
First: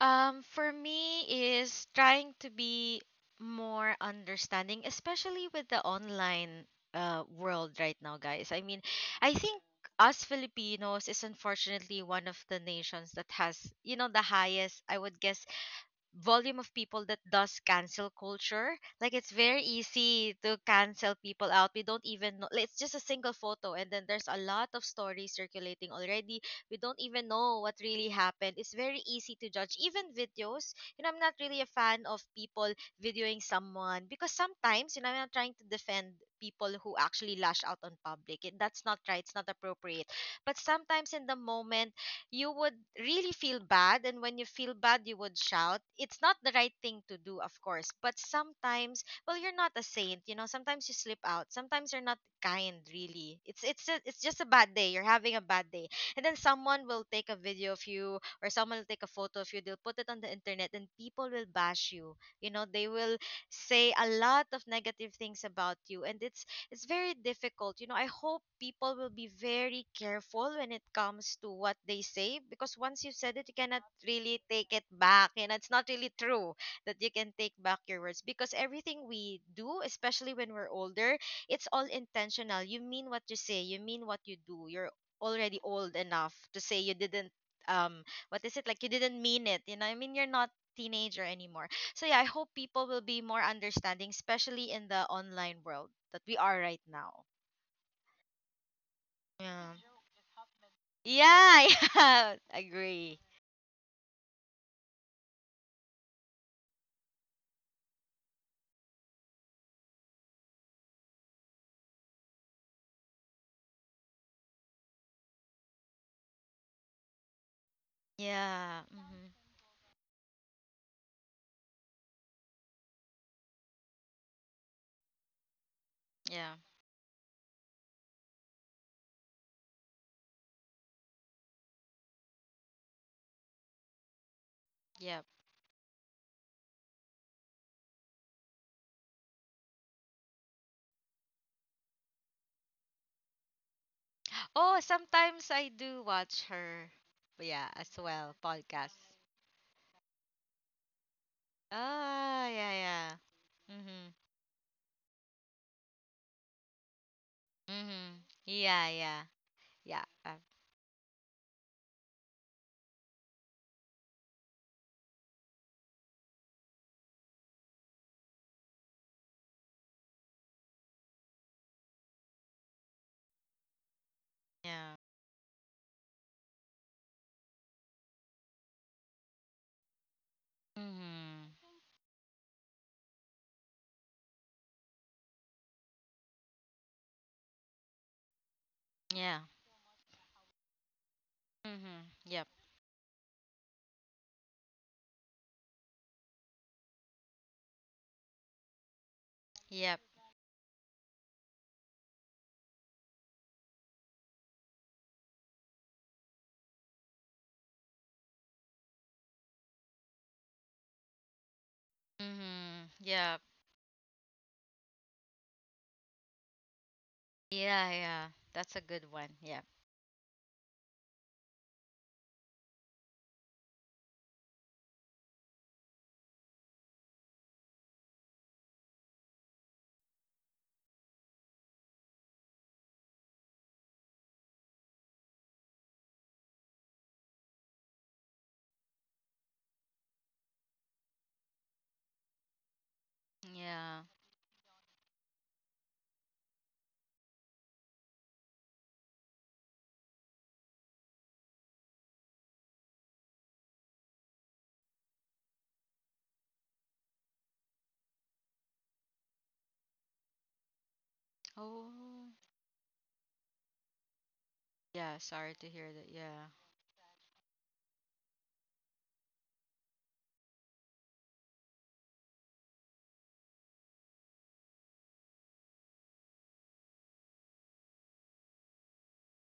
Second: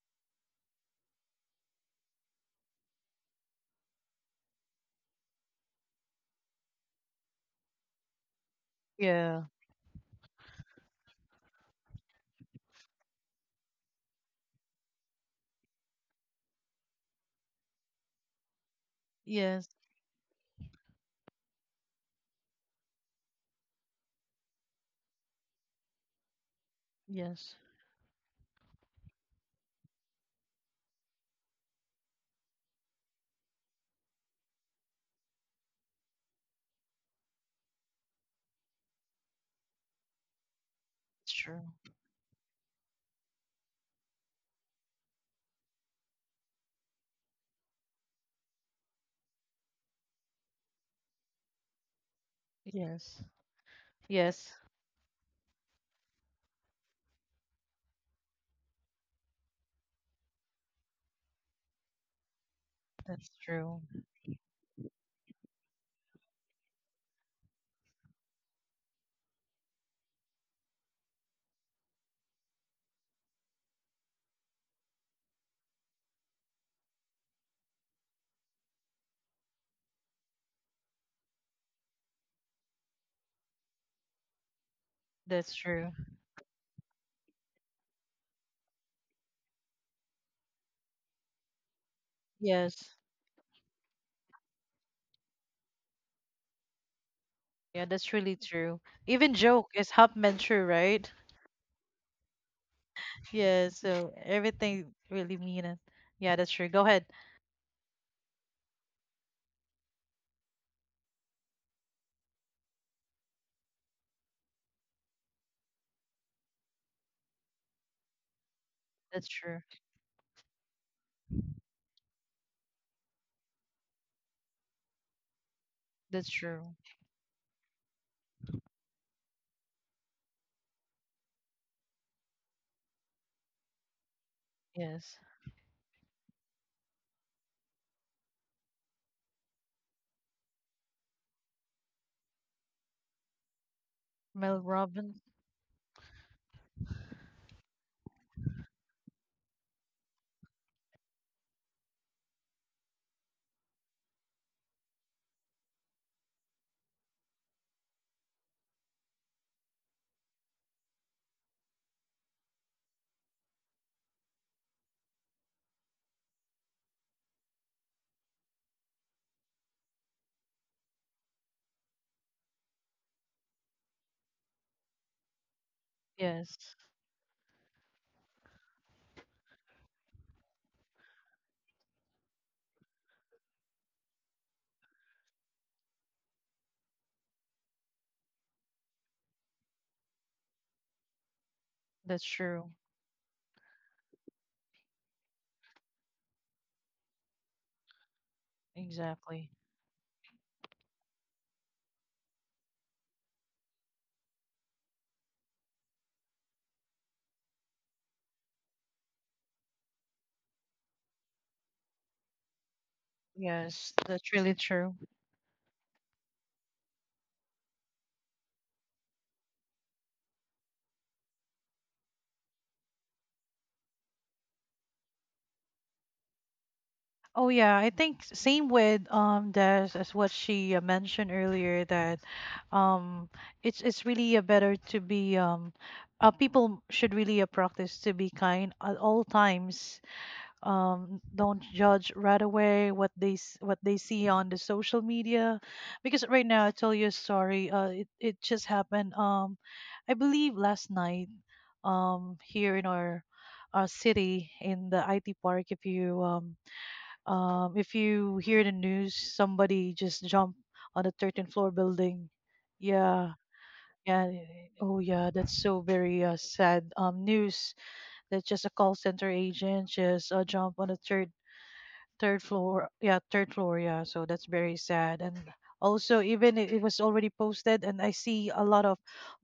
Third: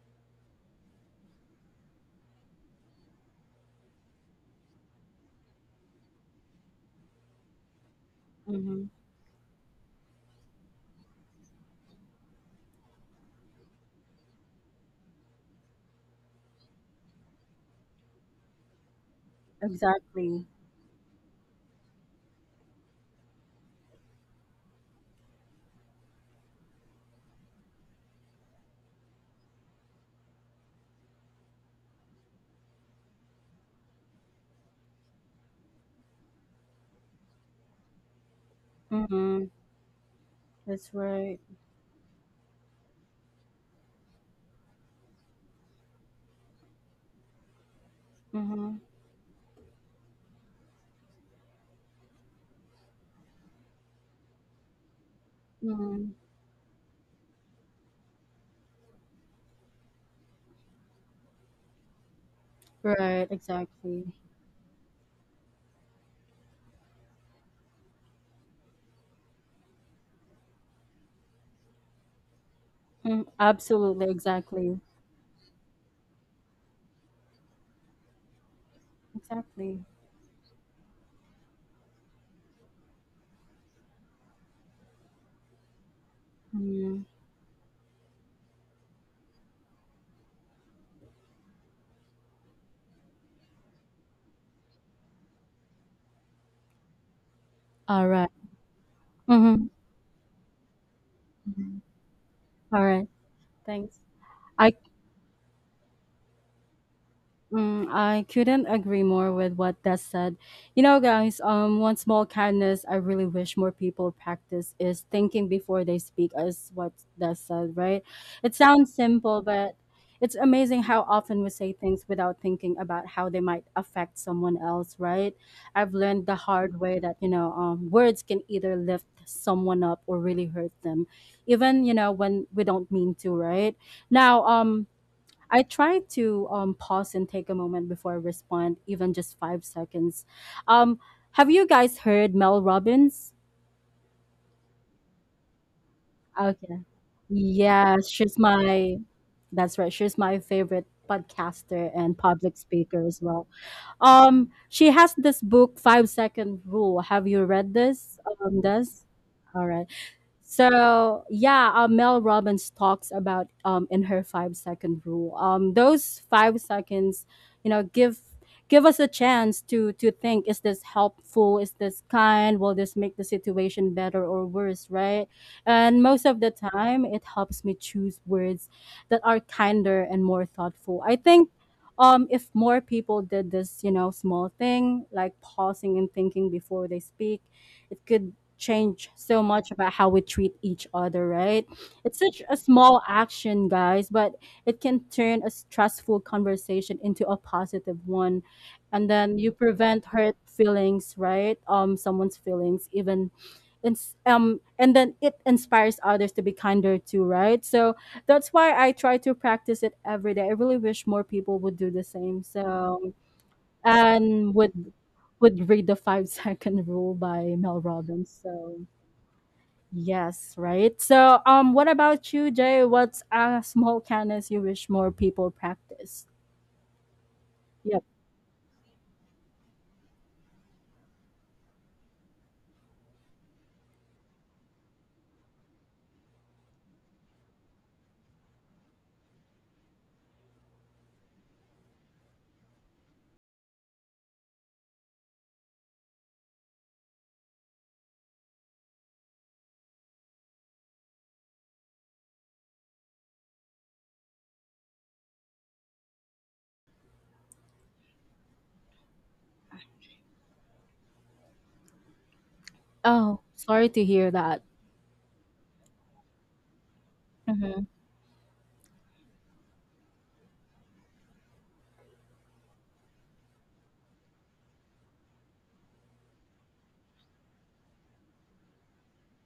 [SPEAKER 3] For me is trying to be more understanding, especially with the online world right now, guys. I mean,
[SPEAKER 1] Mm-hmm.
[SPEAKER 3] I
[SPEAKER 2] Yeah.
[SPEAKER 3] think us Filipinos is unfortunately one of the nations that has the highest, I would guess, volume of people that does cancel culture. Like, it's very
[SPEAKER 2] Yes.
[SPEAKER 3] easy
[SPEAKER 1] Exactly.
[SPEAKER 3] to cancel people out. We don't even know. Like, it's just a single photo, and then there's a lot of stories circulating already. We don't even
[SPEAKER 2] Yes.
[SPEAKER 3] know what really happened. It's very easy to judge. Even videos. I'm not really a fan of people videoing someone because sometimes, I'm not trying to defend people who actually lash out on public. That's not right. It's
[SPEAKER 1] Mm-hmm.
[SPEAKER 3] not appropriate. But
[SPEAKER 1] That's
[SPEAKER 3] sometimes in
[SPEAKER 2] It's
[SPEAKER 3] the
[SPEAKER 1] right.
[SPEAKER 2] true.
[SPEAKER 3] moment you would really feel bad, and when you feel bad you would shout. It's not the right thing to do, of course, but
[SPEAKER 1] Mm-hmm.
[SPEAKER 3] sometimes, well, you're not a saint, sometimes you slip out, sometimes you're not kind
[SPEAKER 2] Yes.
[SPEAKER 3] really. It's just a
[SPEAKER 2] Yes.
[SPEAKER 3] bad day, you're having a bad day,
[SPEAKER 1] Mm-hmm.
[SPEAKER 3] and then someone will take a video of you, or someone will take a photo of you, they'll put it on the internet, and people will bash you, you know they will
[SPEAKER 1] Right.
[SPEAKER 2] That's true.
[SPEAKER 3] say
[SPEAKER 1] Exactly.
[SPEAKER 3] a lot of negative things about you, and it's very difficult. I hope people will be very careful when it comes to what they say because once you've
[SPEAKER 1] Mm,
[SPEAKER 3] said it, you cannot
[SPEAKER 1] absolutely.
[SPEAKER 3] really take
[SPEAKER 1] Exactly.
[SPEAKER 3] it back. It's not really true that you can take back your words because everything we do,
[SPEAKER 1] Exactly.
[SPEAKER 3] especially when we're older, it's all intentional. You mean what you say, you mean what you do. You're
[SPEAKER 2] That's
[SPEAKER 3] already
[SPEAKER 2] true.
[SPEAKER 3] old enough to say you
[SPEAKER 1] Mm.
[SPEAKER 3] didn't, um what is it, like, you didn't mean it. I mean, you're not teenager anymore. So yeah, I hope people
[SPEAKER 2] Yes.
[SPEAKER 3] will be more understanding, especially in the online world that we are right now.
[SPEAKER 2] Yeah,
[SPEAKER 1] All
[SPEAKER 2] that's
[SPEAKER 1] right.
[SPEAKER 2] really true. Even
[SPEAKER 1] Mm-hmm.
[SPEAKER 2] joke
[SPEAKER 3] Yeah.
[SPEAKER 2] is half meant true, right?
[SPEAKER 3] Yeah, yeah.
[SPEAKER 1] All right.
[SPEAKER 3] Agree.
[SPEAKER 2] Yeah,
[SPEAKER 1] Thanks.
[SPEAKER 2] so
[SPEAKER 1] I.
[SPEAKER 2] everything really mean it. Yeah, that's true. Go ahead.
[SPEAKER 1] Mm, I couldn't agree more with what Des said. You know, guys, one small kindness I really wish more people practice is thinking before they speak, as what Des said, right? It
[SPEAKER 3] Yeah.
[SPEAKER 1] sounds
[SPEAKER 3] Hmm.
[SPEAKER 2] That's
[SPEAKER 1] simple,
[SPEAKER 2] true.
[SPEAKER 1] but it's amazing how often we say things without thinking about how they might affect someone else, right? I've learned
[SPEAKER 2] That's
[SPEAKER 1] the
[SPEAKER 3] Yeah.
[SPEAKER 2] true.
[SPEAKER 1] hard way that, you know, words can either lift someone up or really hurt them, even, you know, when we don't mean to, right? Now,
[SPEAKER 2] Yes.
[SPEAKER 3] Yeah.
[SPEAKER 1] I try to pause and take a moment before I respond, even just 5 seconds. Um, have you guys heard Mel Robbins?
[SPEAKER 2] Mel
[SPEAKER 3] Oh,
[SPEAKER 2] Robbins.
[SPEAKER 3] sometimes I do watch
[SPEAKER 1] Okay.
[SPEAKER 3] her. Yeah, as
[SPEAKER 1] Yeah,
[SPEAKER 3] well,
[SPEAKER 1] she's
[SPEAKER 3] podcast.
[SPEAKER 1] my, that's right. She's my favorite podcaster and
[SPEAKER 3] Ah,
[SPEAKER 1] public
[SPEAKER 3] yeah,
[SPEAKER 1] speaker
[SPEAKER 3] yeah.
[SPEAKER 1] as well.
[SPEAKER 3] Mhm.
[SPEAKER 1] She has this book, Five Second Rule. Have you read this?
[SPEAKER 3] Mhm. Yeah,
[SPEAKER 1] Does
[SPEAKER 3] yeah.
[SPEAKER 1] all right.
[SPEAKER 3] Yeah.
[SPEAKER 1] So yeah, Mel Robbins talks about in her 5 second rule. Those 5 seconds, you know, give give us a chance to think: is this helpful? Is this kind? Will this make the situation better or worse?
[SPEAKER 3] Yeah.
[SPEAKER 1] Right? And most of the
[SPEAKER 2] Yes.
[SPEAKER 1] time, it helps me choose words that are kinder and more thoughtful. I think,
[SPEAKER 3] Mhm.
[SPEAKER 1] if more people did this, small thing like pausing and thinking before they speak, it could change
[SPEAKER 3] Yeah.
[SPEAKER 1] so much about how we treat each other, right?
[SPEAKER 3] Mhm.
[SPEAKER 1] It's
[SPEAKER 2] That's
[SPEAKER 1] such
[SPEAKER 3] Yep.
[SPEAKER 1] a
[SPEAKER 2] true.
[SPEAKER 1] small action, guys, but it can turn a stressful conversation into a positive one, and then
[SPEAKER 2] Exactly.
[SPEAKER 1] you
[SPEAKER 3] Yep.
[SPEAKER 1] prevent hurt feelings, right? Someone's feelings, even. It's um and then it inspires others to be kinder too, right? So that's why I try to practice it every day. I really wish more people would do the same,
[SPEAKER 3] Mhm.
[SPEAKER 1] so,
[SPEAKER 3] Yep.
[SPEAKER 2] Yes. That's
[SPEAKER 1] and
[SPEAKER 2] really
[SPEAKER 1] would
[SPEAKER 2] true.
[SPEAKER 1] read the Five Second Rule by Mel
[SPEAKER 3] Yeah, yeah.
[SPEAKER 1] Robbins. So
[SPEAKER 3] That's a good one. Yep.
[SPEAKER 1] yes, right, so, what about you, Jay? What's a small kindness you wish more people practice?
[SPEAKER 2] Oh yeah, I
[SPEAKER 1] Yep.
[SPEAKER 2] think same with Des as what she mentioned earlier that um it's really a better to be people should really practice to be kind at all times. Don't judge right away what they what they
[SPEAKER 3] Yeah.
[SPEAKER 2] see on the social media, because right now I tell you a story. It it just happened. I believe last night. Here in our city in the IT park, if you hear the news, somebody just jumped on the 13th floor building.
[SPEAKER 3] Oh,
[SPEAKER 2] Yeah,
[SPEAKER 1] Oh, sorry to
[SPEAKER 2] yeah,
[SPEAKER 1] hear
[SPEAKER 2] yeah,
[SPEAKER 1] that.
[SPEAKER 2] yeah. Oh,
[SPEAKER 3] yeah.
[SPEAKER 2] yeah.
[SPEAKER 3] Sorry
[SPEAKER 2] That's
[SPEAKER 3] to
[SPEAKER 2] so
[SPEAKER 3] hear that.
[SPEAKER 2] very
[SPEAKER 3] Yeah.
[SPEAKER 2] sad news
[SPEAKER 1] Mm-hmm.
[SPEAKER 2] that just a call center agent just jumped on the third floor. Yeah, third floor. Yeah. So that's very sad. And also, even it was already posted, and I see a lot of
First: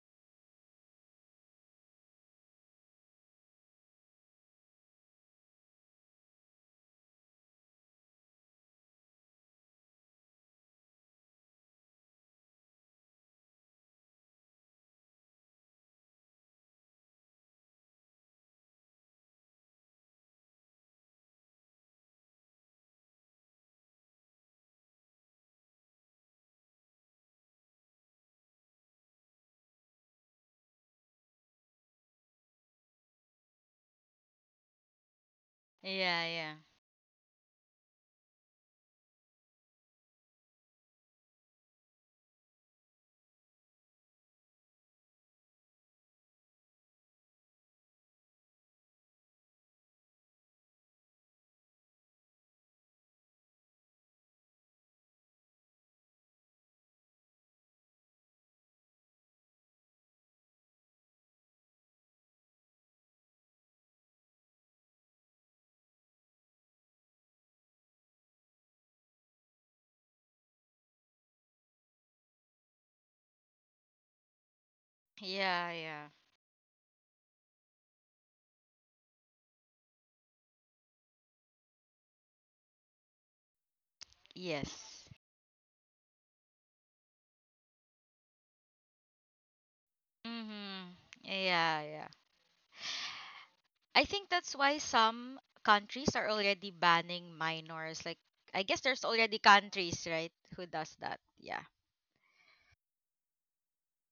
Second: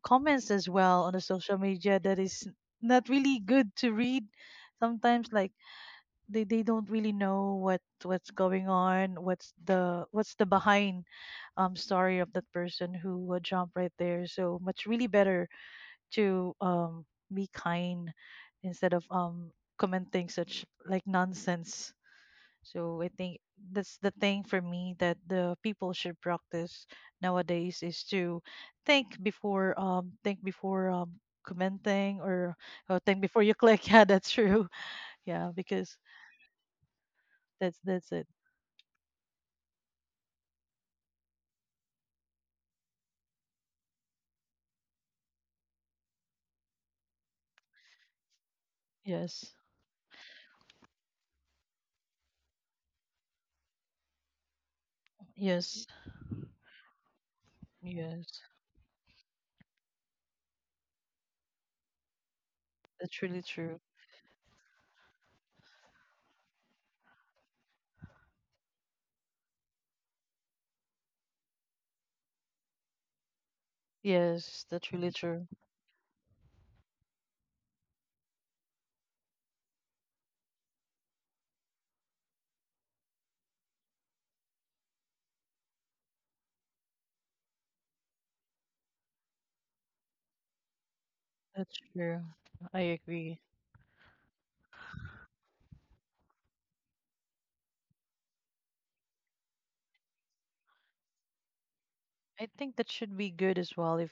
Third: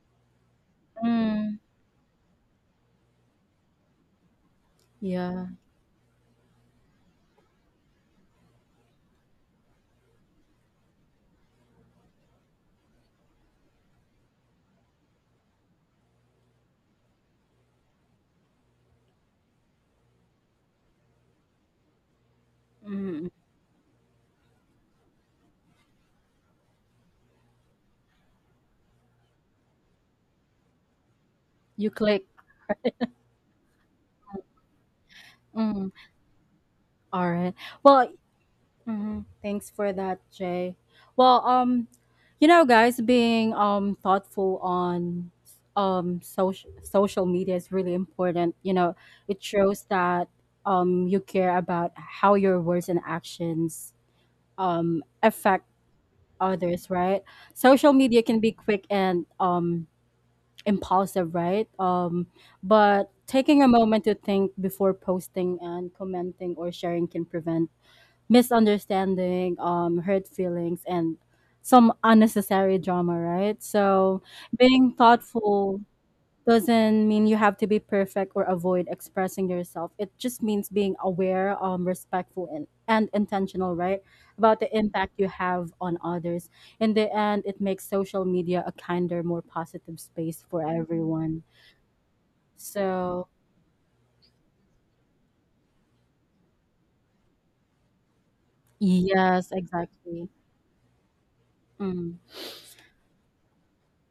[SPEAKER 2] comments as well on the social
[SPEAKER 1] Mm,
[SPEAKER 2] media that is not really good to read sometimes,
[SPEAKER 1] yeah.
[SPEAKER 2] like they don't really know what's going on, what's the behind story of that person who would jump right there. So much really better to be kind instead of commenting such like nonsense. So I
[SPEAKER 1] Mm,
[SPEAKER 2] think that's the thing for me that the people should practice nowadays, is to think before
[SPEAKER 1] you
[SPEAKER 2] commenting,
[SPEAKER 1] click.
[SPEAKER 2] or think before you click. Yeah, that's true. Yeah, because
[SPEAKER 1] Mm,
[SPEAKER 3] Yeah, yeah.
[SPEAKER 1] all right.
[SPEAKER 2] that's
[SPEAKER 1] Well,
[SPEAKER 2] it.
[SPEAKER 1] mm-hmm. Thanks for that, Jay. Well, guys, being thoughtful on social media is really important. You know, it
[SPEAKER 2] Yes,
[SPEAKER 1] shows that you care about how your words and actions affect
[SPEAKER 2] yes,
[SPEAKER 1] others, right? Social media can
[SPEAKER 2] yes.
[SPEAKER 1] be quick and impulsive, right? But
[SPEAKER 2] That's really
[SPEAKER 1] taking a
[SPEAKER 2] true.
[SPEAKER 1] moment to think before posting and commenting or sharing can prevent misunderstanding, hurt feelings, and some unnecessary drama, right? So
[SPEAKER 2] Yes, that's
[SPEAKER 1] being
[SPEAKER 2] really true.
[SPEAKER 3] Yeah,
[SPEAKER 1] thoughtful
[SPEAKER 3] yeah.
[SPEAKER 1] doesn't mean you have to be perfect or avoid expressing yourself. It just means being aware, respectful, and intentional, right? About the
[SPEAKER 3] Yes.
[SPEAKER 1] impact you have on others. In the end, it makes social media a kinder, more positive space for
[SPEAKER 3] Mm-hmm.
[SPEAKER 1] everyone.
[SPEAKER 2] That's
[SPEAKER 3] Yeah, yeah.
[SPEAKER 2] true. I
[SPEAKER 1] So,
[SPEAKER 2] agree.
[SPEAKER 3] I think that's why some countries are already banning minors. Like, I guess there's already
[SPEAKER 1] yes,
[SPEAKER 3] countries,
[SPEAKER 1] exactly.
[SPEAKER 3] right, who does that. Yeah.
[SPEAKER 1] Mm,
[SPEAKER 2] I think that should be good as well if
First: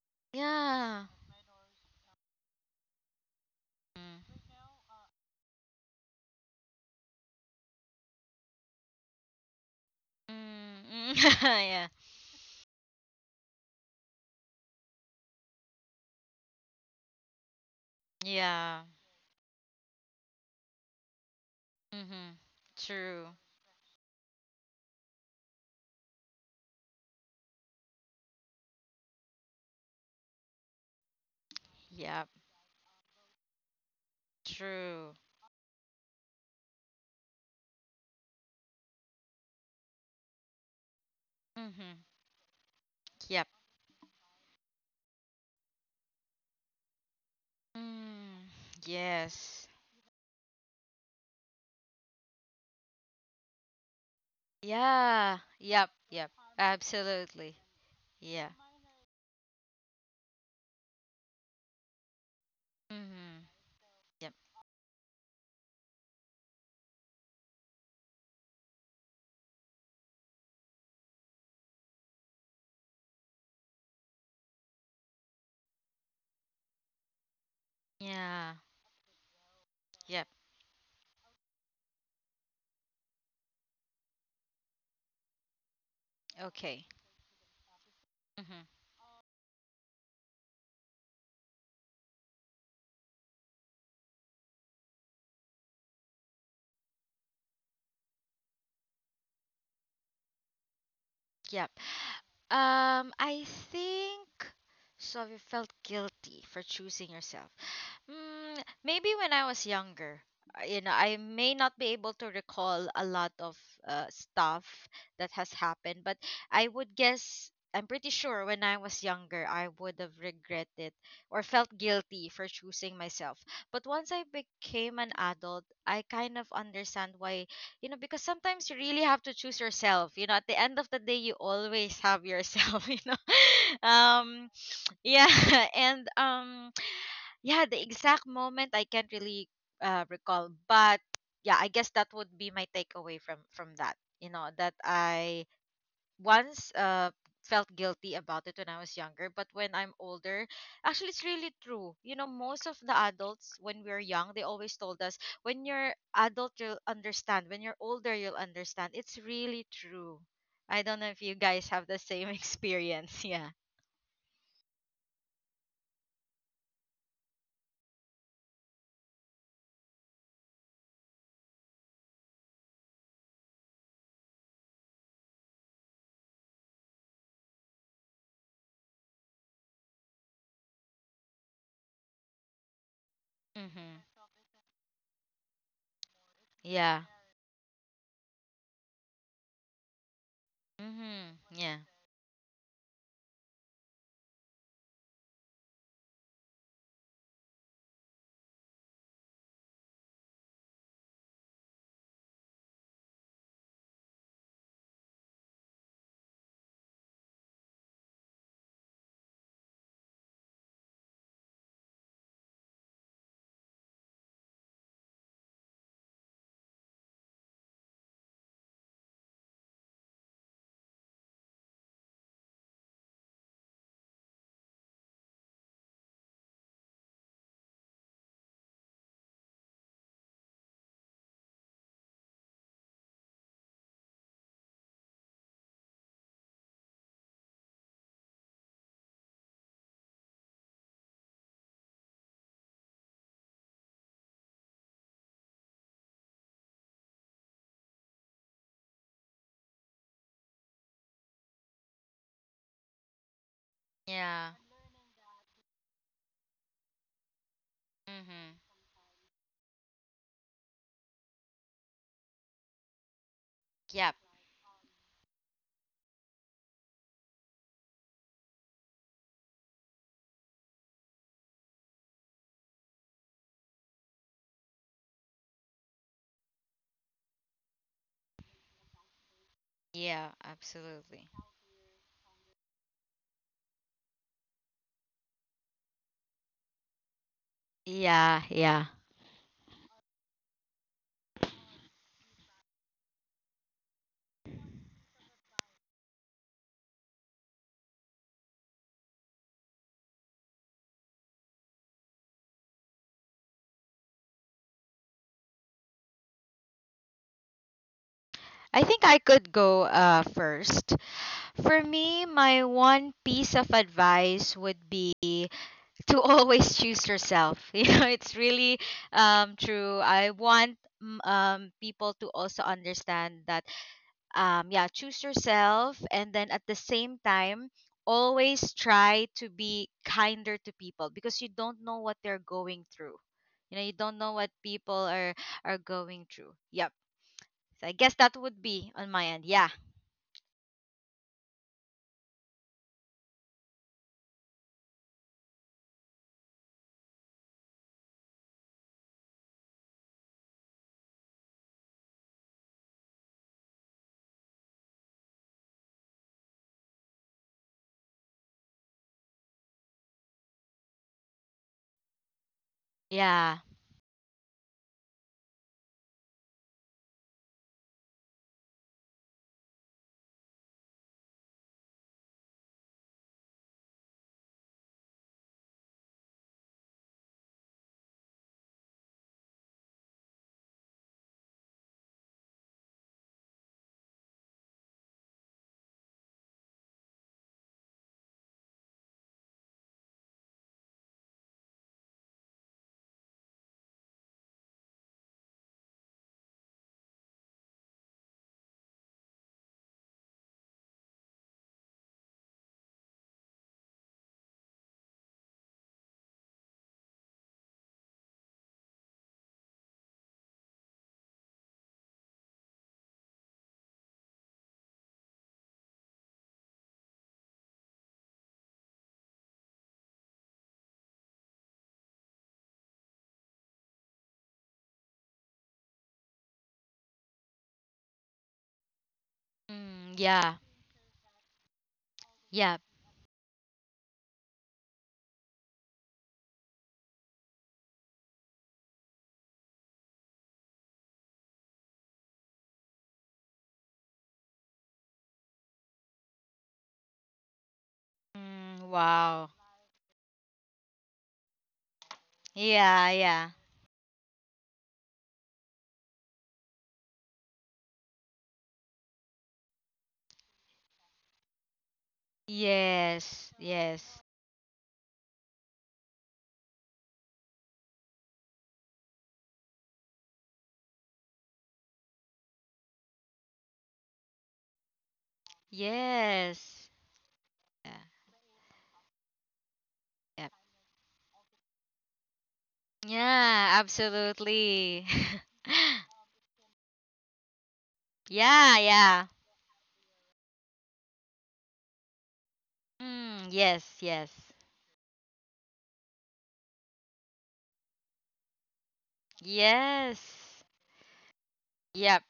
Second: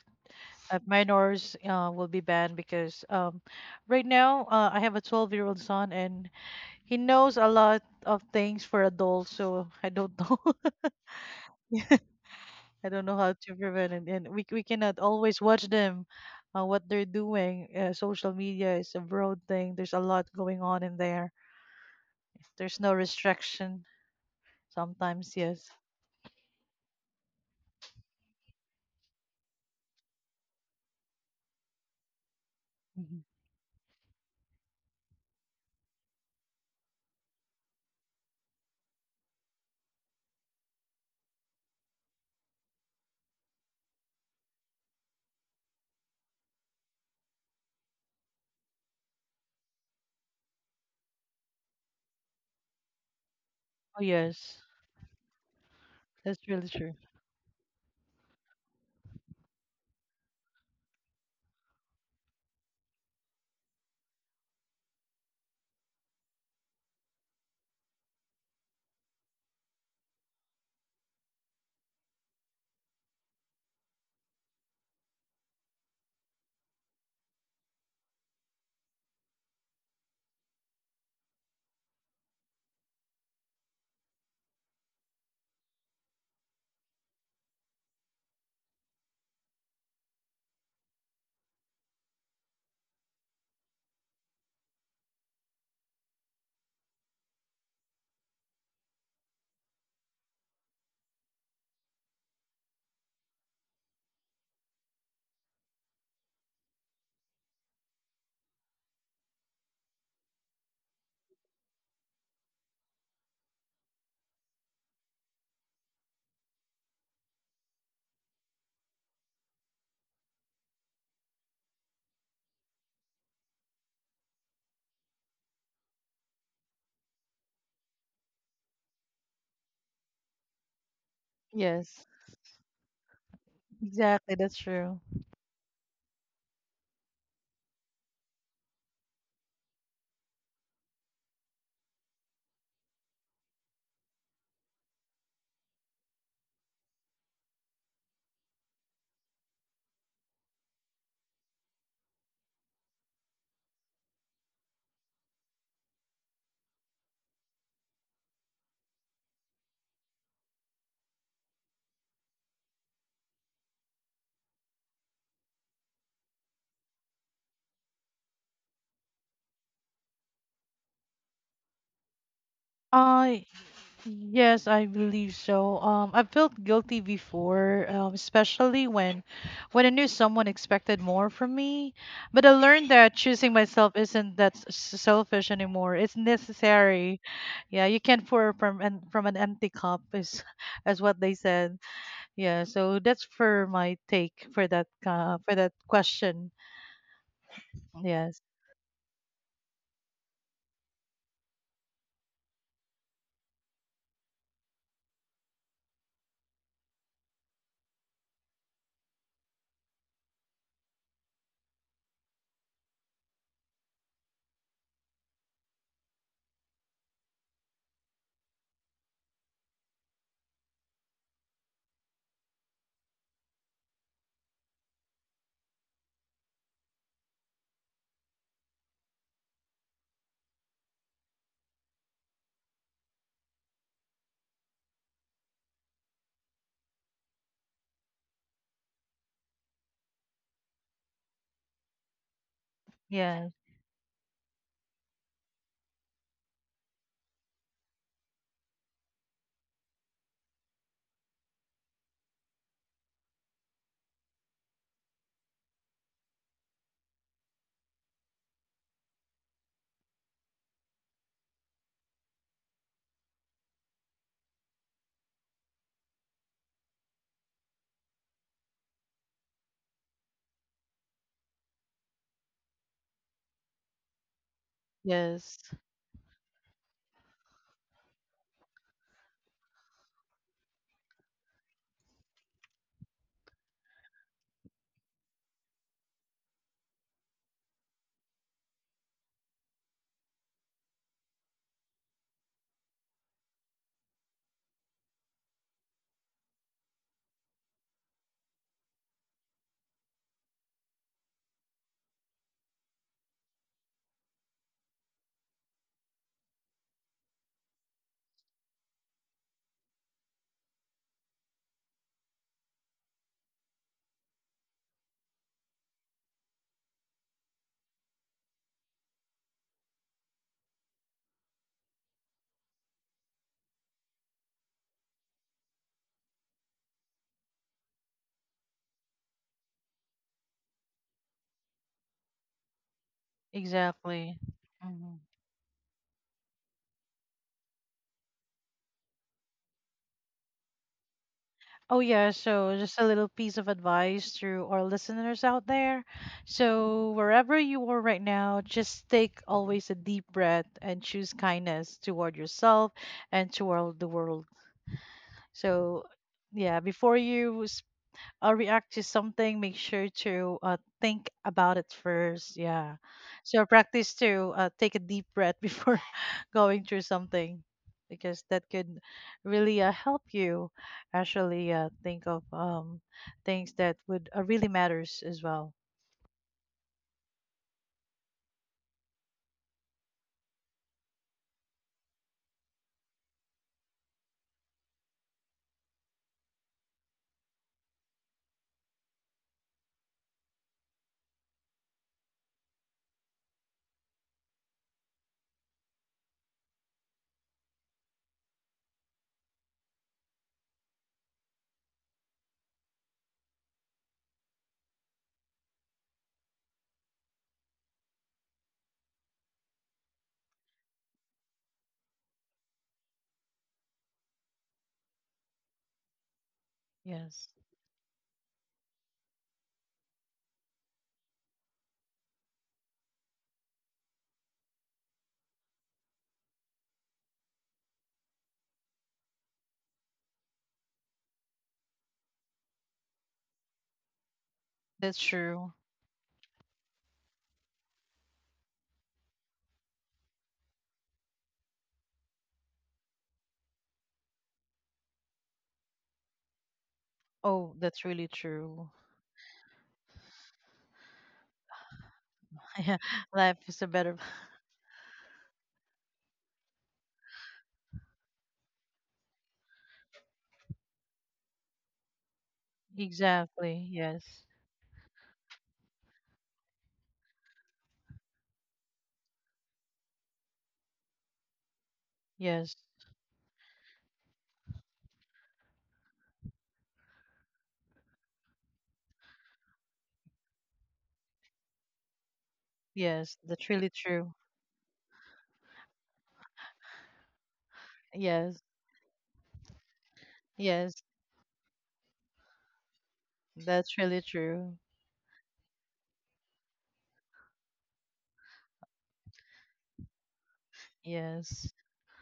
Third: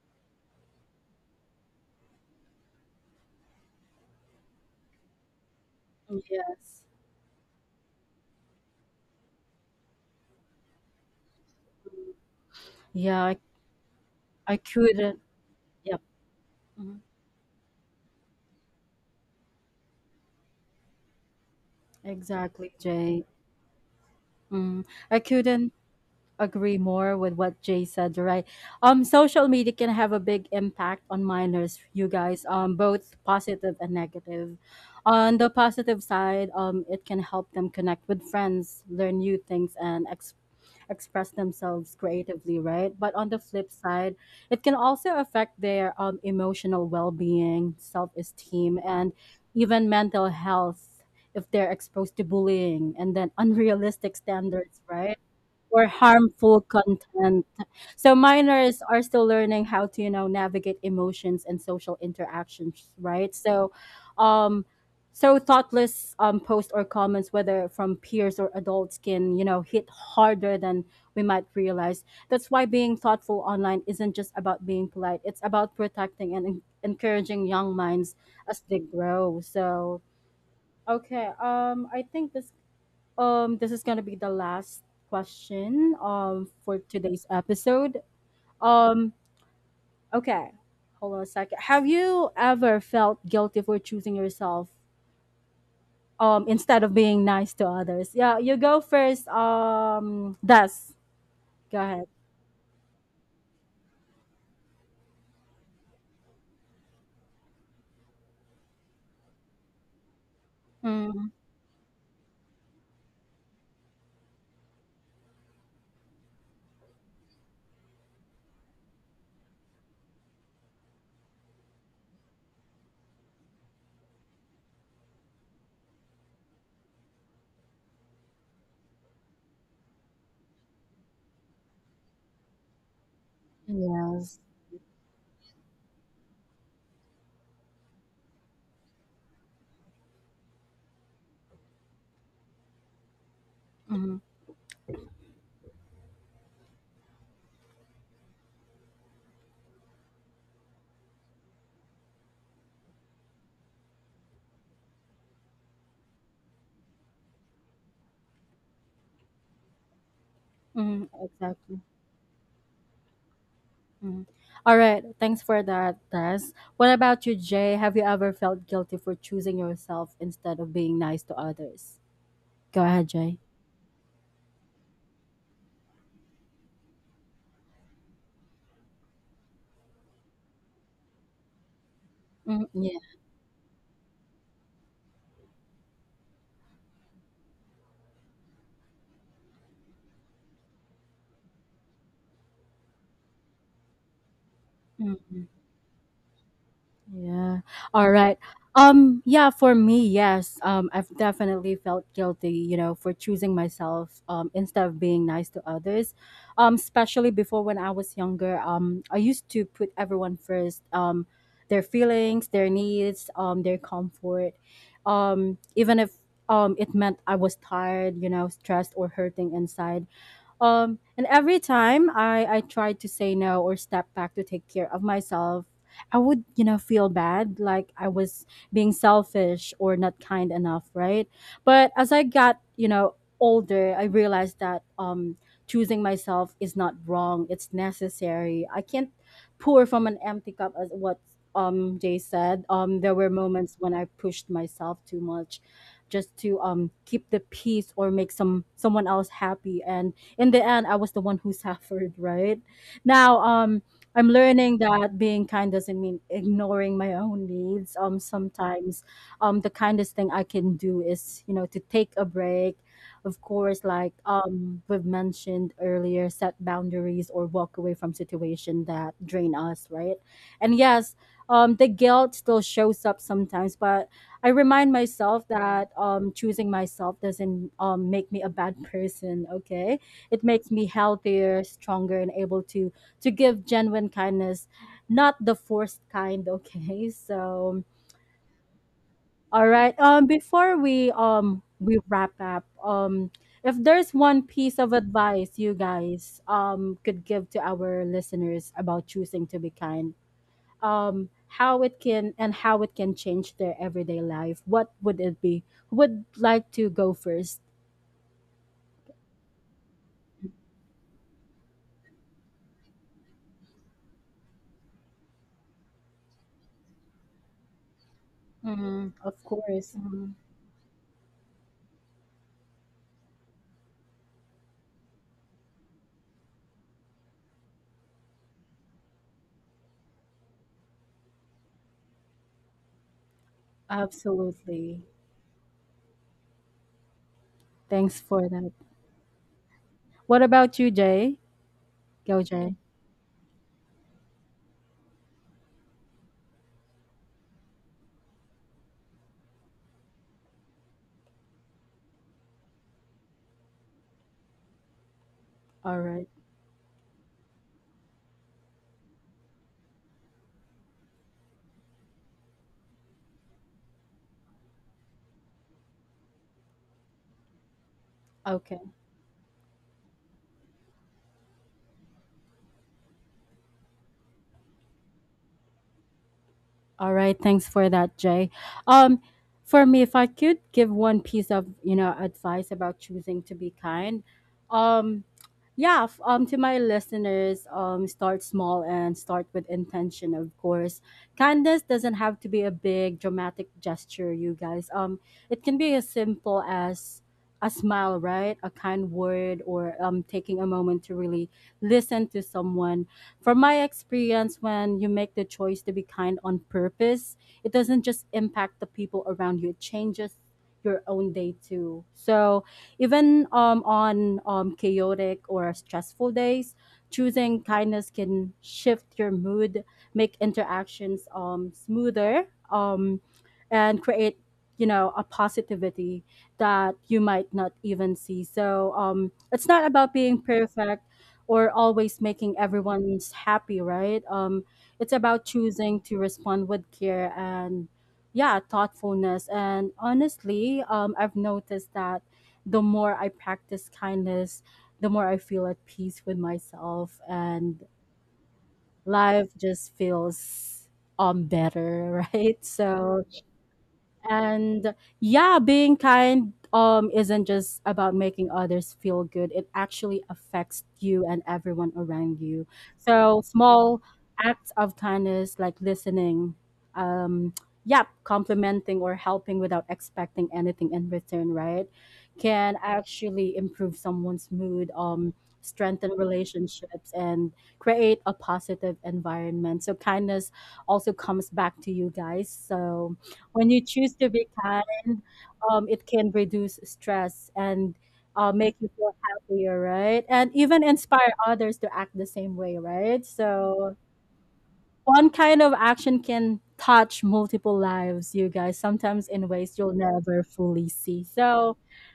[SPEAKER 3] Yeah.
[SPEAKER 2] minors will be banned, because right
[SPEAKER 3] Mm.
[SPEAKER 2] now I have a 12-year-old son and
[SPEAKER 1] yes.
[SPEAKER 2] he knows a lot of things for adults, so I don't know.
[SPEAKER 3] Mm. Yeah.
[SPEAKER 2] I don't know
[SPEAKER 1] Yeah,
[SPEAKER 2] how to prevent it, and we
[SPEAKER 1] I
[SPEAKER 2] we cannot
[SPEAKER 1] couldn't.
[SPEAKER 2] always watch
[SPEAKER 1] Yep.
[SPEAKER 2] them, what
[SPEAKER 1] Mm-hmm.
[SPEAKER 2] they're doing. Social media
[SPEAKER 3] Yeah.
[SPEAKER 2] is a broad thing. There's a lot going on in there.
[SPEAKER 3] Mm-hmm.
[SPEAKER 1] Exactly,
[SPEAKER 2] There's no
[SPEAKER 1] Jay.
[SPEAKER 3] True.
[SPEAKER 2] restriction.
[SPEAKER 1] Mm, I
[SPEAKER 2] Sometimes, yes.
[SPEAKER 1] couldn't agree more with what Jay said, right? Social media can have a big impact on minors, you
[SPEAKER 3] Yep.
[SPEAKER 1] guys, both
[SPEAKER 2] Mhm.
[SPEAKER 1] positive and negative.
[SPEAKER 3] True.
[SPEAKER 1] On the positive side, it can help them connect with friends, learn new things, and express themselves
[SPEAKER 3] Mm-hmm.
[SPEAKER 1] creatively, right? But on the
[SPEAKER 3] Yep.
[SPEAKER 1] flip side, it can also affect their emotional well being, self
[SPEAKER 3] Mm.
[SPEAKER 1] esteem, and
[SPEAKER 3] Yes.
[SPEAKER 1] even mental health if they're exposed to bullying and then
[SPEAKER 2] Oh,
[SPEAKER 1] unrealistic
[SPEAKER 2] yes.
[SPEAKER 1] standards, right?
[SPEAKER 3] Yeah.
[SPEAKER 1] Or
[SPEAKER 3] Yep. Yep.
[SPEAKER 2] That's
[SPEAKER 1] harmful
[SPEAKER 2] really true.
[SPEAKER 1] content.
[SPEAKER 3] Absolutely.
[SPEAKER 1] So
[SPEAKER 3] Yeah.
[SPEAKER 1] minors are still learning how to navigate emotions and social interactions, right?
[SPEAKER 3] Mhm.
[SPEAKER 1] So
[SPEAKER 3] Yep.
[SPEAKER 1] um thoughtless posts or comments, whether from peers or adults, can hit harder than we might realize. That's why being thoughtful online isn't just about being polite. It's about protecting and encouraging young minds
[SPEAKER 3] Yeah.
[SPEAKER 1] as they grow. So
[SPEAKER 3] Yep.
[SPEAKER 1] okay, I think this is gonna be the last question for
[SPEAKER 3] Okay.
[SPEAKER 1] today's episode.
[SPEAKER 3] Mhm.
[SPEAKER 1] Um, okay, hold on a second. Have you ever felt guilty for choosing yourself instead of being nice to others? Yeah, you go first. Des,
[SPEAKER 3] Yep.
[SPEAKER 1] go ahead.
[SPEAKER 3] I think so. You felt guilty for choosing yourself. Mm, maybe when I was younger, I
[SPEAKER 1] Mm.
[SPEAKER 3] may not be able to recall a lot of stuff that has happened, but I would guess. I'm pretty sure when I was younger, I would have regretted or felt guilty for choosing myself. But once I became an adult, I kind of understand why, you know because sometimes you really have to choose yourself, at the end of the day you always
[SPEAKER 2] Yes,
[SPEAKER 3] have yourself.
[SPEAKER 2] exactly.
[SPEAKER 1] Yes.
[SPEAKER 2] That's true.
[SPEAKER 3] Yeah. And yeah, the exact moment I can't really, recall, but yeah, I guess that would be my takeaway from that,
[SPEAKER 1] Mm-hmm.
[SPEAKER 3] that I once, felt guilty about it when I was younger, but when I'm older, actually it's really true. Most of the adults when we're young, they always told us when you're adult you'll understand. When you're older you'll understand. It's really true. I don't
[SPEAKER 1] Mm-hmm.
[SPEAKER 3] know if you guys
[SPEAKER 1] Exactly.
[SPEAKER 3] have the same experience. Yeah.
[SPEAKER 1] Mm-hmm. All right. Thanks for that, Tess. What about you, Jay? Have you ever felt guilty for choosing yourself instead of being nice to others? Go ahead, Jay.
[SPEAKER 2] I yes, I believe so. I felt guilty before, especially when I knew someone expected more from me. But I learned
[SPEAKER 1] Mm-hmm.
[SPEAKER 2] that choosing myself
[SPEAKER 3] Mhm.
[SPEAKER 2] isn't selfish anymore. It's
[SPEAKER 3] Yeah.
[SPEAKER 2] necessary. Yeah, you can't pour from an empty cup, is, as what they
[SPEAKER 3] Mhm.
[SPEAKER 2] said.
[SPEAKER 3] Yeah.
[SPEAKER 2] Yeah, so that's for my take
[SPEAKER 1] Mhm.
[SPEAKER 2] for that question.
[SPEAKER 1] Yeah. All right.
[SPEAKER 2] Yes.
[SPEAKER 1] Yeah, for me, yes. I've definitely felt guilty, for choosing myself instead of being nice to others. Especially before, when I was younger, I used to put everyone first, their feelings, their needs, their comfort. Even if it meant I was tired, stressed or hurting inside. And every time I tried to say no or step back to take care of myself, I would, feel bad, like I was being selfish or not kind enough, right? But as I got, older, I realized that, choosing myself is not wrong; it's necessary. I can't pour from an empty cup, as what Jay said. There were
[SPEAKER 2] Yes,
[SPEAKER 1] moments when I pushed myself too much, just to keep the peace or make someone else happy, and in the end I was the one who suffered. Right now, I'm
[SPEAKER 3] Yeah.
[SPEAKER 1] learning that being kind doesn't mean ignoring my own needs.
[SPEAKER 3] Mhm.
[SPEAKER 1] Sometimes, the kindest thing I can do is, to take a break. Of course, like,
[SPEAKER 3] Yep.
[SPEAKER 1] we've mentioned earlier, set boundaries or walk away from situation that drain us, right? And yes, the guilt still shows up sometimes, but I remind myself
[SPEAKER 2] yes,
[SPEAKER 1] that, choosing myself doesn't, make me a bad person, okay?
[SPEAKER 3] Yeah,
[SPEAKER 1] It makes me
[SPEAKER 3] absolutely.
[SPEAKER 1] healthier, stronger, and able to give genuine kindness, not the forced kind. Okay, so
[SPEAKER 3] Yeah, yeah.
[SPEAKER 1] all right. Before we wrap up, if there's one piece of advice you guys could give to our listeners about choosing to be kind, um, how it can change their everyday life, what would it be? Who would like to go first?
[SPEAKER 3] I think I could go first. For me, my one piece of advice would be to always choose yourself. It's really,
[SPEAKER 1] Mm, of
[SPEAKER 3] true.
[SPEAKER 1] course.
[SPEAKER 3] I
[SPEAKER 1] Mhm.
[SPEAKER 3] want, people to also understand that, yeah, choose yourself. And then at the same time, always try to be kinder to people because you don't know what they're going through. You don't know
[SPEAKER 2] exactly.
[SPEAKER 3] what people
[SPEAKER 1] Absolutely.
[SPEAKER 2] Hmm.
[SPEAKER 3] are going through. Yep. So I guess
[SPEAKER 1] Thanks
[SPEAKER 3] that
[SPEAKER 1] for
[SPEAKER 3] would
[SPEAKER 1] that.
[SPEAKER 3] be on my end. Yeah.
[SPEAKER 1] What about you, Jay?
[SPEAKER 2] Oh, yeah.
[SPEAKER 1] Go, Jay.
[SPEAKER 2] So, just a little piece of advice to our listeners out there. So, wherever you are right now, just take always a deep breath and choose kindness toward yourself and toward the world.
[SPEAKER 1] All
[SPEAKER 2] So,
[SPEAKER 1] right.
[SPEAKER 2] yeah, before you react to something, make sure to think about it first. Yeah.
[SPEAKER 3] Yeah.
[SPEAKER 2] So practice to take a deep breath before going through something, because that
[SPEAKER 1] Okay.
[SPEAKER 2] could really help you actually think of things that would really matters as well.
[SPEAKER 1] All right, thanks for that, Jay. Um, for me, if I could give one piece of advice about choosing to be kind, um, yeah, to my listeners, start small and start with intention, of course. Kindness doesn't have to be a big dramatic gesture, you guys. It can be as simple as a smile, right? A kind word, or taking a moment to really listen to someone. From my experience, when you make the choice to be kind on purpose, it doesn't just impact the people around you, it changes your own day too. So, even, on, chaotic or stressful days,
[SPEAKER 2] Yes.
[SPEAKER 1] choosing kindness can shift your mood, make interactions, smoother, and create a positivity that you might not even see. So it's not
[SPEAKER 3] Mm,
[SPEAKER 1] about being
[SPEAKER 3] yeah.
[SPEAKER 1] perfect or always making
[SPEAKER 3] Yeah.
[SPEAKER 1] everyone's happy, right? It's
[SPEAKER 2] That's
[SPEAKER 1] about
[SPEAKER 2] true.
[SPEAKER 1] choosing to respond with care and, yeah, thoughtfulness. And honestly, I've noticed that the more I practice kindness, the more I feel at peace with myself,
[SPEAKER 2] Oh,
[SPEAKER 1] and
[SPEAKER 2] that's really
[SPEAKER 3] Mm,
[SPEAKER 2] true.
[SPEAKER 3] wow.
[SPEAKER 1] life just feels better, right?
[SPEAKER 2] Yeah.
[SPEAKER 3] Yeah,
[SPEAKER 1] So,
[SPEAKER 3] yeah.
[SPEAKER 2] Life is a better.
[SPEAKER 1] and yeah, being kind isn't just about making others feel good. It actually affects you and everyone around you. So
[SPEAKER 3] Yes,
[SPEAKER 2] Exactly.
[SPEAKER 3] yes,
[SPEAKER 1] small
[SPEAKER 2] Yes.
[SPEAKER 1] acts of kindness like listening, um yeah, complimenting or helping without expecting anything in return, right? Can
[SPEAKER 2] Yes.
[SPEAKER 1] actually improve someone's mood, strengthen
[SPEAKER 3] yes.
[SPEAKER 1] relationships, and
[SPEAKER 3] Yeah,
[SPEAKER 1] create a positive environment. So
[SPEAKER 3] yep.
[SPEAKER 1] kindness also comes back to you guys. So
[SPEAKER 2] Yes.
[SPEAKER 3] Yeah,
[SPEAKER 2] That's
[SPEAKER 1] when you
[SPEAKER 2] really
[SPEAKER 1] choose to
[SPEAKER 2] true.
[SPEAKER 1] be
[SPEAKER 3] absolutely.
[SPEAKER 1] kind, it can reduce stress and,
[SPEAKER 2] Yes.
[SPEAKER 3] Yeah,
[SPEAKER 1] make you feel
[SPEAKER 3] yeah.
[SPEAKER 1] happier, right? And even
[SPEAKER 2] Yes.
[SPEAKER 1] inspire others to act the same way, right?
[SPEAKER 3] Mm, yes,
[SPEAKER 1] So
[SPEAKER 2] That's
[SPEAKER 3] yes.
[SPEAKER 2] really true.
[SPEAKER 1] one kind of action can touch multiple lives, you guys, sometimes in ways you'll never
[SPEAKER 3] Yes.
[SPEAKER 1] fully see.
[SPEAKER 2] Yes.
[SPEAKER 1] So
[SPEAKER 3] Yep.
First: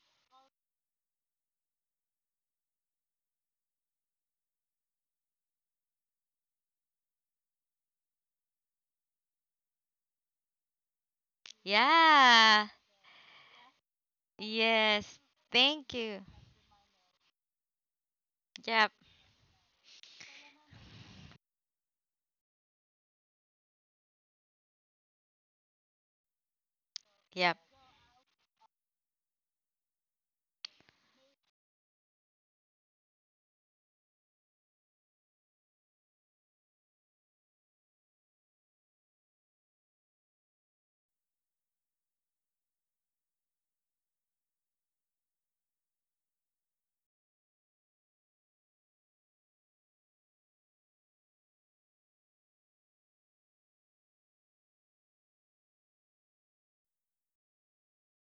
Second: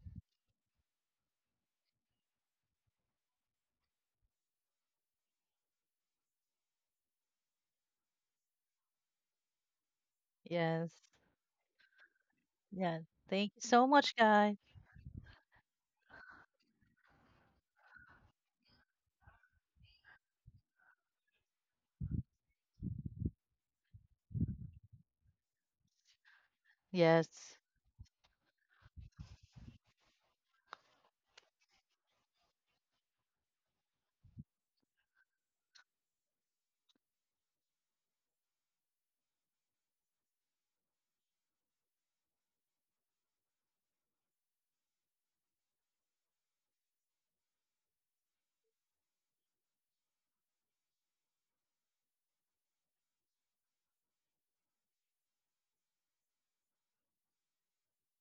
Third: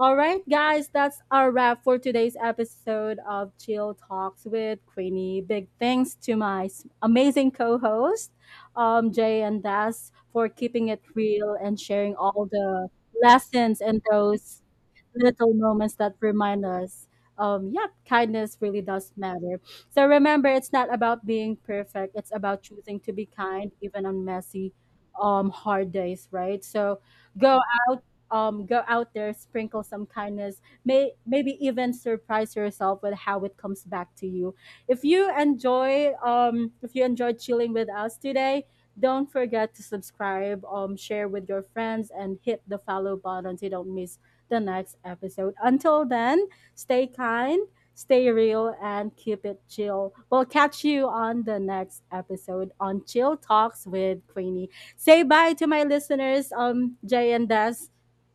[SPEAKER 1] all right, guys, that's our wrap for today's episode of Chill Talks with Queenie. Big thanks to my amazing co host, Jay and Das, for keeping it
[SPEAKER 2] Yes.
[SPEAKER 1] real and sharing all
[SPEAKER 3] Yeah.
[SPEAKER 1] the
[SPEAKER 2] Yeah. Thank you
[SPEAKER 1] lessons
[SPEAKER 2] so
[SPEAKER 1] and
[SPEAKER 2] much,
[SPEAKER 1] those
[SPEAKER 2] guys.
[SPEAKER 3] Yes.
[SPEAKER 1] little moments
[SPEAKER 3] Thank
[SPEAKER 1] that
[SPEAKER 3] you.
[SPEAKER 1] remind us, yeah, kindness really
[SPEAKER 3] Yep.
[SPEAKER 1] does matter. So remember, it's not about being perfect. It's about choosing to be kind, even on messy, hard days, right? So go
[SPEAKER 3] Yep.
[SPEAKER 2] Yes.
[SPEAKER 1] out, go out there, sprinkle some kindness. Maybe even surprise yourself with how it comes back to you. If you enjoyed chilling with us today. Don't forget to subscribe, share with your friends, and hit the follow button so you don't miss the next episode. Until then, stay kind, stay real, and keep it chill. We'll catch you on the next episode on Chill Talks with Queenie. Say bye to my listeners, Jay and Des.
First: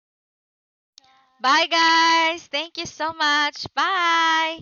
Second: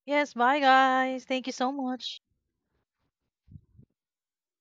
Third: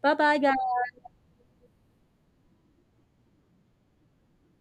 [SPEAKER 1] Bye
[SPEAKER 2] Yes.
[SPEAKER 1] bye,
[SPEAKER 2] Bye,
[SPEAKER 1] guys.
[SPEAKER 2] guys. Thank you
[SPEAKER 3] Bye,
[SPEAKER 2] so much.
[SPEAKER 3] guys. Thank you so much. Bye.